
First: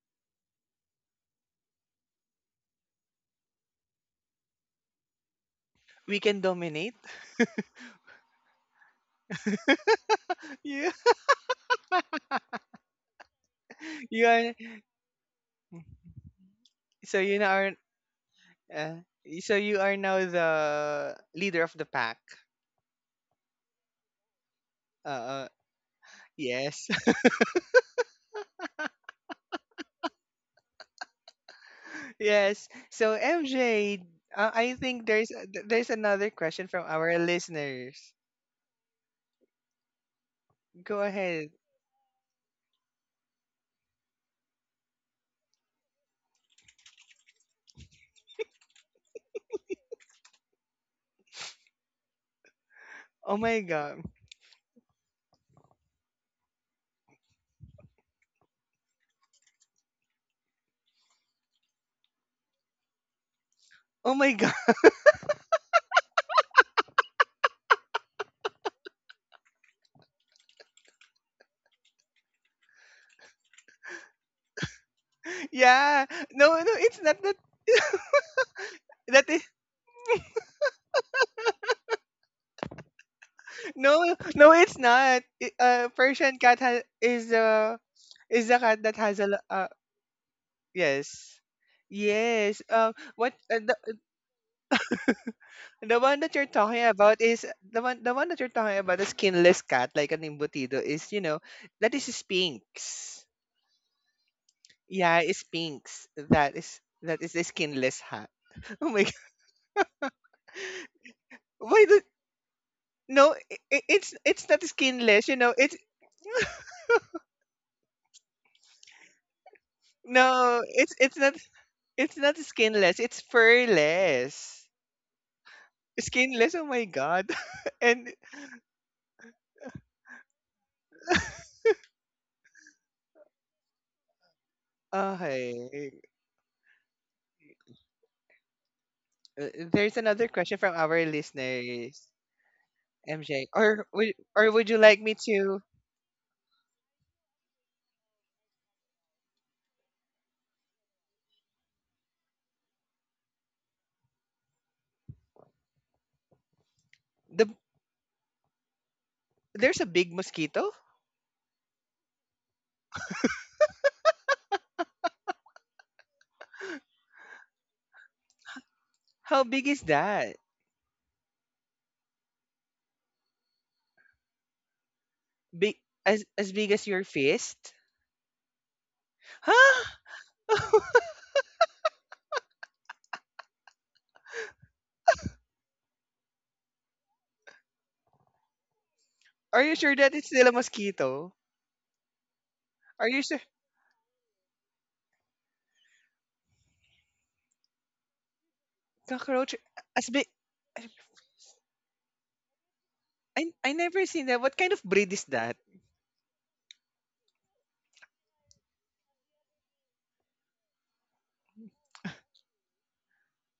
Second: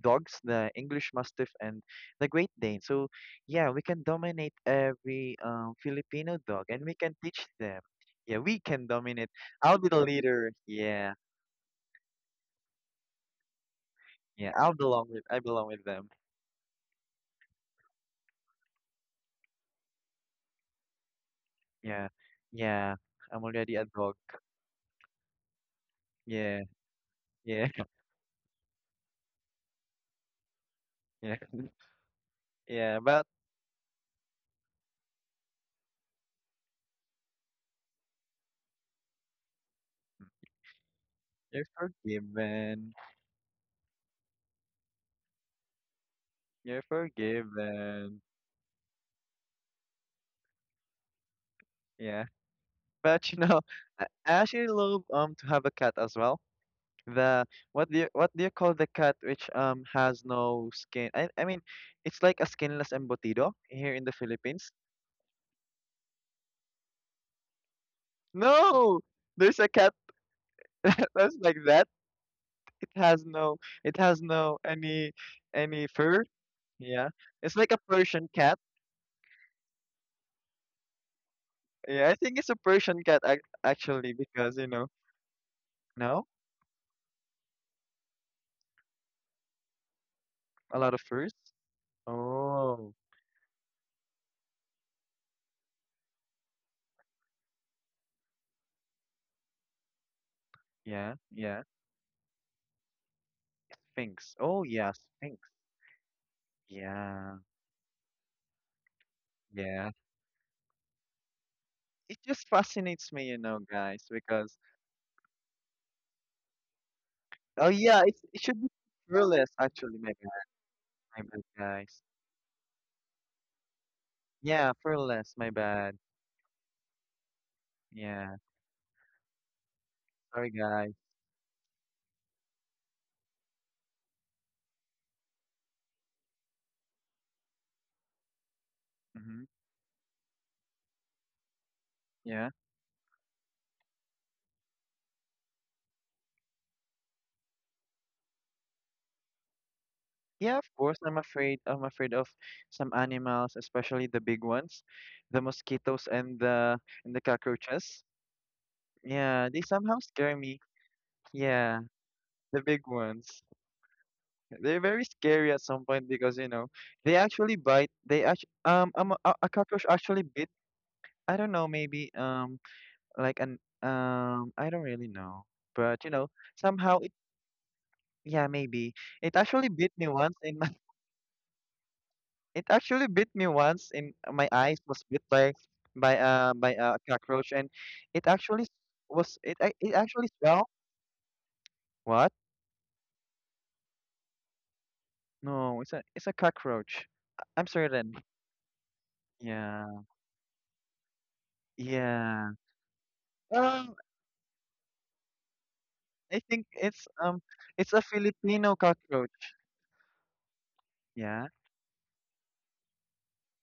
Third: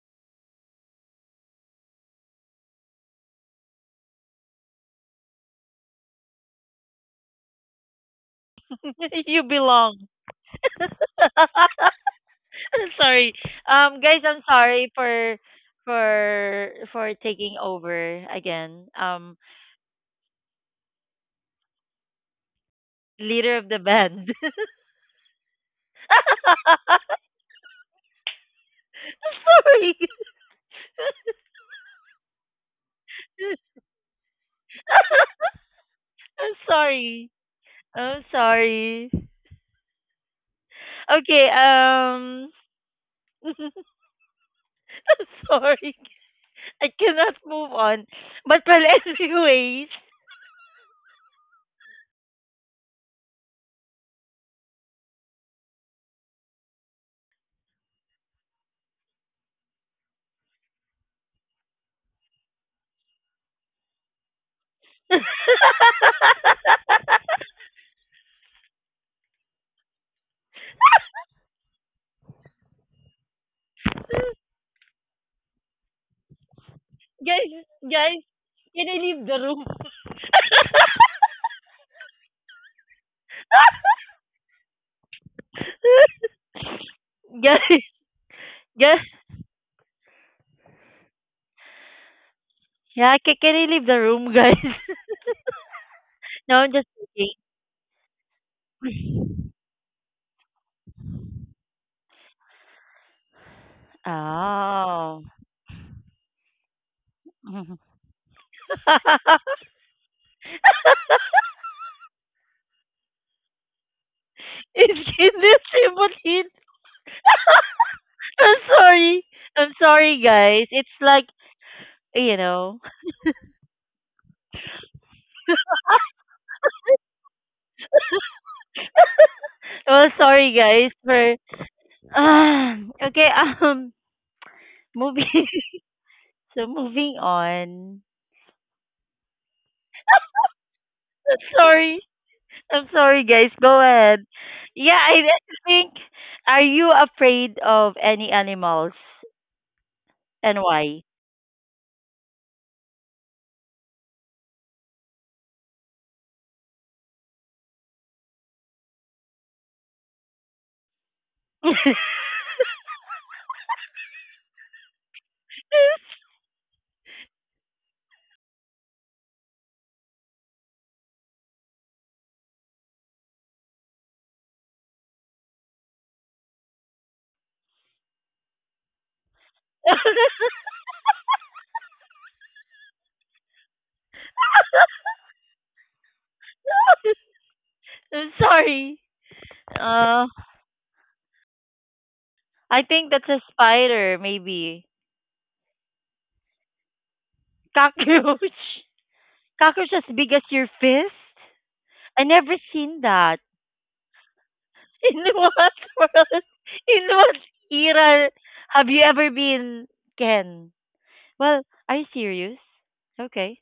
Speaker 3: dogs, the English Mastiff and the Great Dane. So, yeah, we can dominate every um
Speaker 2: We
Speaker 3: Filipino
Speaker 2: can
Speaker 3: dog, and we
Speaker 2: dominate.
Speaker 3: can teach them. Yeah, we can dominate.
Speaker 1: You
Speaker 3: I'll be the
Speaker 1: belong.
Speaker 3: leader.
Speaker 2: Yeah.
Speaker 3: Yeah,
Speaker 1: Sorry. Um guys,
Speaker 2: You
Speaker 1: I'm
Speaker 3: yeah,
Speaker 2: are—
Speaker 3: I'll
Speaker 1: sorry
Speaker 3: belong with
Speaker 1: for
Speaker 3: I belong with them.
Speaker 1: for for
Speaker 2: so you know
Speaker 1: taking
Speaker 2: our
Speaker 1: over again.
Speaker 2: Uh,
Speaker 1: Um
Speaker 2: so you are now the leader of the
Speaker 3: Yeah.
Speaker 2: pack.
Speaker 3: Yeah. I'm
Speaker 1: leader of
Speaker 3: already
Speaker 1: the
Speaker 3: a dog.
Speaker 1: band.
Speaker 2: Uh, uh
Speaker 3: Yeah.
Speaker 2: yes,
Speaker 3: Yeah.
Speaker 1: Sorry.
Speaker 3: Yeah.
Speaker 2: yes.
Speaker 3: Yeah.
Speaker 2: So
Speaker 3: But
Speaker 2: M J, uh, I think there's th- there's another
Speaker 1: I'm
Speaker 2: question from our
Speaker 1: sorry.
Speaker 2: listeners.
Speaker 1: I'm sorry.
Speaker 2: Go
Speaker 1: Okay,
Speaker 2: ahead.
Speaker 3: you're
Speaker 1: um
Speaker 3: forgiven.
Speaker 1: I'm sorry.
Speaker 3: You're
Speaker 1: I cannot move on.
Speaker 3: forgiven.
Speaker 1: But well, anyways.
Speaker 3: Yeah. But you
Speaker 2: Oh
Speaker 3: know,
Speaker 2: my god.
Speaker 3: I I actually love um to have a cat as well. The what do you what do you call the cat which um has no skin? I I mean, it's like a skinless embutido here in the
Speaker 2: Oh my god.
Speaker 3: Philippines. No, there's a cat that's like that. It has no it has no any any
Speaker 2: Yeah.
Speaker 3: fur.
Speaker 2: No, no, it's
Speaker 3: Yeah,
Speaker 2: not that.
Speaker 3: it's
Speaker 1: Guys,
Speaker 3: like a Persian
Speaker 1: guys,
Speaker 3: cat.
Speaker 1: can I
Speaker 2: That
Speaker 1: leave
Speaker 2: is—
Speaker 1: the room?
Speaker 3: Yeah, I think it's a Persian cat ac actually
Speaker 2: no, no,
Speaker 3: because you
Speaker 2: it's
Speaker 3: know,
Speaker 2: not. I- Uh,
Speaker 3: no,
Speaker 2: Persian cat has, is the—
Speaker 1: Guys,
Speaker 2: is the cat that
Speaker 1: guys.
Speaker 2: has a lo- uh
Speaker 3: a lot of furs.
Speaker 2: yes, yes.
Speaker 3: Oh,
Speaker 2: Um,
Speaker 1: Yeah,
Speaker 2: what
Speaker 1: can,
Speaker 2: uh,
Speaker 1: can I leave the room, guys?
Speaker 2: The one that you're
Speaker 1: No, I'm
Speaker 2: talking
Speaker 1: just
Speaker 2: about
Speaker 1: kidding.
Speaker 2: is the one— the one that you're talking about, the skinless cat, like an embutido, is,
Speaker 3: yeah,
Speaker 2: you know,
Speaker 3: yeah,
Speaker 2: that is Sphinx.
Speaker 3: Sphinx. Oh, yeah,
Speaker 2: Yeah,
Speaker 1: Oh.
Speaker 3: Sphinx.
Speaker 2: it's Sphinx. That is that is
Speaker 3: Yeah,
Speaker 2: the skinless hat. Oh my god.
Speaker 3: yeah.
Speaker 2: Why the—
Speaker 3: It just fascinates me,
Speaker 2: no,
Speaker 3: you
Speaker 2: i
Speaker 3: know,
Speaker 2: i-
Speaker 3: guys,
Speaker 2: it's it's
Speaker 3: because
Speaker 2: not
Speaker 1: It's
Speaker 2: skinless, you know, it's—
Speaker 1: kidnapping, but it-
Speaker 3: oh yeah, it it should
Speaker 1: I'm
Speaker 3: be
Speaker 1: sorry.
Speaker 3: furless
Speaker 1: I'm
Speaker 3: actually. My
Speaker 1: sorry,
Speaker 3: bad,
Speaker 2: no,
Speaker 1: guys.
Speaker 2: it's
Speaker 1: It's
Speaker 2: it's
Speaker 3: my
Speaker 1: like,
Speaker 2: not,
Speaker 3: bad, guys.
Speaker 2: it's not
Speaker 1: you know.
Speaker 2: skinless, it's furless.
Speaker 3: Yeah, furless. My bad.
Speaker 2: Skinless, oh my god. And
Speaker 3: Yeah,
Speaker 1: Well,
Speaker 3: sorry,
Speaker 1: sorry,
Speaker 3: guys.
Speaker 1: guys, for... Okay, um, moving...
Speaker 2: okay.
Speaker 1: So, moving on.
Speaker 3: Mm-hmm.
Speaker 2: uh, There's another question from our
Speaker 1: I'm sorry.
Speaker 2: listeners,
Speaker 3: Yeah,
Speaker 1: I'm sorry,
Speaker 2: M J.
Speaker 1: guys. Go
Speaker 2: Or would
Speaker 1: ahead.
Speaker 2: or would you
Speaker 1: Yeah,
Speaker 2: like me
Speaker 1: I I
Speaker 2: to—
Speaker 1: think... Are you afraid of any animals?
Speaker 3: yeah.
Speaker 1: And
Speaker 3: Of course,
Speaker 1: why?
Speaker 3: I'm afraid. I'm afraid of some animals, especially the big ones, the mosquitoes and the and the
Speaker 2: the—
Speaker 3: cockroaches. Yeah, they
Speaker 2: there's a
Speaker 3: somehow
Speaker 2: big
Speaker 3: scare me.
Speaker 2: mosquito?
Speaker 3: Yeah, the big ones. They're very scary at some point because, you know, they actually bite. They actually, um, um, a,
Speaker 2: How
Speaker 3: a
Speaker 2: big is
Speaker 3: cockroach actually
Speaker 2: that?
Speaker 3: bit, I don't know, maybe, um, like an, um, I don't really know.
Speaker 2: Big—
Speaker 3: But, you
Speaker 2: as
Speaker 3: know,
Speaker 2: as big as
Speaker 3: somehow
Speaker 2: your
Speaker 3: it,
Speaker 2: fist?
Speaker 3: yeah, maybe. It actually bit
Speaker 2: Huh?
Speaker 3: me once in my, it actually bit me once in uh, my eyes was bit by, by, uh, by a cockroach and it
Speaker 1: I'm
Speaker 3: actually
Speaker 1: sorry.
Speaker 3: was, it,
Speaker 2: Are you
Speaker 3: it
Speaker 2: sure that
Speaker 1: Uh,
Speaker 3: actually
Speaker 2: it's still a
Speaker 3: swelled.
Speaker 2: mosquito?
Speaker 3: What?
Speaker 1: I
Speaker 2: Are
Speaker 1: think
Speaker 2: you
Speaker 1: that's a
Speaker 2: sure—
Speaker 1: spider, maybe.
Speaker 3: No, it's a it's a cockroach. I- I'm certain.
Speaker 1: Cockroach.
Speaker 2: cockroach
Speaker 1: Cockroach
Speaker 3: Yeah.
Speaker 2: as
Speaker 1: as
Speaker 2: big—
Speaker 1: big as your fist? I
Speaker 3: Yeah.
Speaker 1: never seen that.
Speaker 2: I I
Speaker 3: Um,
Speaker 2: never seen that. What kind of breed
Speaker 1: In
Speaker 2: is that?
Speaker 1: what
Speaker 3: I
Speaker 1: world?
Speaker 3: think it's
Speaker 1: In what
Speaker 3: um it's a
Speaker 1: era
Speaker 3: Filipino
Speaker 1: have you ever
Speaker 3: cockroach.
Speaker 1: been, Ken?
Speaker 3: Yeah.
Speaker 1: Well, are you serious? Okay.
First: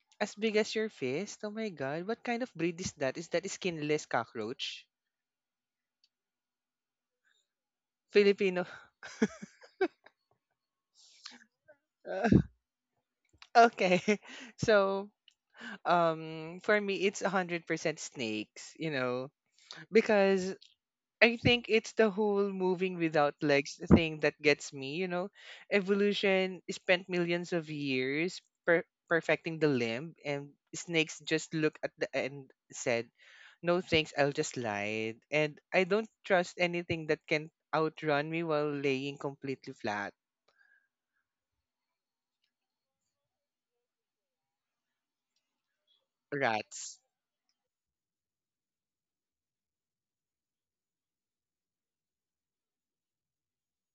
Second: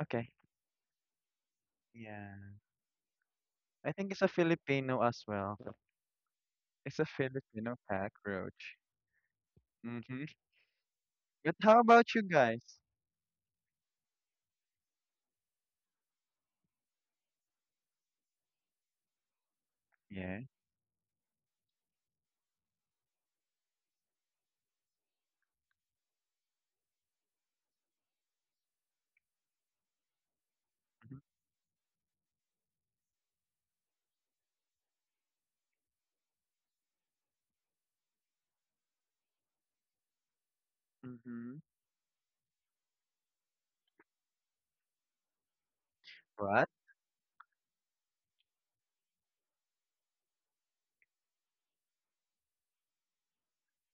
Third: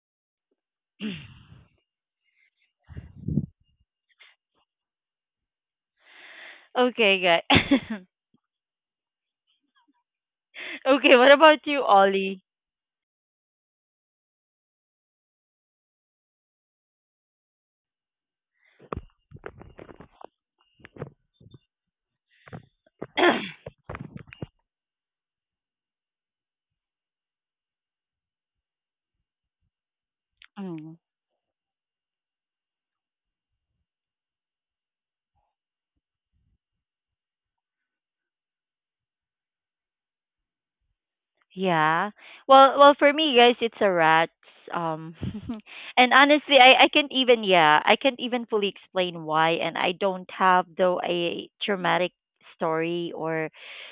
Speaker 3: Okay.
Speaker 2: As big as your fist? Oh my god, what
Speaker 3: Yeah.
Speaker 2: kind of breed is that? Is that a
Speaker 3: I
Speaker 2: skinless
Speaker 3: think it's a
Speaker 2: cockroach?
Speaker 3: Filipino as well. It's a
Speaker 1: Okay,
Speaker 3: Filipino
Speaker 1: guy.
Speaker 2: Filipino.
Speaker 3: cockroach. Mm-hmm.
Speaker 1: Okay, what
Speaker 3: But
Speaker 1: about
Speaker 3: how
Speaker 1: you,
Speaker 3: about you
Speaker 1: Ollie?
Speaker 3: guys?
Speaker 2: Okay. So, um for me it's one hundred percent snakes, you know,
Speaker 3: Yeah.
Speaker 2: because I think it's the whole moving without legs thing that gets me, you know. Evolution spent millions of years per- perfecting the limb, and
Speaker 1: Mm.
Speaker 2: snakes just look at the end, said, "No thanks, I'll just slide." And I don't trust anything that can outrun me while laying completely flat.
Speaker 3: Mm-hmm.
Speaker 1: Yeah. Well, well, for me, guys, it's a rat's. Um, and honestly,
Speaker 3: What?
Speaker 1: I I
Speaker 2: Rats.
Speaker 1: can't even yeah, I can't even fully explain why, and I don't have though a traumatic story or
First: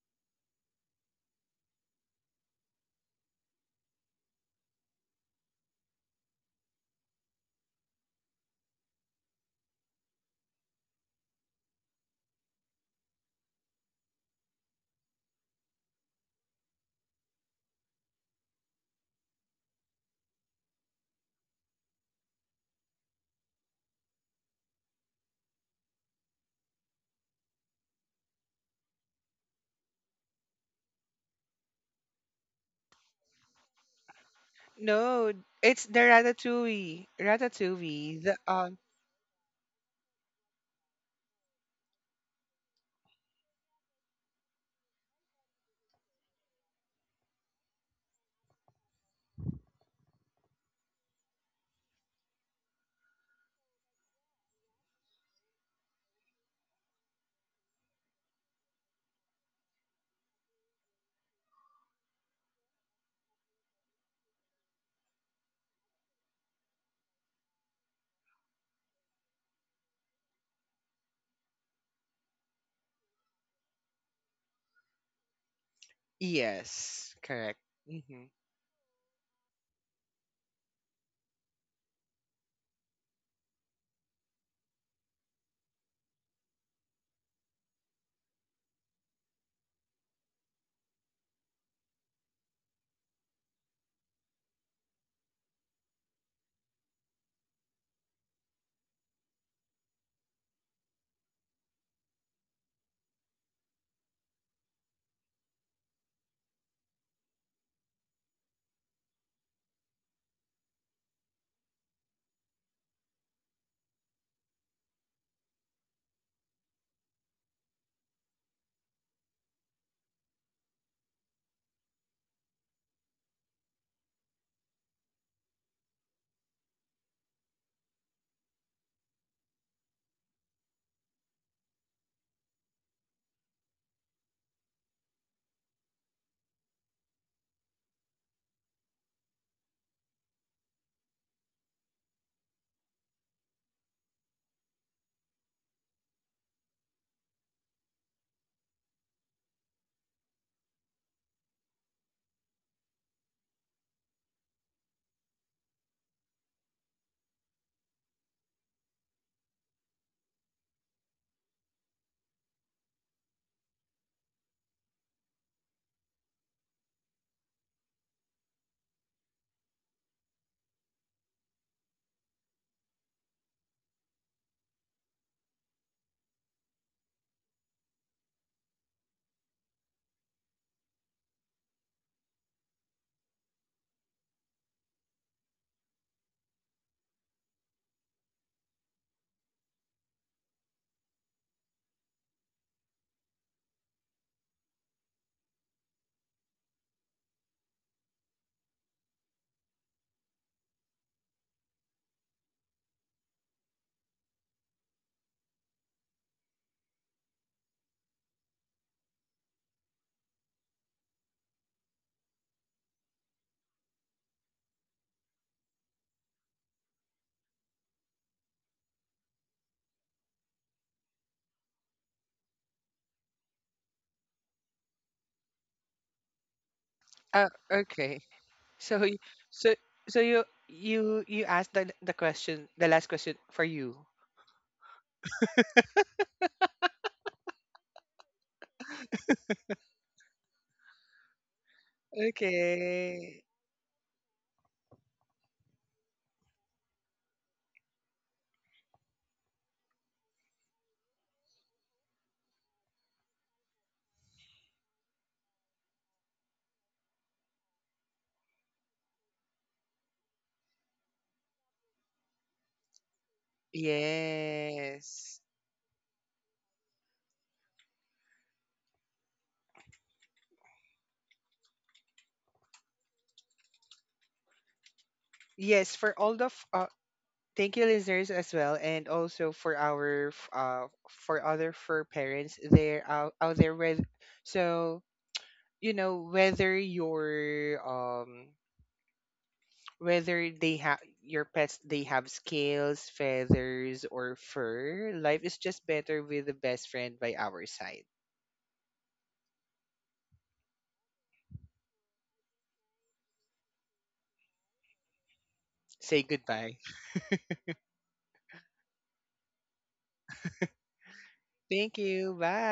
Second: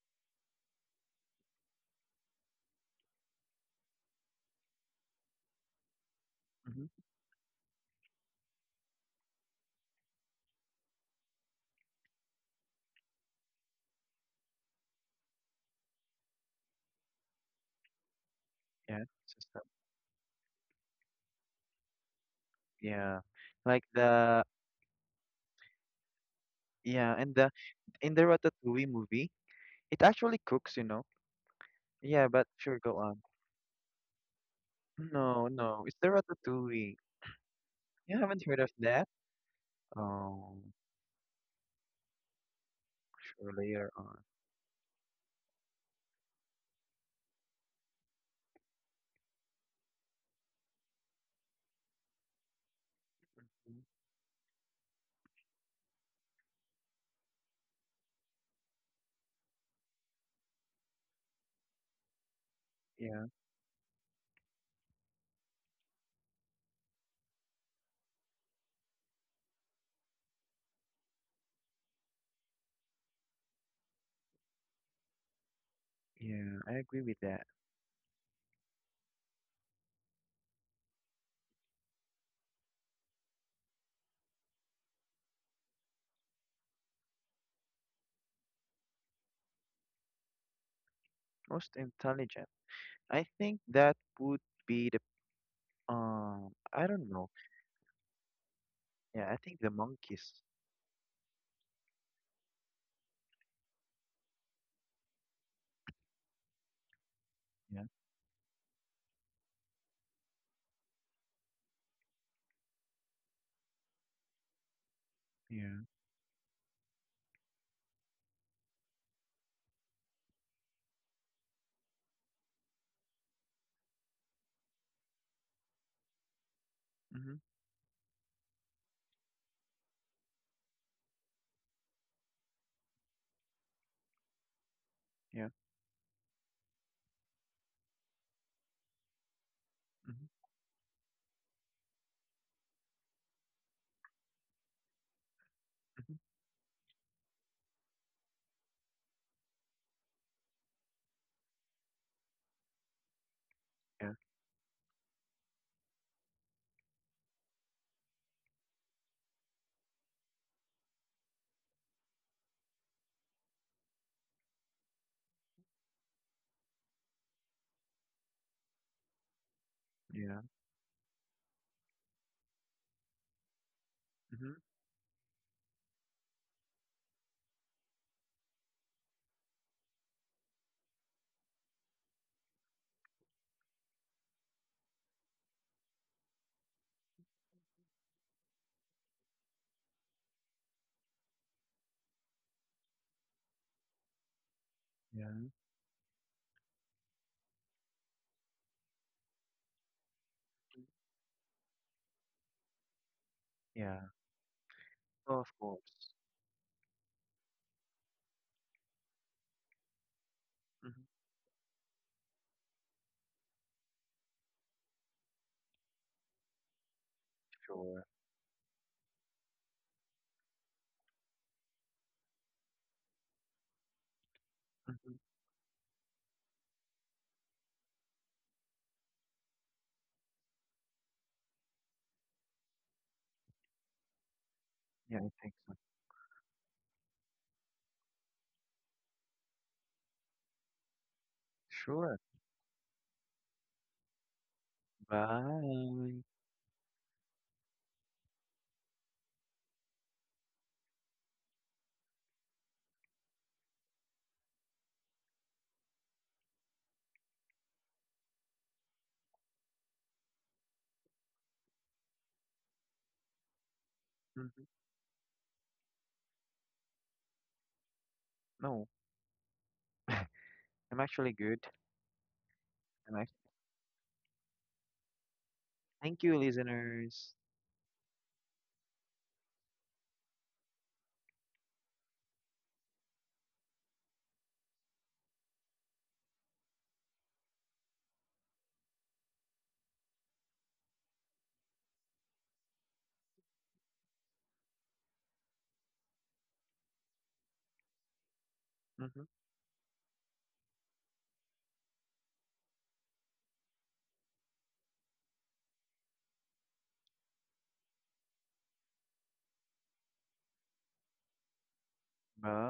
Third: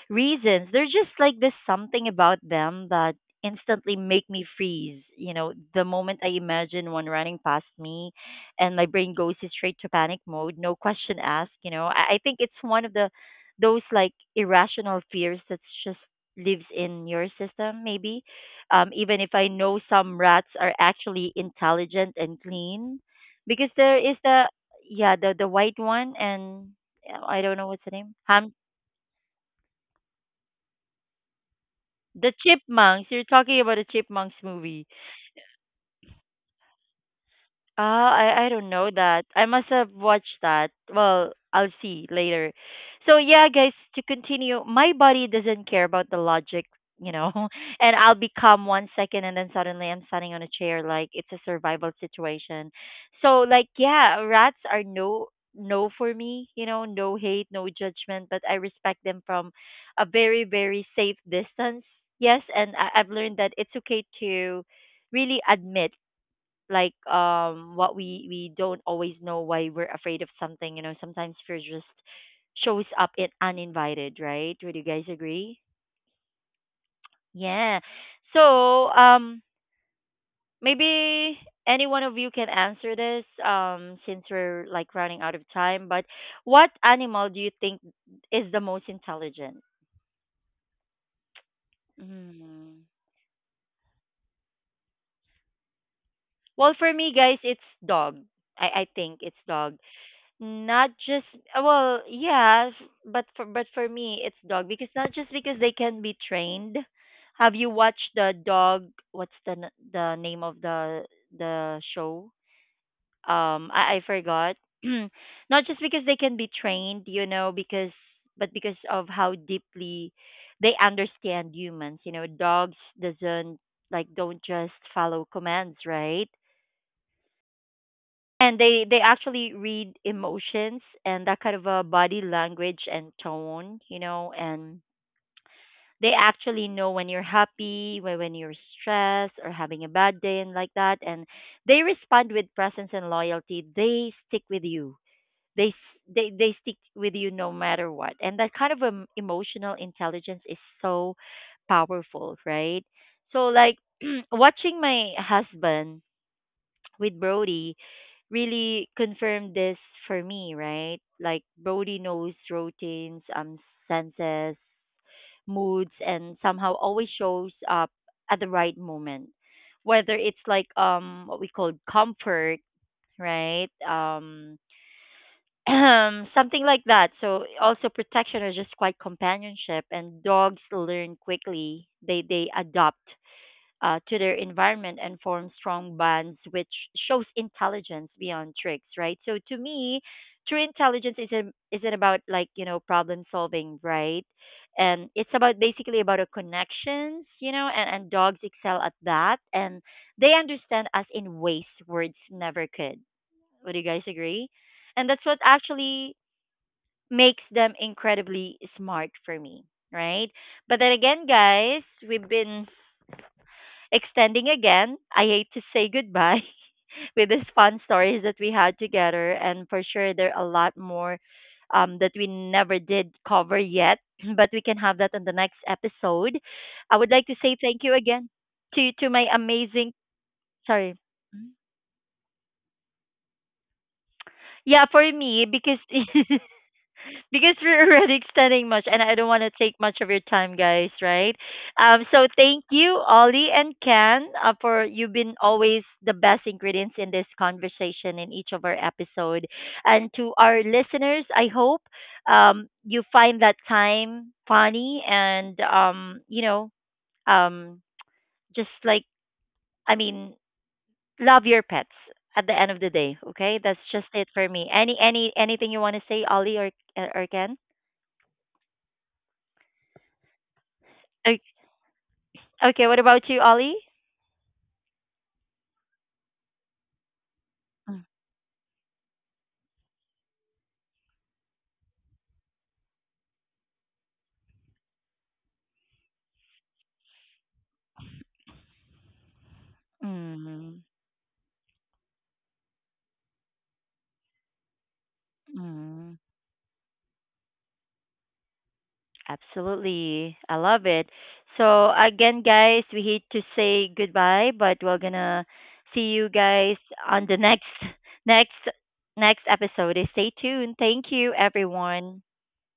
Speaker 1: reasons. They're just like this something about them that instantly make me freeze. You know, the moment I
Speaker 3: Mm-hmm.
Speaker 1: imagine one running past me, and my brain goes straight to panic mode, no question asked. You know, I, I think it's one of the those like irrational fears that's just lives in your system, maybe. Um,
Speaker 3: Yeah.
Speaker 1: even if I
Speaker 3: System.
Speaker 1: know some rats are actually intelligent and clean,
Speaker 3: Yeah.
Speaker 1: because
Speaker 3: Like
Speaker 1: there is the
Speaker 3: the
Speaker 1: yeah the the white one and
Speaker 3: yeah,
Speaker 1: uh,
Speaker 3: and
Speaker 1: I
Speaker 3: the
Speaker 1: don't know what's the
Speaker 3: in
Speaker 1: name.
Speaker 3: the
Speaker 1: Ham
Speaker 3: Ratatouille movie, it actually cooks, you know. Yeah,
Speaker 1: the
Speaker 3: but sure, go
Speaker 1: chipmunks.
Speaker 3: on.
Speaker 1: You're talking about the chipmunks movie.
Speaker 2: No,
Speaker 3: No, no.
Speaker 2: it's
Speaker 3: It's
Speaker 2: the
Speaker 3: the ratatouille.
Speaker 2: ratatouille.
Speaker 1: Uh,
Speaker 3: You
Speaker 2: Ratatouille. The
Speaker 3: haven't
Speaker 1: I I
Speaker 3: heard
Speaker 1: don't
Speaker 3: of
Speaker 2: um
Speaker 1: know
Speaker 3: that?
Speaker 1: that. I must have watched
Speaker 3: Oh,
Speaker 1: that. Well, I'll see later. So yeah,
Speaker 3: sure,
Speaker 1: guys,
Speaker 3: later
Speaker 1: to
Speaker 3: on.
Speaker 1: continue, my body doesn't care about the logic, you know, and I'll be calm one second and then suddenly I'm standing on a chair like it's a survival situation. So like
Speaker 3: Mm,
Speaker 1: yeah, rats are no no for me, you know, no hate, no judgment, but I respect them from a very very safe distance. Yes, and I, I've
Speaker 3: yeah,
Speaker 1: learned that it's okay to really admit like um what we we don't always know why we're afraid of something, you know, sometimes fear just shows up in uninvited, right? Would you guys agree?
Speaker 3: yeah, I agree
Speaker 2: yes,
Speaker 3: with that.
Speaker 2: correct.
Speaker 1: Yeah,
Speaker 2: Mhm.
Speaker 1: so um maybe any one of you can answer this um since we're like running out of time, but what animal do you think is the most intelligent?
Speaker 3: Most intelligent.
Speaker 1: Mm.
Speaker 3: I think that would be the um.
Speaker 1: Well,
Speaker 3: I
Speaker 1: for
Speaker 3: don't
Speaker 1: me,
Speaker 3: know.
Speaker 1: guys, it's dog. I i think
Speaker 3: Yeah, I
Speaker 1: it's
Speaker 3: think the
Speaker 1: dog.
Speaker 3: monkeys.
Speaker 1: Not just uh, well, yeah, f- but for but for me it's dog because not just because they can be trained. Have you
Speaker 3: Yeah,
Speaker 1: watched the dog? What's the n- the name of the the show? Um, I I forgot. Not just
Speaker 3: yeah.
Speaker 1: because they can be trained, you know, because but because of how deeply they understand humans. You know, dogs doesn't like don't just follow commands, right?
Speaker 3: Mm-hmm.
Speaker 1: And they they actually read emotions and that kind of a body language and tone, you know, and
Speaker 3: Yeah.
Speaker 1: they actually know when you're happy, when when you're stressed or having a bad day
Speaker 3: Mm-hmm.
Speaker 1: and like that, and they respond with presence and loyalty. They stick with you. they s-
Speaker 3: Mm-hmm.
Speaker 1: they they stick with you no matter what, and that kind of, um, emotional intelligence is so powerful, right? So like
Speaker 3: Yeah.
Speaker 1: watching my husband with Brody really confirmed this for me, right? Like Brody knows routines, um, senses, moods, and somehow always shows up at the right moment. Whether
Speaker 3: Yeah.
Speaker 1: it's like um what we call comfort, right? Um,
Speaker 3: Mm-hmm.
Speaker 1: something like that. So also protection or just quite companionship. And dogs learn quickly. They they adopt uh, to their environment and form strong bonds, which shows intelligence beyond tricks, right? So to me, true intelligence isn't isn't about like you know problem solving, right? And
Speaker 3: Yeah.
Speaker 1: it's
Speaker 3: Mhm,
Speaker 1: about basically about a connections, you know, and, and dogs excel at that, and they understand us in ways words never could. Would you
Speaker 3: yeah.
Speaker 1: guys agree? And that's what
Speaker 3: Oh, of course.
Speaker 1: actually makes them incredibly smart for me, right? But then
Speaker 3: Mm-hmm.
Speaker 1: again, guys, we've been extending again. I hate to say goodbye with these fun
Speaker 3: Sure.
Speaker 1: stories that we had together, and for sure there are a lot more um, that we never did cover yet, but we can have that
Speaker 3: Mm-hmm.
Speaker 1: on the next episode. I would like to
Speaker 2: Uh,
Speaker 1: say thank you
Speaker 2: okay.
Speaker 1: again to
Speaker 2: So,
Speaker 1: to
Speaker 2: y-
Speaker 1: my
Speaker 2: so,
Speaker 1: amazing
Speaker 2: so you
Speaker 1: sorry.
Speaker 2: you you
Speaker 1: Mm-hmm.
Speaker 2: asked the the question, the last question for you.
Speaker 1: Yeah, for
Speaker 3: Yeah, I
Speaker 1: me
Speaker 3: think so.
Speaker 1: because because we're already extending much and I don't want to take much of your time, guys, right? Um,
Speaker 3: Sure.
Speaker 1: so thank you, Ollie
Speaker 2: Okay.
Speaker 1: and Ken, uh, for you've been always the
Speaker 3: Bye.
Speaker 1: best ingredients in this conversation in each of our episode. And to our listeners, I hope um, you find that time funny and, um, you know, um, just like, I mean, love your pets at the end of the day, okay? That's just it for
Speaker 3: Mm-hmm.
Speaker 1: me. Any, any,
Speaker 2: Yes.
Speaker 1: anything you want to say, Ollie or, or Ken?
Speaker 3: No, I'm actually good.
Speaker 1: Okay, what
Speaker 3: I'm
Speaker 1: about you, Ollie?
Speaker 2: Yes,
Speaker 3: thank
Speaker 2: for
Speaker 3: you,
Speaker 2: all the f- uh,
Speaker 3: listeners.
Speaker 2: thank you,
Speaker 1: Mm,
Speaker 2: listeners, as well, and also for our f- uh for other fur parents there out, out there, with, so you know, whether your um whether they
Speaker 1: mm,
Speaker 2: have your pets, they have scales, feathers or fur, life is just
Speaker 1: mm.
Speaker 2: better with the best friend by our side.
Speaker 3: Hmm.
Speaker 1: Absolutely. I love it. So, again, guys, we hate to say goodbye, but we're gonna see
Speaker 2: Say
Speaker 1: you guys
Speaker 2: goodbye.
Speaker 1: on the next, next, next episode. Stay tuned. Thank you,
Speaker 2: Thank
Speaker 1: everyone.
Speaker 2: you.
Speaker 3: Bye.
Speaker 2: Bye.